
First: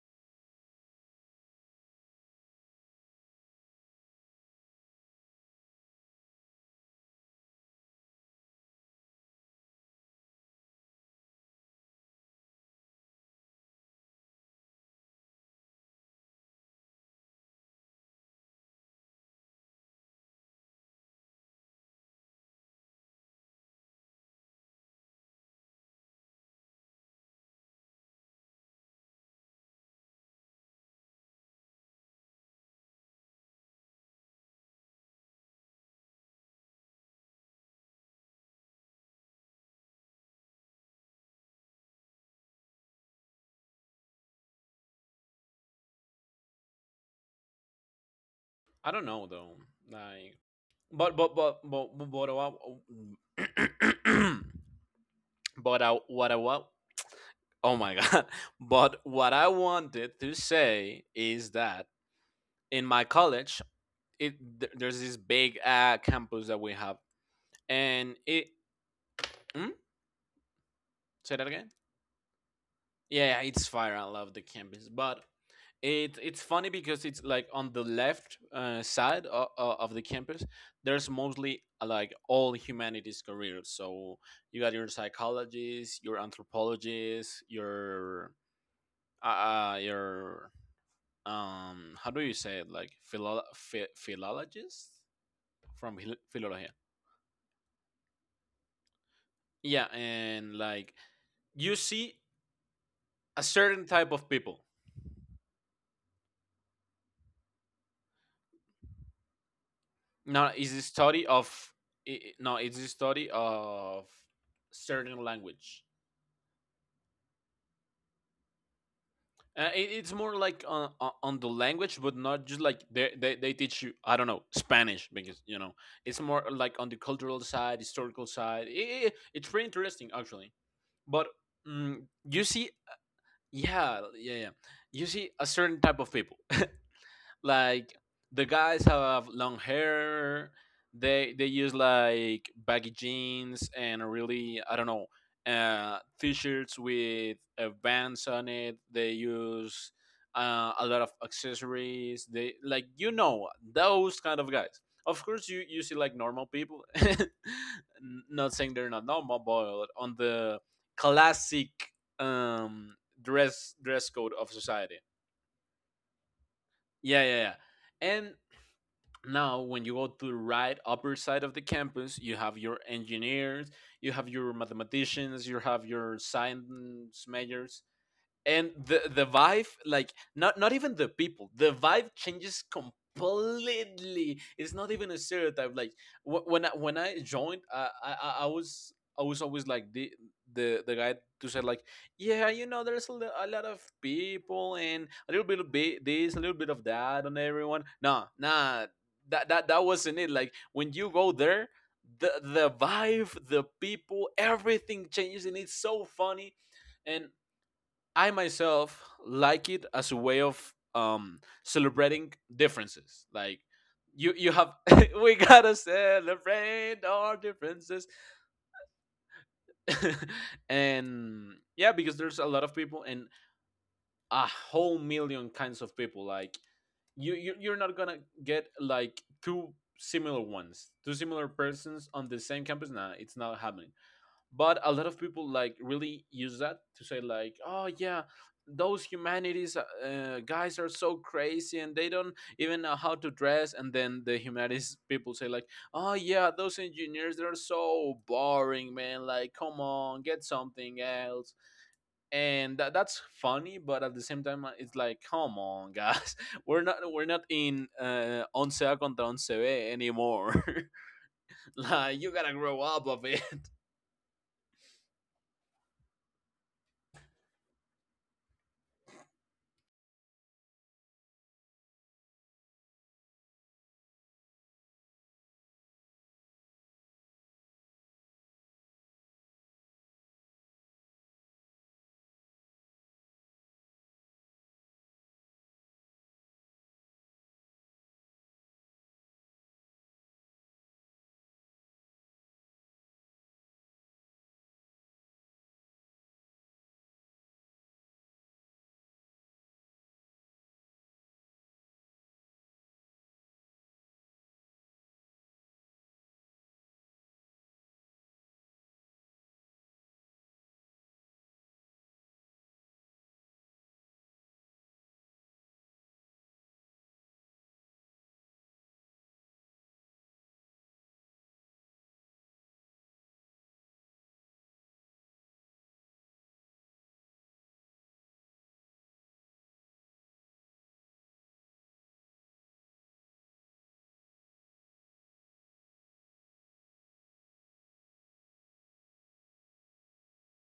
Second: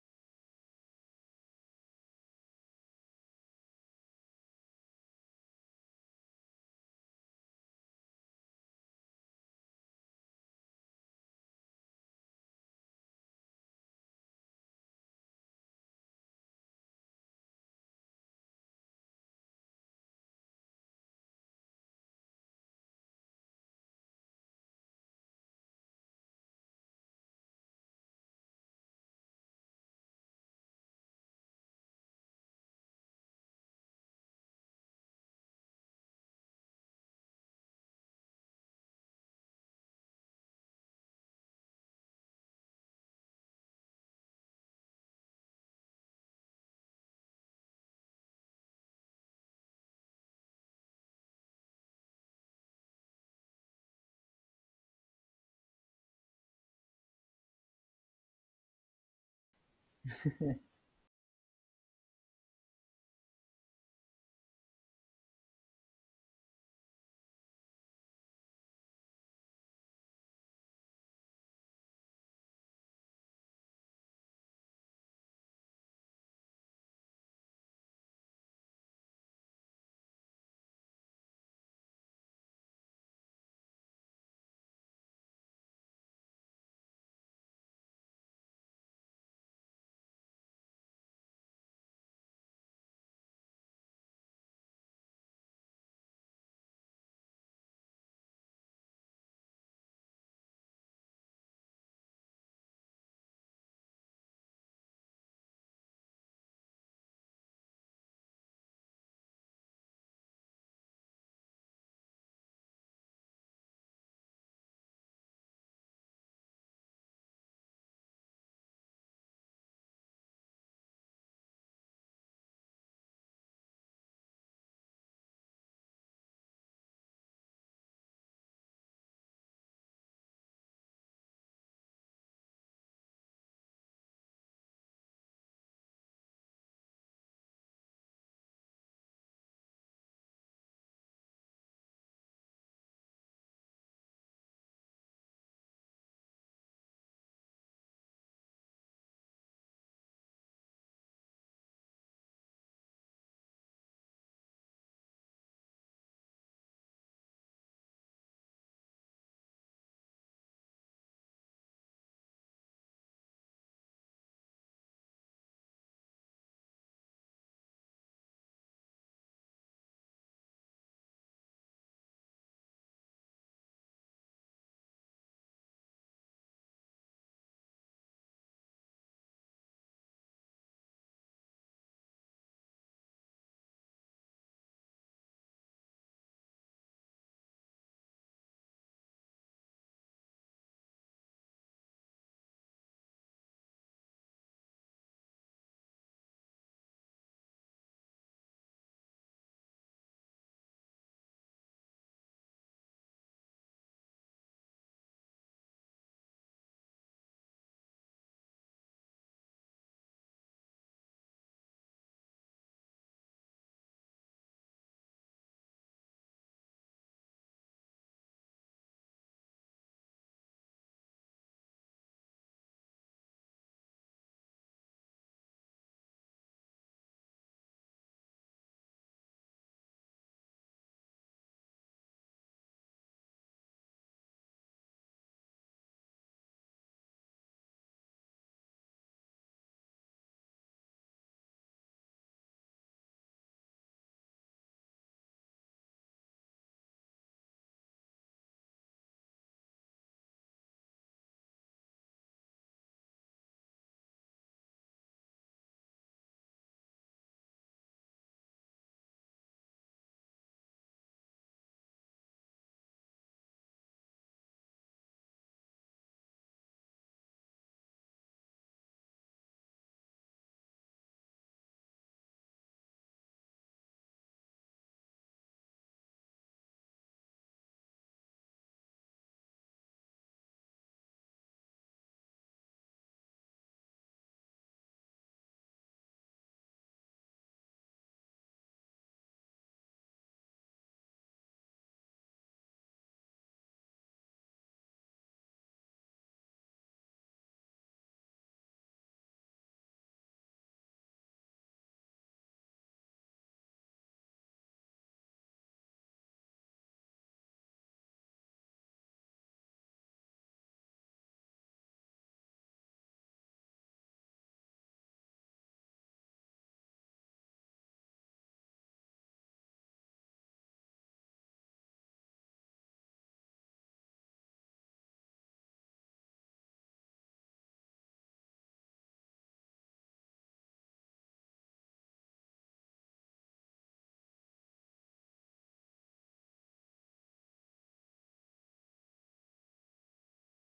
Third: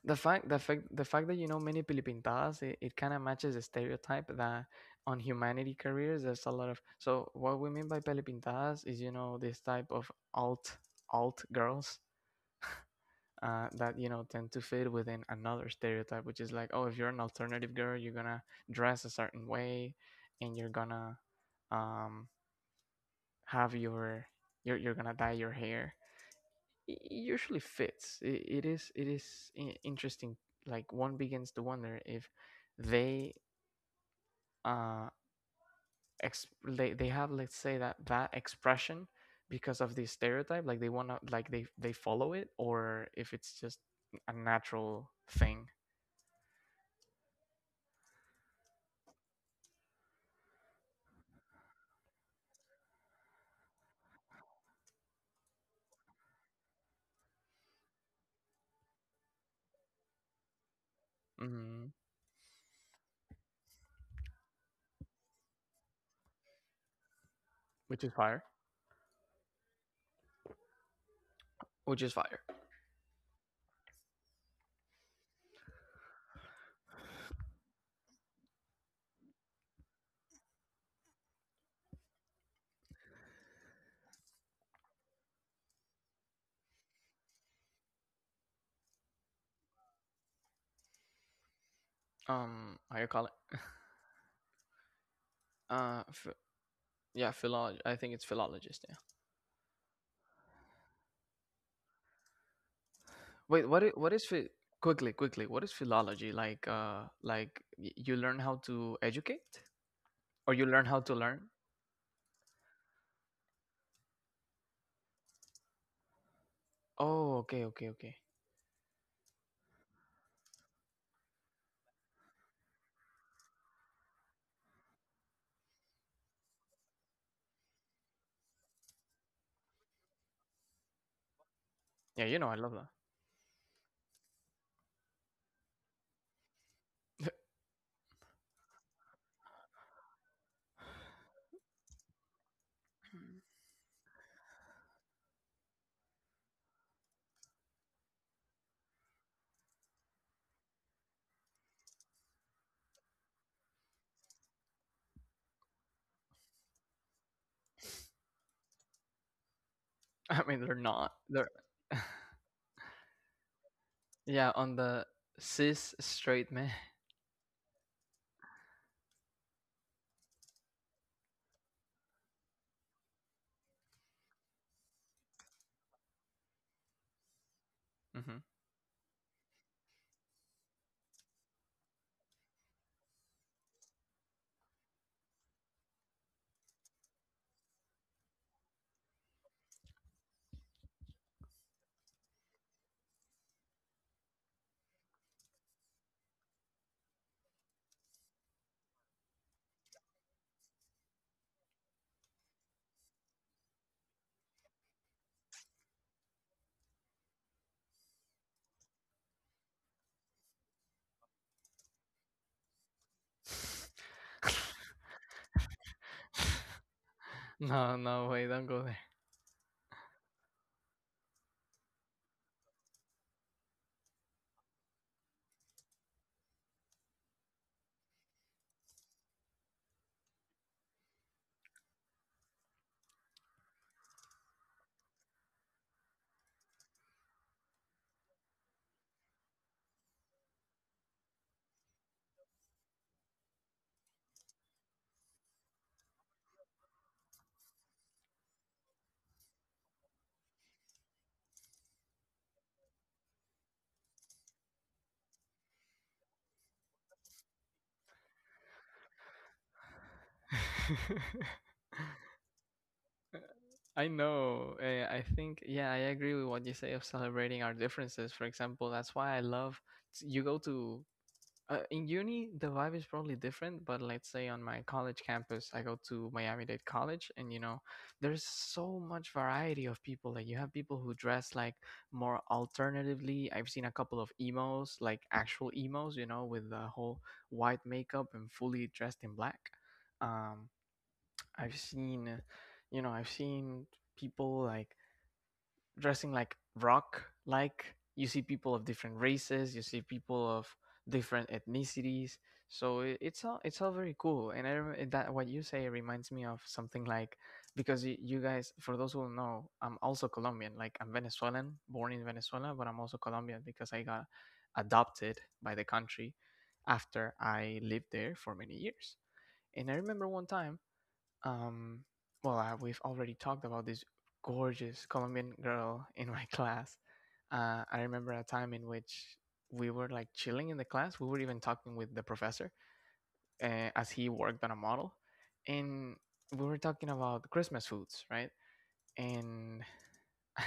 [SPEAKER 1] The fact that you know many Pilipintadas, it kind of matches the stereotype that on humanity careers there's a lot of. So what we mean by Pilipintadas is you know this type of alt girls that you know tend to fit within another stereotype, which is like, oh, if you're an alternative girl, you're gonna dress a certain way, and you're gonna um have your you're gonna dye your hair. It usually fits. It is interesting. Like one begins to wonder if they uh they have, let's say, that expression because of this stereotype. Like they wanna, like they follow it, or if it's just a natural thing.
[SPEAKER 2] I don't know though. Like, but what I- but I, what I want. Oh my god! But what I wanted to say is
[SPEAKER 1] Mm.
[SPEAKER 2] that in my college, it there's this big campus that we have,
[SPEAKER 1] Which is
[SPEAKER 2] and
[SPEAKER 1] fire.
[SPEAKER 2] it hmm? Say that again.
[SPEAKER 1] Which is fire.
[SPEAKER 2] Yeah, yeah, it's fire. I love the campus, but it's funny because it's like on the left side of the campus. There's mostly like all humanities careers. So you got your psychologists, your anthropologists, your your, um, how do you say it, like
[SPEAKER 1] How you call it?
[SPEAKER 2] philologists, from
[SPEAKER 1] Uh, ph-
[SPEAKER 2] philology.
[SPEAKER 1] yeah, philolog. I think it's philologist. Yeah.
[SPEAKER 2] Yeah. And like, you see a
[SPEAKER 1] Wait,
[SPEAKER 2] certain
[SPEAKER 1] what
[SPEAKER 2] type
[SPEAKER 1] is
[SPEAKER 2] of people.
[SPEAKER 1] quickly quickly what is philology like? Like you learn how to educate, or
[SPEAKER 2] Now,
[SPEAKER 1] you
[SPEAKER 2] is the
[SPEAKER 1] learn how to
[SPEAKER 2] study
[SPEAKER 1] learn?
[SPEAKER 2] of, no, it's the study of certain language.
[SPEAKER 1] Oh, okay, okay, okay.
[SPEAKER 2] It, it's more like on, on the language, but not just like they, they teach you, I don't know, Spanish, because you know, it's more like on the cultural side, historical side. It's pretty interesting actually. But mm,
[SPEAKER 1] Yeah, you
[SPEAKER 2] you
[SPEAKER 1] know I love
[SPEAKER 2] see,
[SPEAKER 1] that.
[SPEAKER 2] yeah, yeah, yeah, you see a certain type of people. Like, the guys have long hair. They use like baggy jeans and really, I don't know, t-shirts with bands on it. They use a lot of accessories. They, like, you know, those kind of guys. Of course, you see like normal people. Not saying they're not normal, but on
[SPEAKER 1] I
[SPEAKER 2] the
[SPEAKER 1] mean, they're not. They're
[SPEAKER 2] classic, um, dress code
[SPEAKER 1] yeah,
[SPEAKER 2] of
[SPEAKER 1] on
[SPEAKER 2] society.
[SPEAKER 1] the cis straight man.
[SPEAKER 2] Yeah, yeah, yeah. And now when you go to the right upper side of the campus, you have your engineers, you have your mathematicians, you have your science majors.
[SPEAKER 1] hmm.
[SPEAKER 2] And the vibe, like, not even the people, the vibe changes completely. It's not even a stereotype. Like, when I joined, I was, I was always like the guy to say like, "Yeah, you know, there's a, a lot of people and a little bit of this, a little bit of that on everyone." Nah, nah, that wasn't it. Like, when you go there, the vibe, the people, everything changes, and it's so funny. And I myself like it as a way of, um, celebrating differences. Like, you have we gotta celebrate our
[SPEAKER 1] No,
[SPEAKER 2] differences.
[SPEAKER 1] no, wait, don't go there.
[SPEAKER 2] And yeah, because there's a lot of people and a whole million kinds of people. Like, you you're not gonna get like two similar ones, two similar persons on the same campus. Nah, it's not happening. But a lot of people, like, really use that to say like, "Oh yeah, those humanities guys are so crazy and they don't even know how to dress." And then the humanities people say like, "Oh yeah, those engineers, they're so boring, man. Like, come on, get something else." And that's funny, but at the same time, it's like, come on, guys, we're not, we're not in once A contra once B anymore. Like, you gotta grow up a bit.
[SPEAKER 1] I know. I think, yeah, I agree with what you say of celebrating our differences. For example, that's why I love you go to in uni, the vibe is probably different, but let's say on my college campus, I go to Miami-Dade College, and you know, there's so much variety of people. Like, you have people who dress like more alternatively. I've seen a couple of emos, like actual emos, you know, with the whole white makeup and fully dressed in black. Um, I've seen, you know, I've seen people like dressing like rock. Like you see people of different races, you see people of different ethnicities. So it's all, it's all very cool. And that what you say reminds me of something. Like, because you guys, for those who don't know, I'm also Colombian. Like, I'm Venezuelan, born in Venezuela, but I'm also Colombian because I got adopted by the country after I lived there for many years. And I remember one time, um, well, we've already talked about this gorgeous Colombian girl in my class. I remember a time in which we were like chilling in the class. We were even talking with the professor, as he worked on a model, and we were talking about Christmas foods, right? And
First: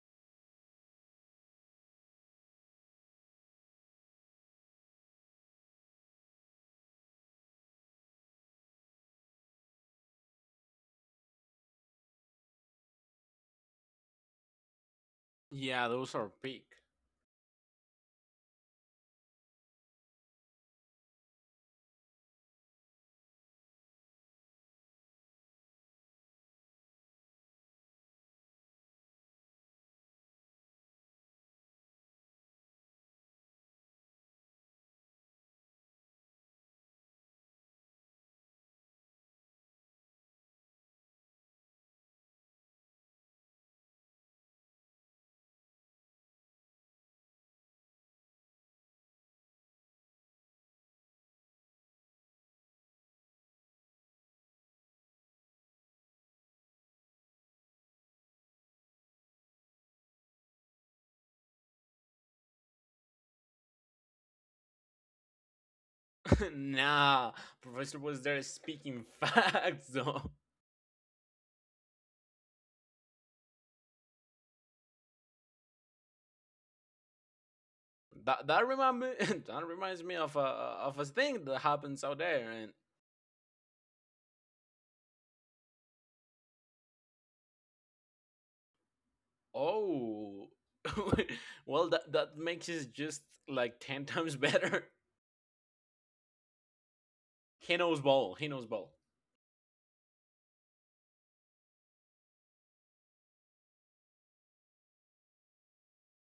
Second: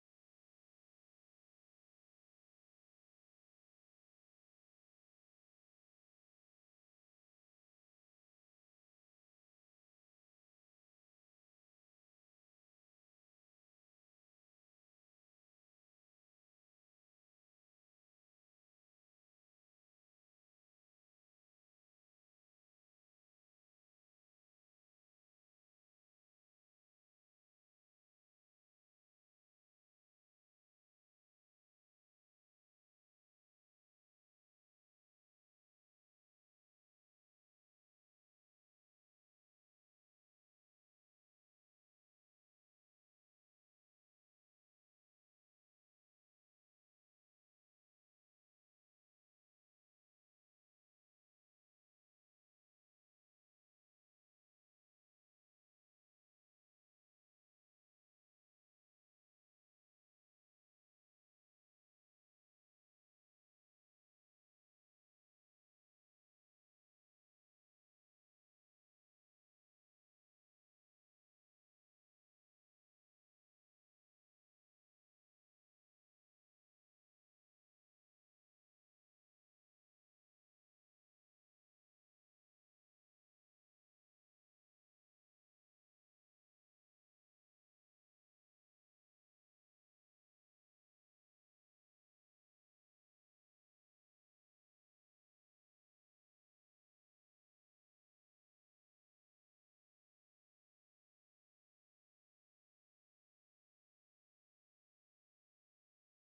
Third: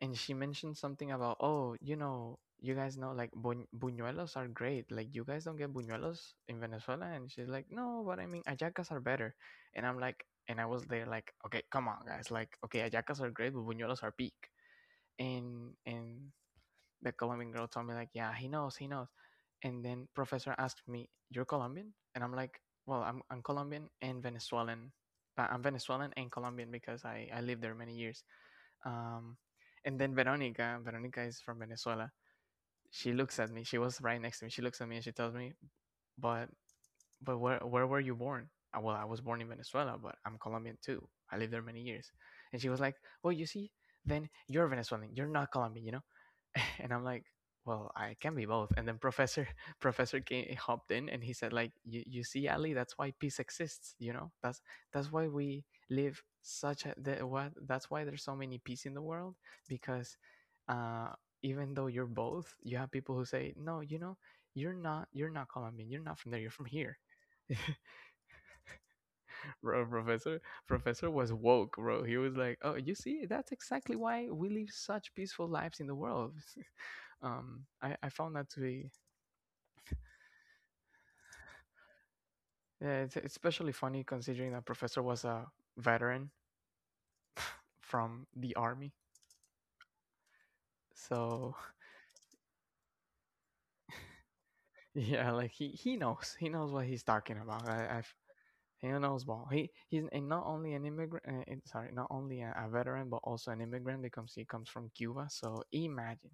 [SPEAKER 1] and she mentioned something about, oh, you know, you guys know, like, buñuelos are great, like, you guys don't get buñuelos in Venezuela. And she's like, no, but I mean, ayacas are better. And I'm like, and I was there like, okay, come on guys, like, okay, ayacas are great, but buñuelos are peak. and
[SPEAKER 2] Yeah, those are
[SPEAKER 1] and
[SPEAKER 2] big.
[SPEAKER 1] the Colombian girl told me like, yeah, he knows, he knows. And then professor asked me, you're Colombian? And I'm like, I'm Colombian and Venezuelan. I'm Venezuelan and Colombian because I lived there many years. um, and then Veronica, Veronica is from Venezuela. She looks at me. She was right next to me. She looks at me and she tells me, "But where were you born?" Uh, well, I was born in Venezuela, but I'm Colombian too. I lived there many years. And she was like, well, you see, then you're Venezuelan. You're not Colombian, you know? And I'm like, well, I can be both. And then Professor Professor came, hopped in and he said, like, you see, Ali, that's why peace exists, you know? That's why we live such a the, what, that's why there's so many peace in the world, because uh even though you're both, you have people who say, no, you know, you're not, you're not Colombian, you're not from there, you're from here.
[SPEAKER 2] Nah, professor was there speaking
[SPEAKER 1] bro,
[SPEAKER 2] facts though.
[SPEAKER 1] professor, professor was woke, bro. He was like, oh, you see, that's exactly why we live such peaceful lives in the world. I found
[SPEAKER 2] That
[SPEAKER 1] that to
[SPEAKER 2] that
[SPEAKER 1] be
[SPEAKER 2] remind me That reminds me of a thing that happens out there, and
[SPEAKER 1] yeah, it's especially funny considering that professor was a veteran from the army.
[SPEAKER 2] oh.
[SPEAKER 1] So
[SPEAKER 2] Well, that makes it just like 10 times better.
[SPEAKER 1] yeah, like he knows, he knows what he's talking about.
[SPEAKER 2] He knows ball, he knows
[SPEAKER 1] He
[SPEAKER 2] ball.
[SPEAKER 1] knows ball. He he's, and not only an immigrant, sorry, not only a veteran, but also an immigrant because he comes from Cuba. So imagine,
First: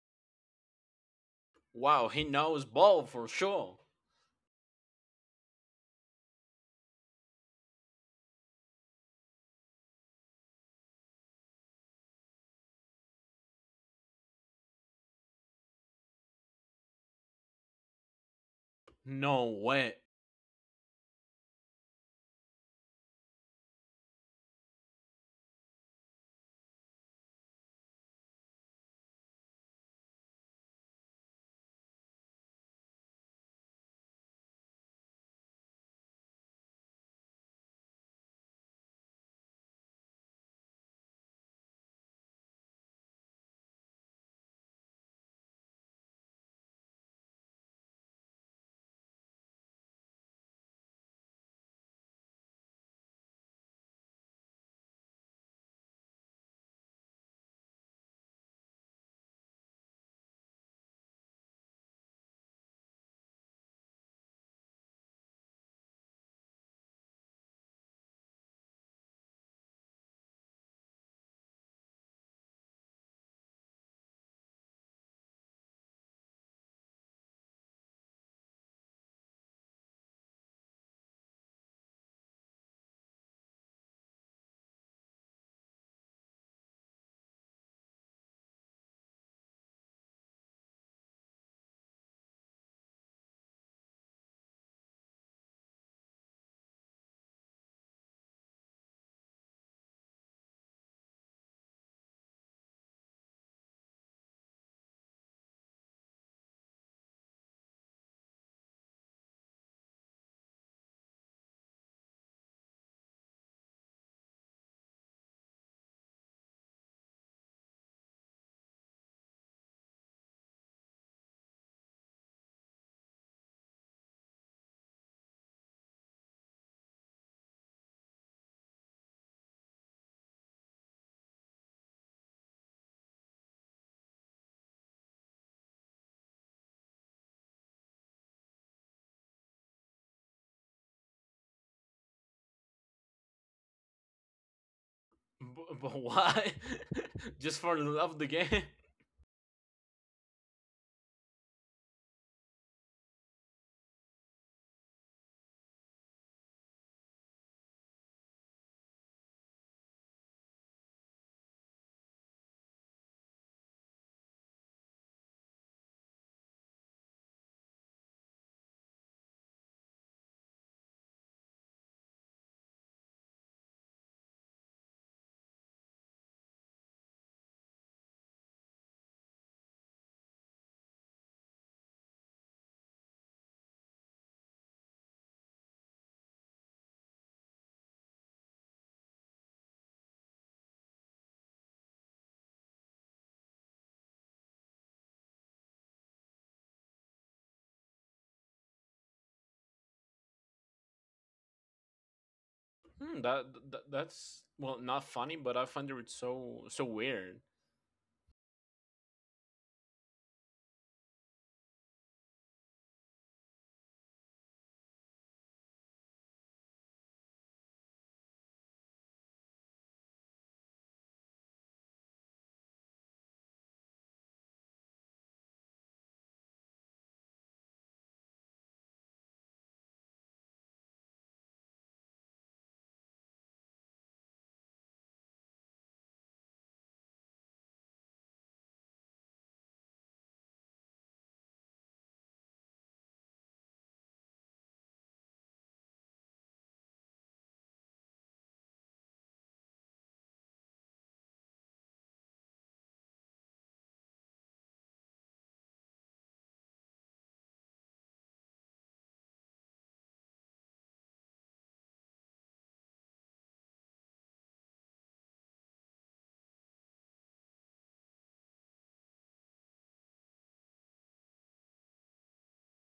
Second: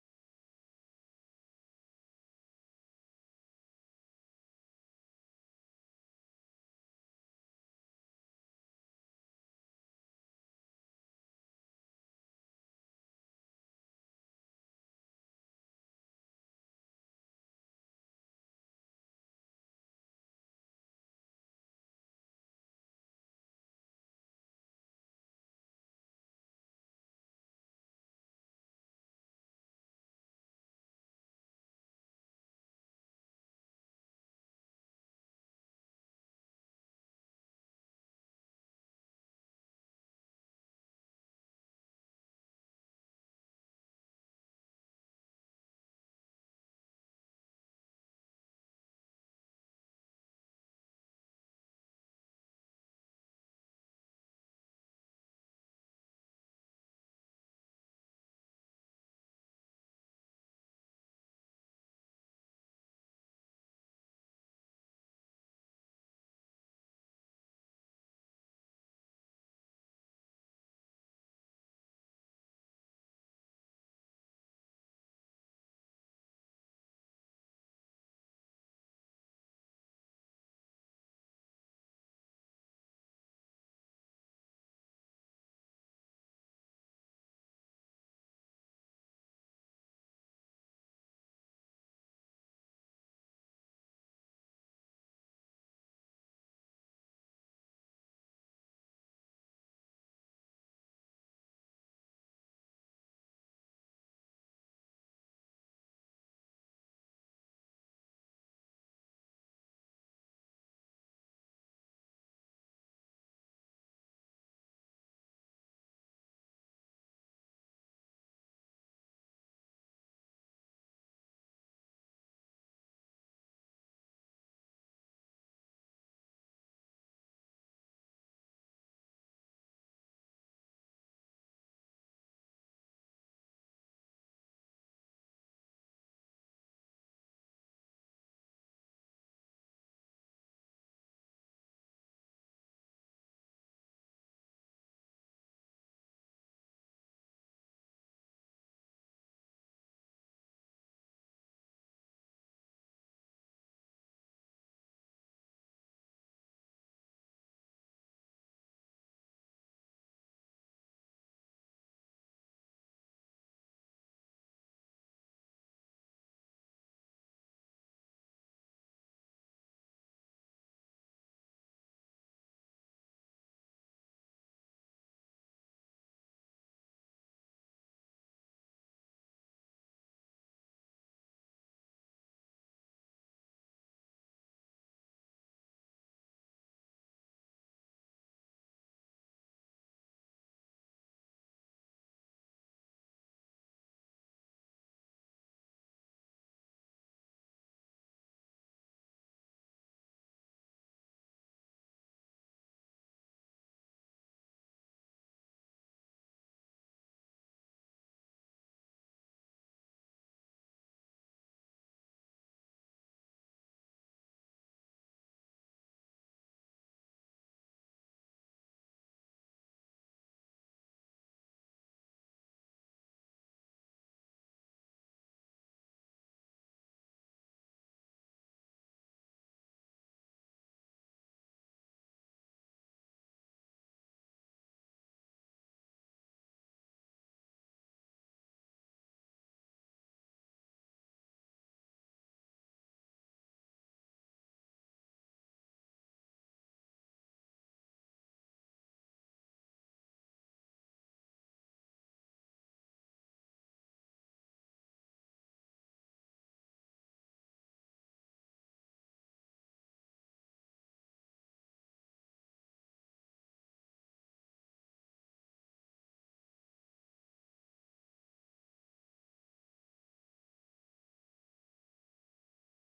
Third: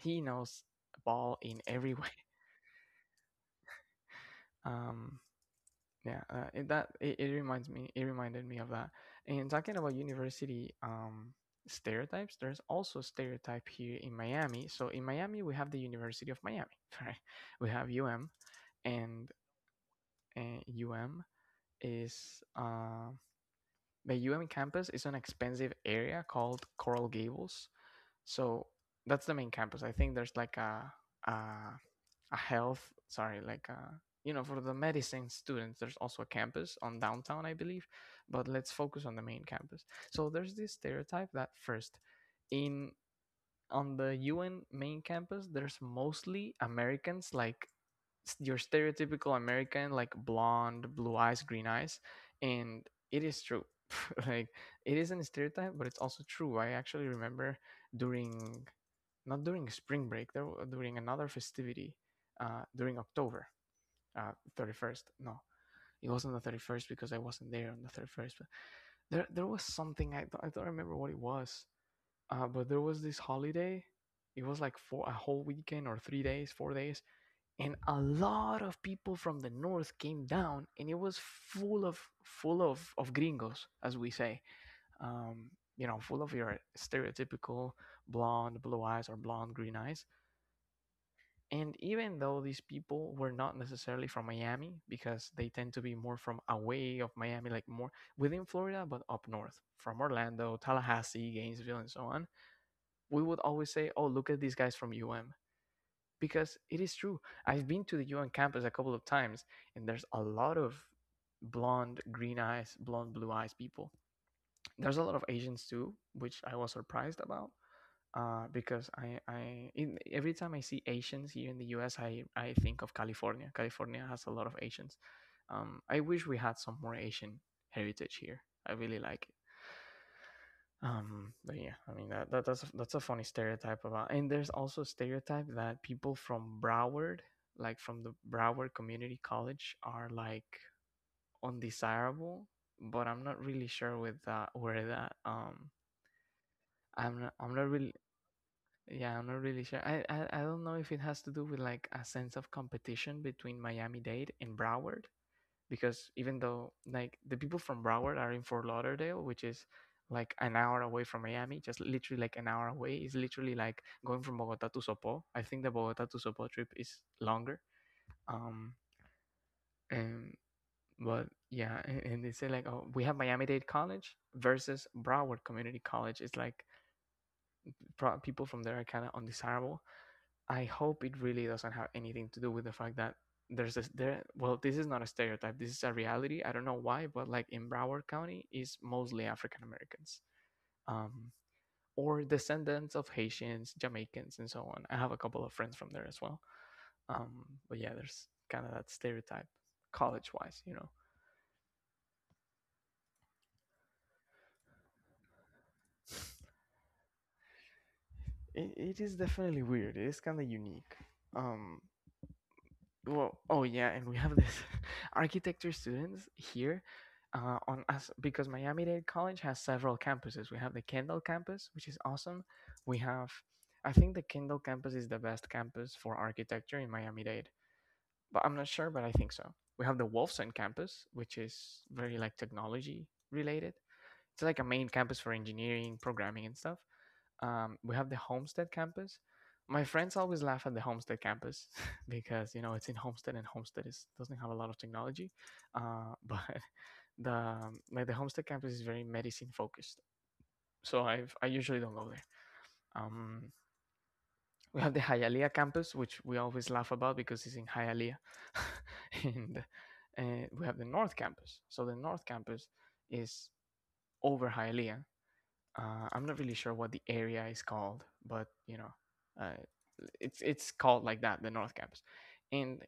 [SPEAKER 1] he knows ball in every way.
[SPEAKER 2] Wow, he knows ball for sure.
[SPEAKER 1] um yeah, that it reminds me, it reminded me of that. And talking about university stereotypes, there's also stereotype here in Miami. So in Miami we have the University of Miami, right? We have, and
[SPEAKER 2] No way.
[SPEAKER 1] uh, um is the campus is an expensive area called Coral Gables. So that's the main campus. I think there's like uh a health, sorry, like you know, for the medicine students, there's also a campus on downtown, I believe. But let's focus on the main campus. So there's this stereotype that, first, in on the UN main campus there's mostly Americans, like your stereotypical American, like blonde blue eyes, green eyes. And it is true. like, it isn't a stereotype, but it's also true. I actually remember during, not during spring break, during another festivity, during October uh, 31st. No, it wasn't the 31st, because I wasn't there on the 31st. But there was something, I don't remember what it was, but there was this holiday. It was like for a whole weekend, or 3 days, 4 days, and a lot of people from the north came down, and it was full of gringos, as we say, um, you know, full of your stereotypical blonde, blue eyes, or blonde, green eyes. And even though these people were not necessarily from Miami, because they tend to be more from away of Miami, like more within Florida, but up north, from Orlando, Tallahassee, Gainesville, and so on, we would always say, oh, look at these guys from UM. Because it is true. I've been to the UM campus a couple of times, and there's a lot of blonde, green eyes, blonde, blue eyes people. There's a lot of Asians too, which I was surprised about, because every time I see Asians here in the U.S., I think of California. California has a lot of Asians. I wish we had some more Asian heritage here. I really like it. But yeah, I mean that's a funny stereotype about. And there's also a stereotype that people from Broward, like from the Broward Community College, are like undesirable. But I'm not really sure with that, where that
[SPEAKER 2] B- but why?
[SPEAKER 1] I'm
[SPEAKER 2] Just
[SPEAKER 1] not
[SPEAKER 2] for the
[SPEAKER 1] really,
[SPEAKER 2] love of the game.
[SPEAKER 1] yeah, I'm not really sure. I don't know if it has to do with like a sense of competition between Miami-Dade and Broward, because even though like the people from Broward are in Fort Lauderdale, which is like an hour away from Miami, just literally like an hour away, is literally like going from Bogota to Sopó. I think the Bogota to Sopó trip is longer. Um, and but yeah, and they say like, oh, we have Miami-Dade College versus Broward Community College. It's like people from there are kind of undesirable. I hope it really doesn't have anything to do with the fact that there's this there, well, this is not a stereotype, this is a reality. I don't know why, but like in Broward County is mostly African Americans, um or descendants of Haitians, Jamaicans, and so on. I have a couple of friends from there as well. But yeah, there's kind of that stereotype, college wise you know.
[SPEAKER 2] Hmm, that that's well not funny, but I find it so so weird.
[SPEAKER 1] It is definitely weird. It is kind of unique. um Well, oh yeah, and we have this architecture students here on us, because Miami-Dade College has several campuses. We have the Kendall campus, which is awesome. We have, I think the Kendall campus is the best campus for architecture in Miami-Dade, but I'm not sure, but I think so. We have the Wolfson campus, which is very like technology related. It's like a main campus for engineering, programming, and stuff. We have the Homestead campus. My friends always laugh at the Homestead campus because you know it's in Homestead, and Homestead is, doesn't have a lot of technology, but the like the Homestead campus is very medicine focused. So I usually don't go there. Um, we have the Hialeah campus, which we always laugh about because it's in Hialeah, and we have the North campus. So the North campus is over Hialeah, I'm not really sure what the area is called, but you know, uh, it's called like that, the North Campus. And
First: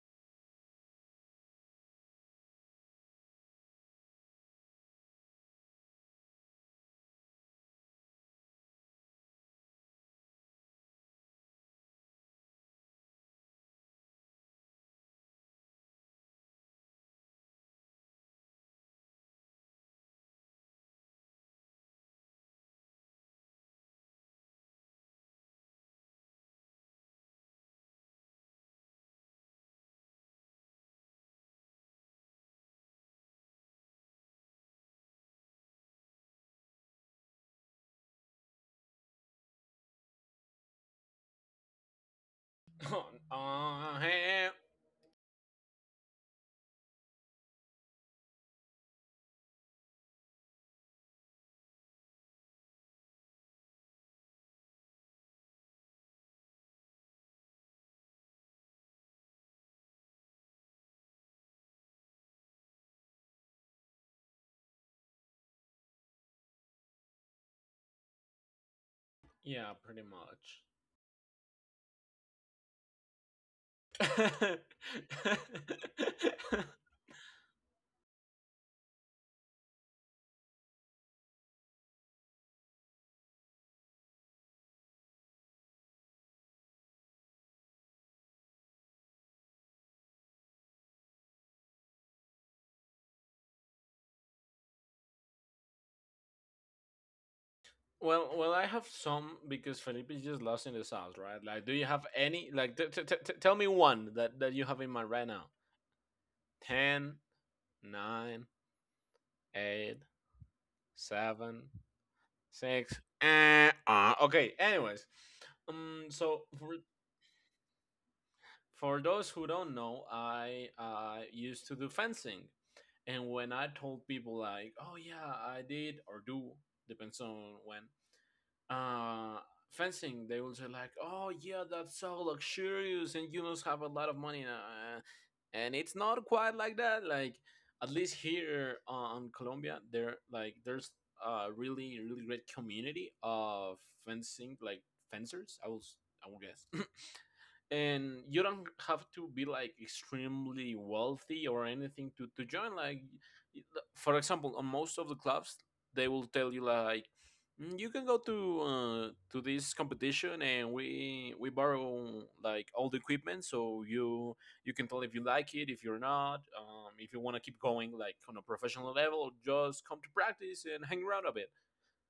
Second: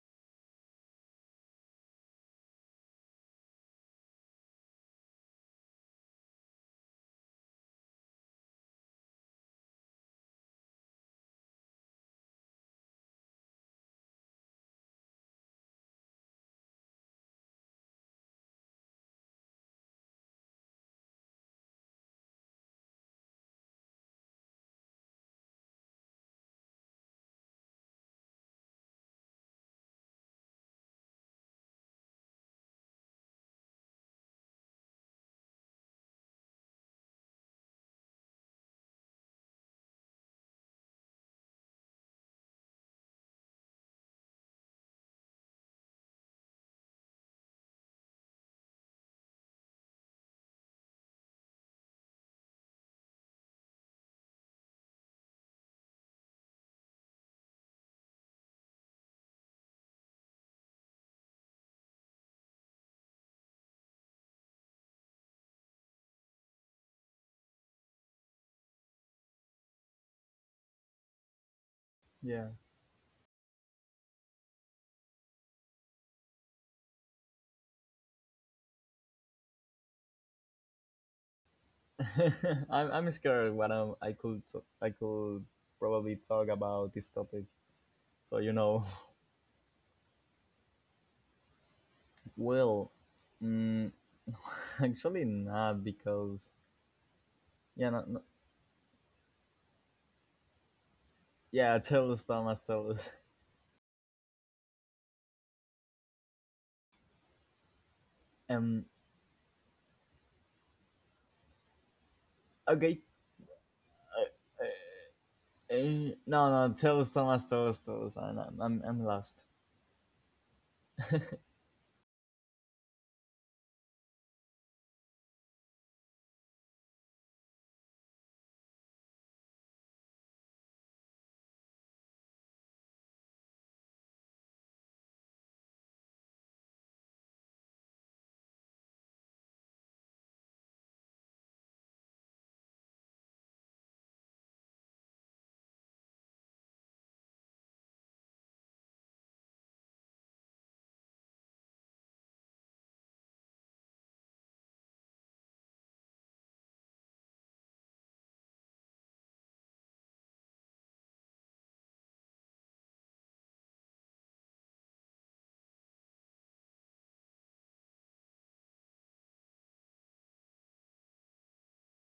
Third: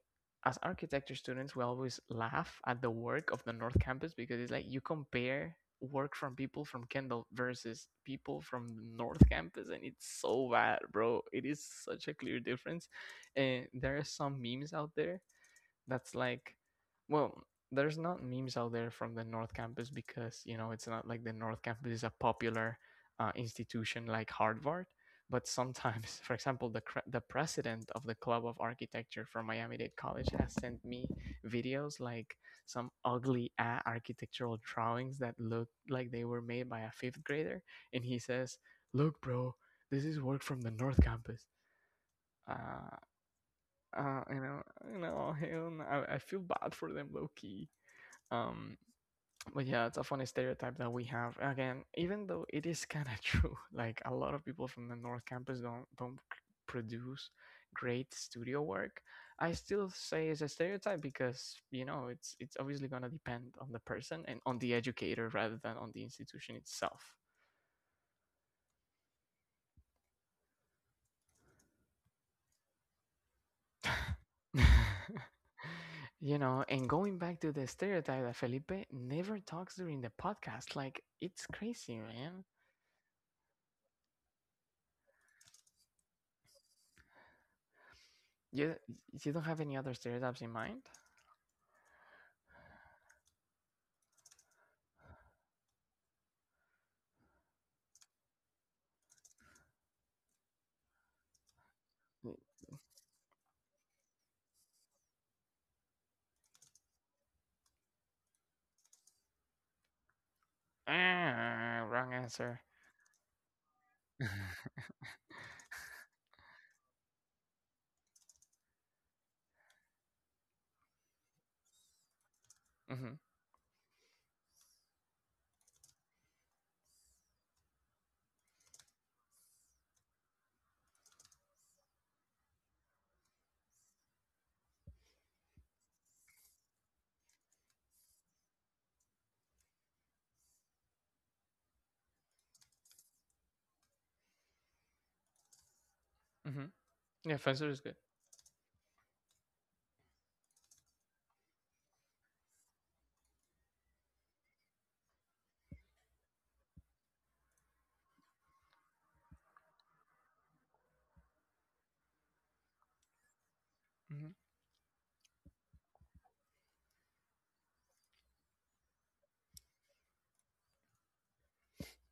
[SPEAKER 1] as architecture students, we always laugh at the work of the North Campus, because it's like, you compare work from people from Kendall versus people from the North Campus, and it's so bad, bro. It is such a clear difference, and there are some memes out there that's like, well, there's not memes out there from the North Campus because you know it's not like the North Campus is a popular institution like Harvard. But sometimes, for example, the president of the club of architecture from Miami-Dade College has sent me videos like some ugly architectural drawings that look like they were made by a fifth grader, and he says, look, bro, this is work from the North Campus. uh, you
[SPEAKER 2] Hey.
[SPEAKER 1] know, you know, hell, no. I feel bad for them, low key. Um, but yeah, it's a funny stereotype that we have. Again, even though it is kind of true, like, a lot of people from the North Campus don't produce great studio work. I still say it's a stereotype, because you know it's obviously gonna depend on the person and on the educator rather than on the institution itself.
[SPEAKER 2] Yeah, pretty much.
[SPEAKER 3] Yeah.
[SPEAKER 1] you know, and going back to the stereotype that Felipe never talks during the podcast, like, it's crazy, man.
[SPEAKER 3] I'm scared what I could t- I could probably talk about this topic. So you
[SPEAKER 1] You
[SPEAKER 3] know.
[SPEAKER 1] you don't have any other stereotypes in mind?
[SPEAKER 3] Well, mm, actually not because yeah, no, no,
[SPEAKER 2] Well, I have some because Felipe is just lost in the sauce, right? Like, do
[SPEAKER 3] yeah,
[SPEAKER 2] you have
[SPEAKER 3] tell us,
[SPEAKER 1] Y-
[SPEAKER 2] any?
[SPEAKER 3] Thomas,
[SPEAKER 2] Like,
[SPEAKER 3] tell us.
[SPEAKER 2] tell me one that you have in mind right now. Ten, nine,
[SPEAKER 3] Um.
[SPEAKER 2] eight, seven,
[SPEAKER 1] Ah, wrong answer.
[SPEAKER 3] Okay.
[SPEAKER 2] six. Eh, okay. Anyways,
[SPEAKER 3] No,
[SPEAKER 2] so
[SPEAKER 3] no, tell us, tell us, tell us, tell us.
[SPEAKER 2] for
[SPEAKER 3] I'm
[SPEAKER 2] those
[SPEAKER 3] lost.
[SPEAKER 2] who don't know, I used to do fencing.
[SPEAKER 1] hmm.
[SPEAKER 2] And when I told people like, "Oh yeah, I did or do," depends on when, uh, fencing, they will say like, "Oh yeah, that's so luxurious and you must have a lot of money." And it's not quite like that. Like, at least here on Colombia, there, like, there's a really really great community of fencing, like fencers. I will
[SPEAKER 1] Hmm.
[SPEAKER 2] guess.
[SPEAKER 1] Yeah, face is good.
[SPEAKER 2] And you don't have to be like extremely wealthy or anything to join. Like, for example, on most of the clubs, they will tell you like, "Mm, you can go to this competition, and we borrow like all the equipment, so
[SPEAKER 1] Hmm.
[SPEAKER 2] you can tell if you like it, if you're not, if you want to keep going, like, on a professional level, or just come to practice and hang around a bit.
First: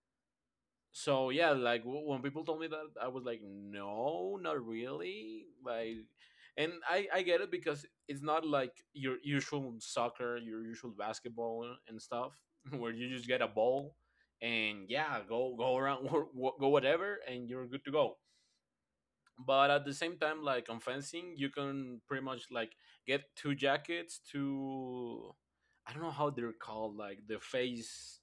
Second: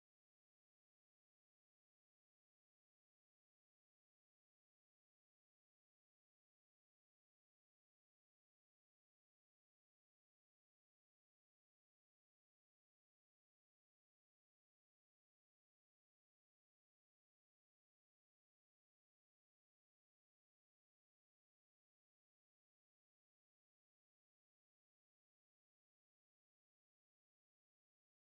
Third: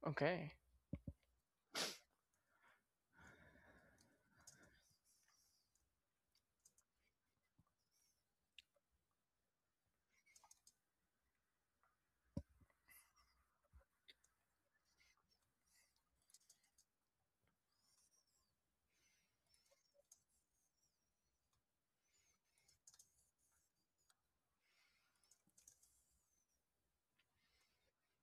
[SPEAKER 1] Okay,
[SPEAKER 2] So yeah, like, when people told me that, I was like, no, not really, like. And I get it, because it's not like your usual soccer, your usual basketball and stuff, where you just get a ball and yeah, go around, go whatever, and you're good to go. But at the same time, like, on fencing you can pretty much like get two jackets, two, I don't know how they're called, like the face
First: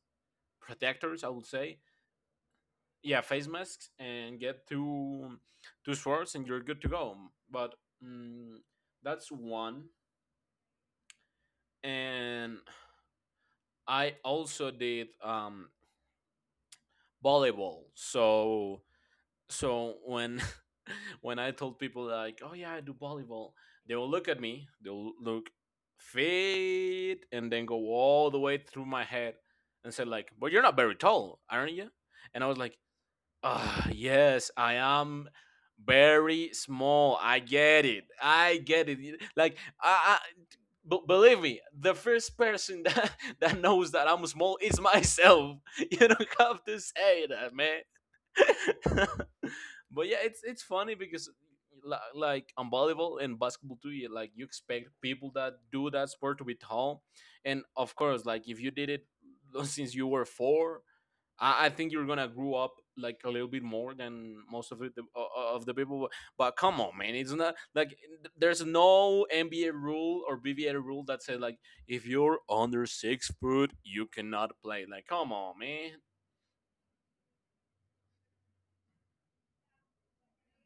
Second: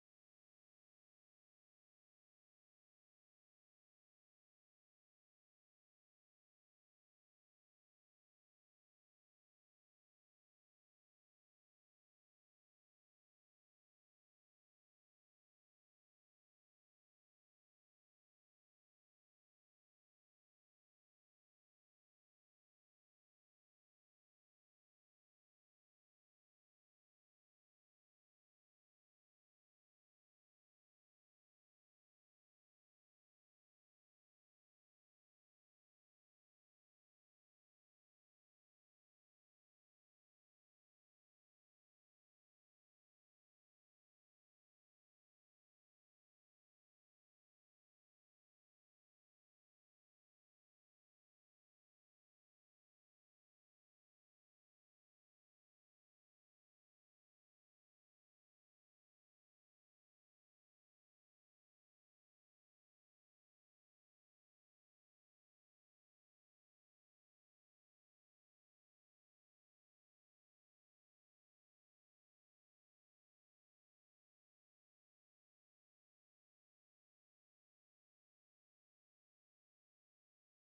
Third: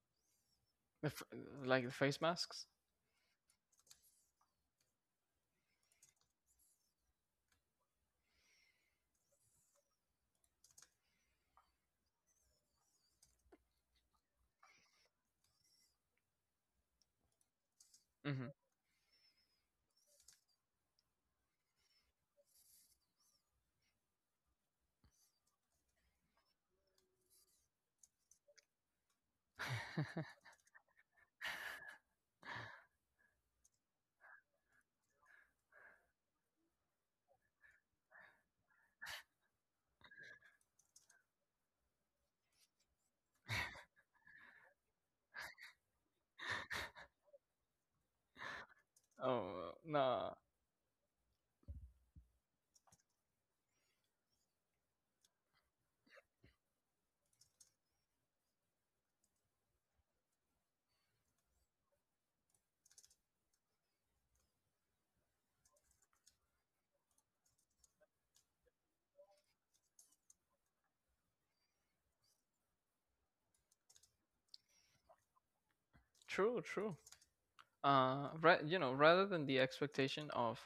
[SPEAKER 1] the f-
[SPEAKER 2] protectors, I would say.
[SPEAKER 1] like the face masks.
[SPEAKER 2] Yeah, face masks. And get two swords and you're good to go. But mm, that's one. And I also did, um, volleyball.
[SPEAKER 1] Hmm.
[SPEAKER 2] So, when when I told people like, "Oh yeah, I do volleyball," they will look at me, they'll look fit, and then go all the way through my head and said like, "But you're not very tall, aren't you?" And I was like, "Ah, yes, I am very small. I get it. I get it. You-" Like, I believe me, the first person that that knows that I'm small is myself. You don't have to say that, man.
[SPEAKER 1] oh
[SPEAKER 2] But yeah,
[SPEAKER 1] no.
[SPEAKER 2] it's funny because, like on volleyball and basketball too, you, like, you expect people that do that sport to be tall. And of course, like, if you did it since you were four, I think you're gonna grow up like a little bit more than most of the people. But come on, man, it's not like there's no NBA rule or BVA rule that says like, if you're under 6 foot, you cannot play. Like, come on, man,
[SPEAKER 1] True, true. You know, rather than the expectation of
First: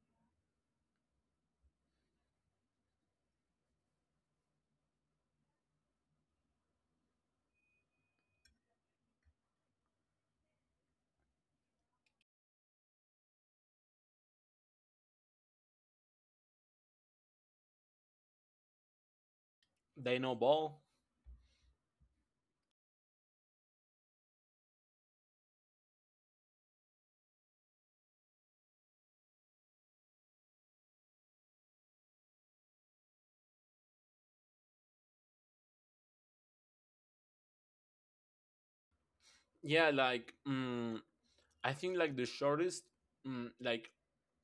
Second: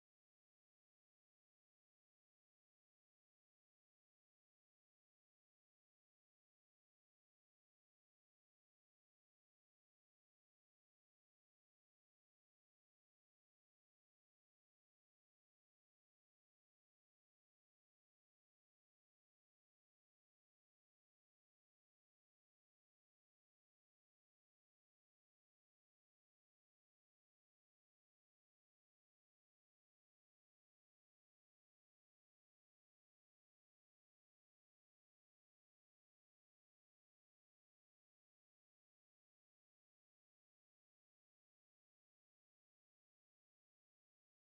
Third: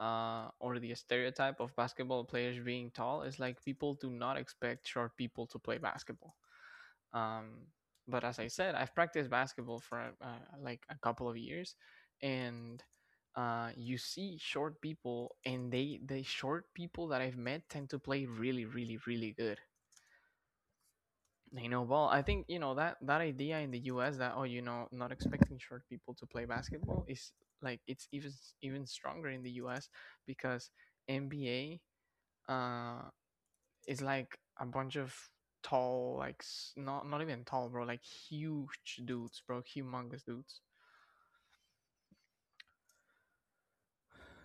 [SPEAKER 1] or the stereotype of basketball players being tall, is like, people do not expect short people to play basketball. Um, but as I said, I've practiced basketball for like a couple of years, and you see short people, and the short people that I've met tend to play really, really, really good.
[SPEAKER 2] they know ball.
[SPEAKER 1] They know ball. I think you know that that idea in the U.S. that, oh, you know, not expecting short people to play basketball is like, it's even even stronger in the U.S. because NBA uh is like a bunch of tall, like not, not even tall, bro, like huge dudes, bro,
[SPEAKER 2] Yeah,
[SPEAKER 1] humongous
[SPEAKER 2] like,
[SPEAKER 1] dudes.
[SPEAKER 2] mm, I think like the shortest, mm, like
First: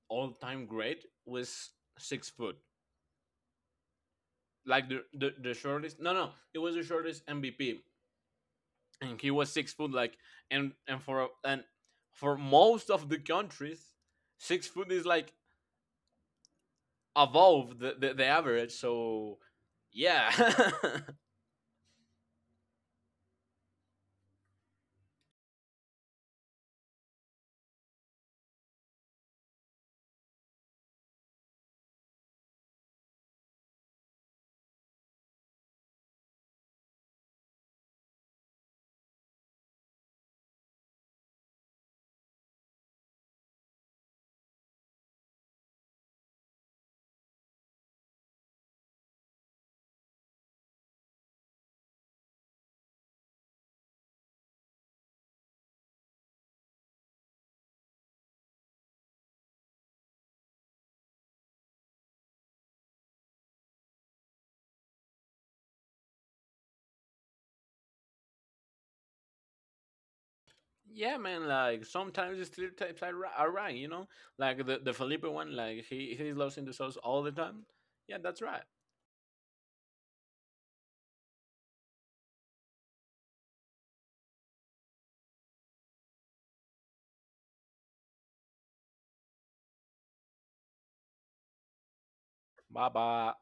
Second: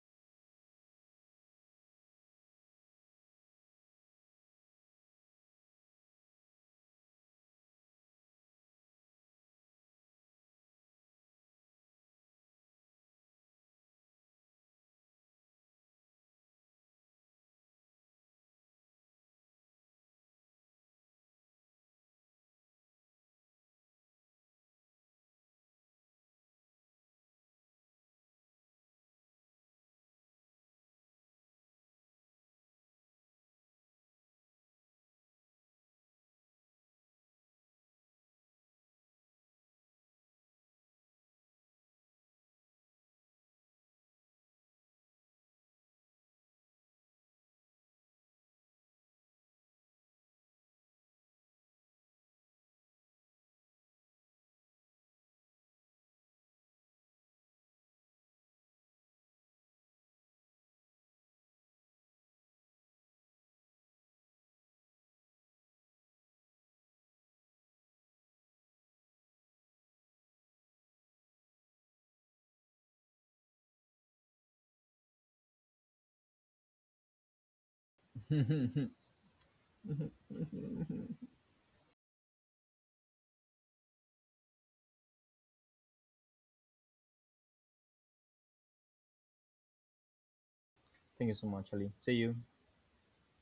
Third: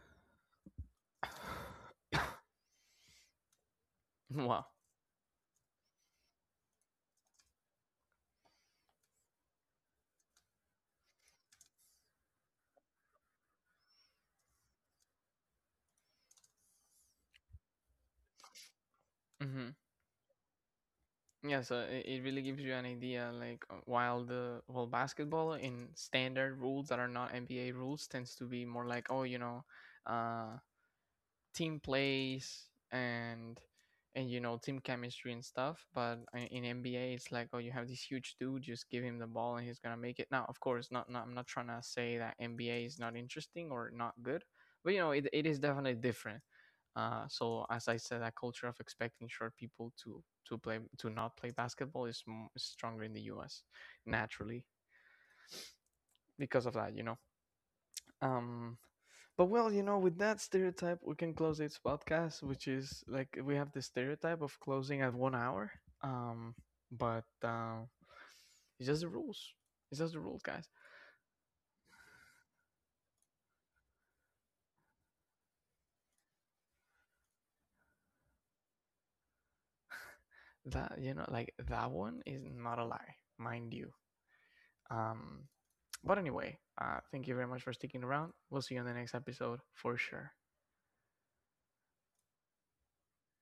[SPEAKER 2] all time great was 6 foot.
[SPEAKER 1] wow.
[SPEAKER 2] Like the shortest. No, no, it was the shortest MVP. And he was 6 foot, like. And and for most of the countries, 6 foot is like above the average, so
[SPEAKER 1] Hmm.
[SPEAKER 2] yeah.
[SPEAKER 1] Yeah, so it really gives you an idea. Like, while the well, basketball in standard rules that are not NBA rules tends to be more like, oh, you know, uh team plays and you know team chemistry and stuff. But in NBA, it's like, oh, you have this huge dude, just give him the ball and he's gonna make it. Now, of course, not I'm not trying to say that NBA is not interesting or not good, but you know it, it is definitely different. So as I said, that culture of expecting short people to play to not play basketball is, is stronger in the U.S. naturally, because of that, you know. Um, but well, you know, with that stereotype, we can close this podcast, which is like, we have the stereotype of closing at 1 hour. Um, but it's just the rules. It's just the rules, guys.
[SPEAKER 2] Yeah, man, like sometimes the stereotypes are, are right, you know. Like the Felipe one, like he's lost in the sauce all the time. Yeah, that's right.
[SPEAKER 3] Thank
[SPEAKER 1] That, you know, like, that one is not a lie, mind you. Um, but anyway, thank you very much for sticking around. We'll see you on the next episode for sure.
[SPEAKER 3] you so much, Ali. See you.
[SPEAKER 2] Bye bye.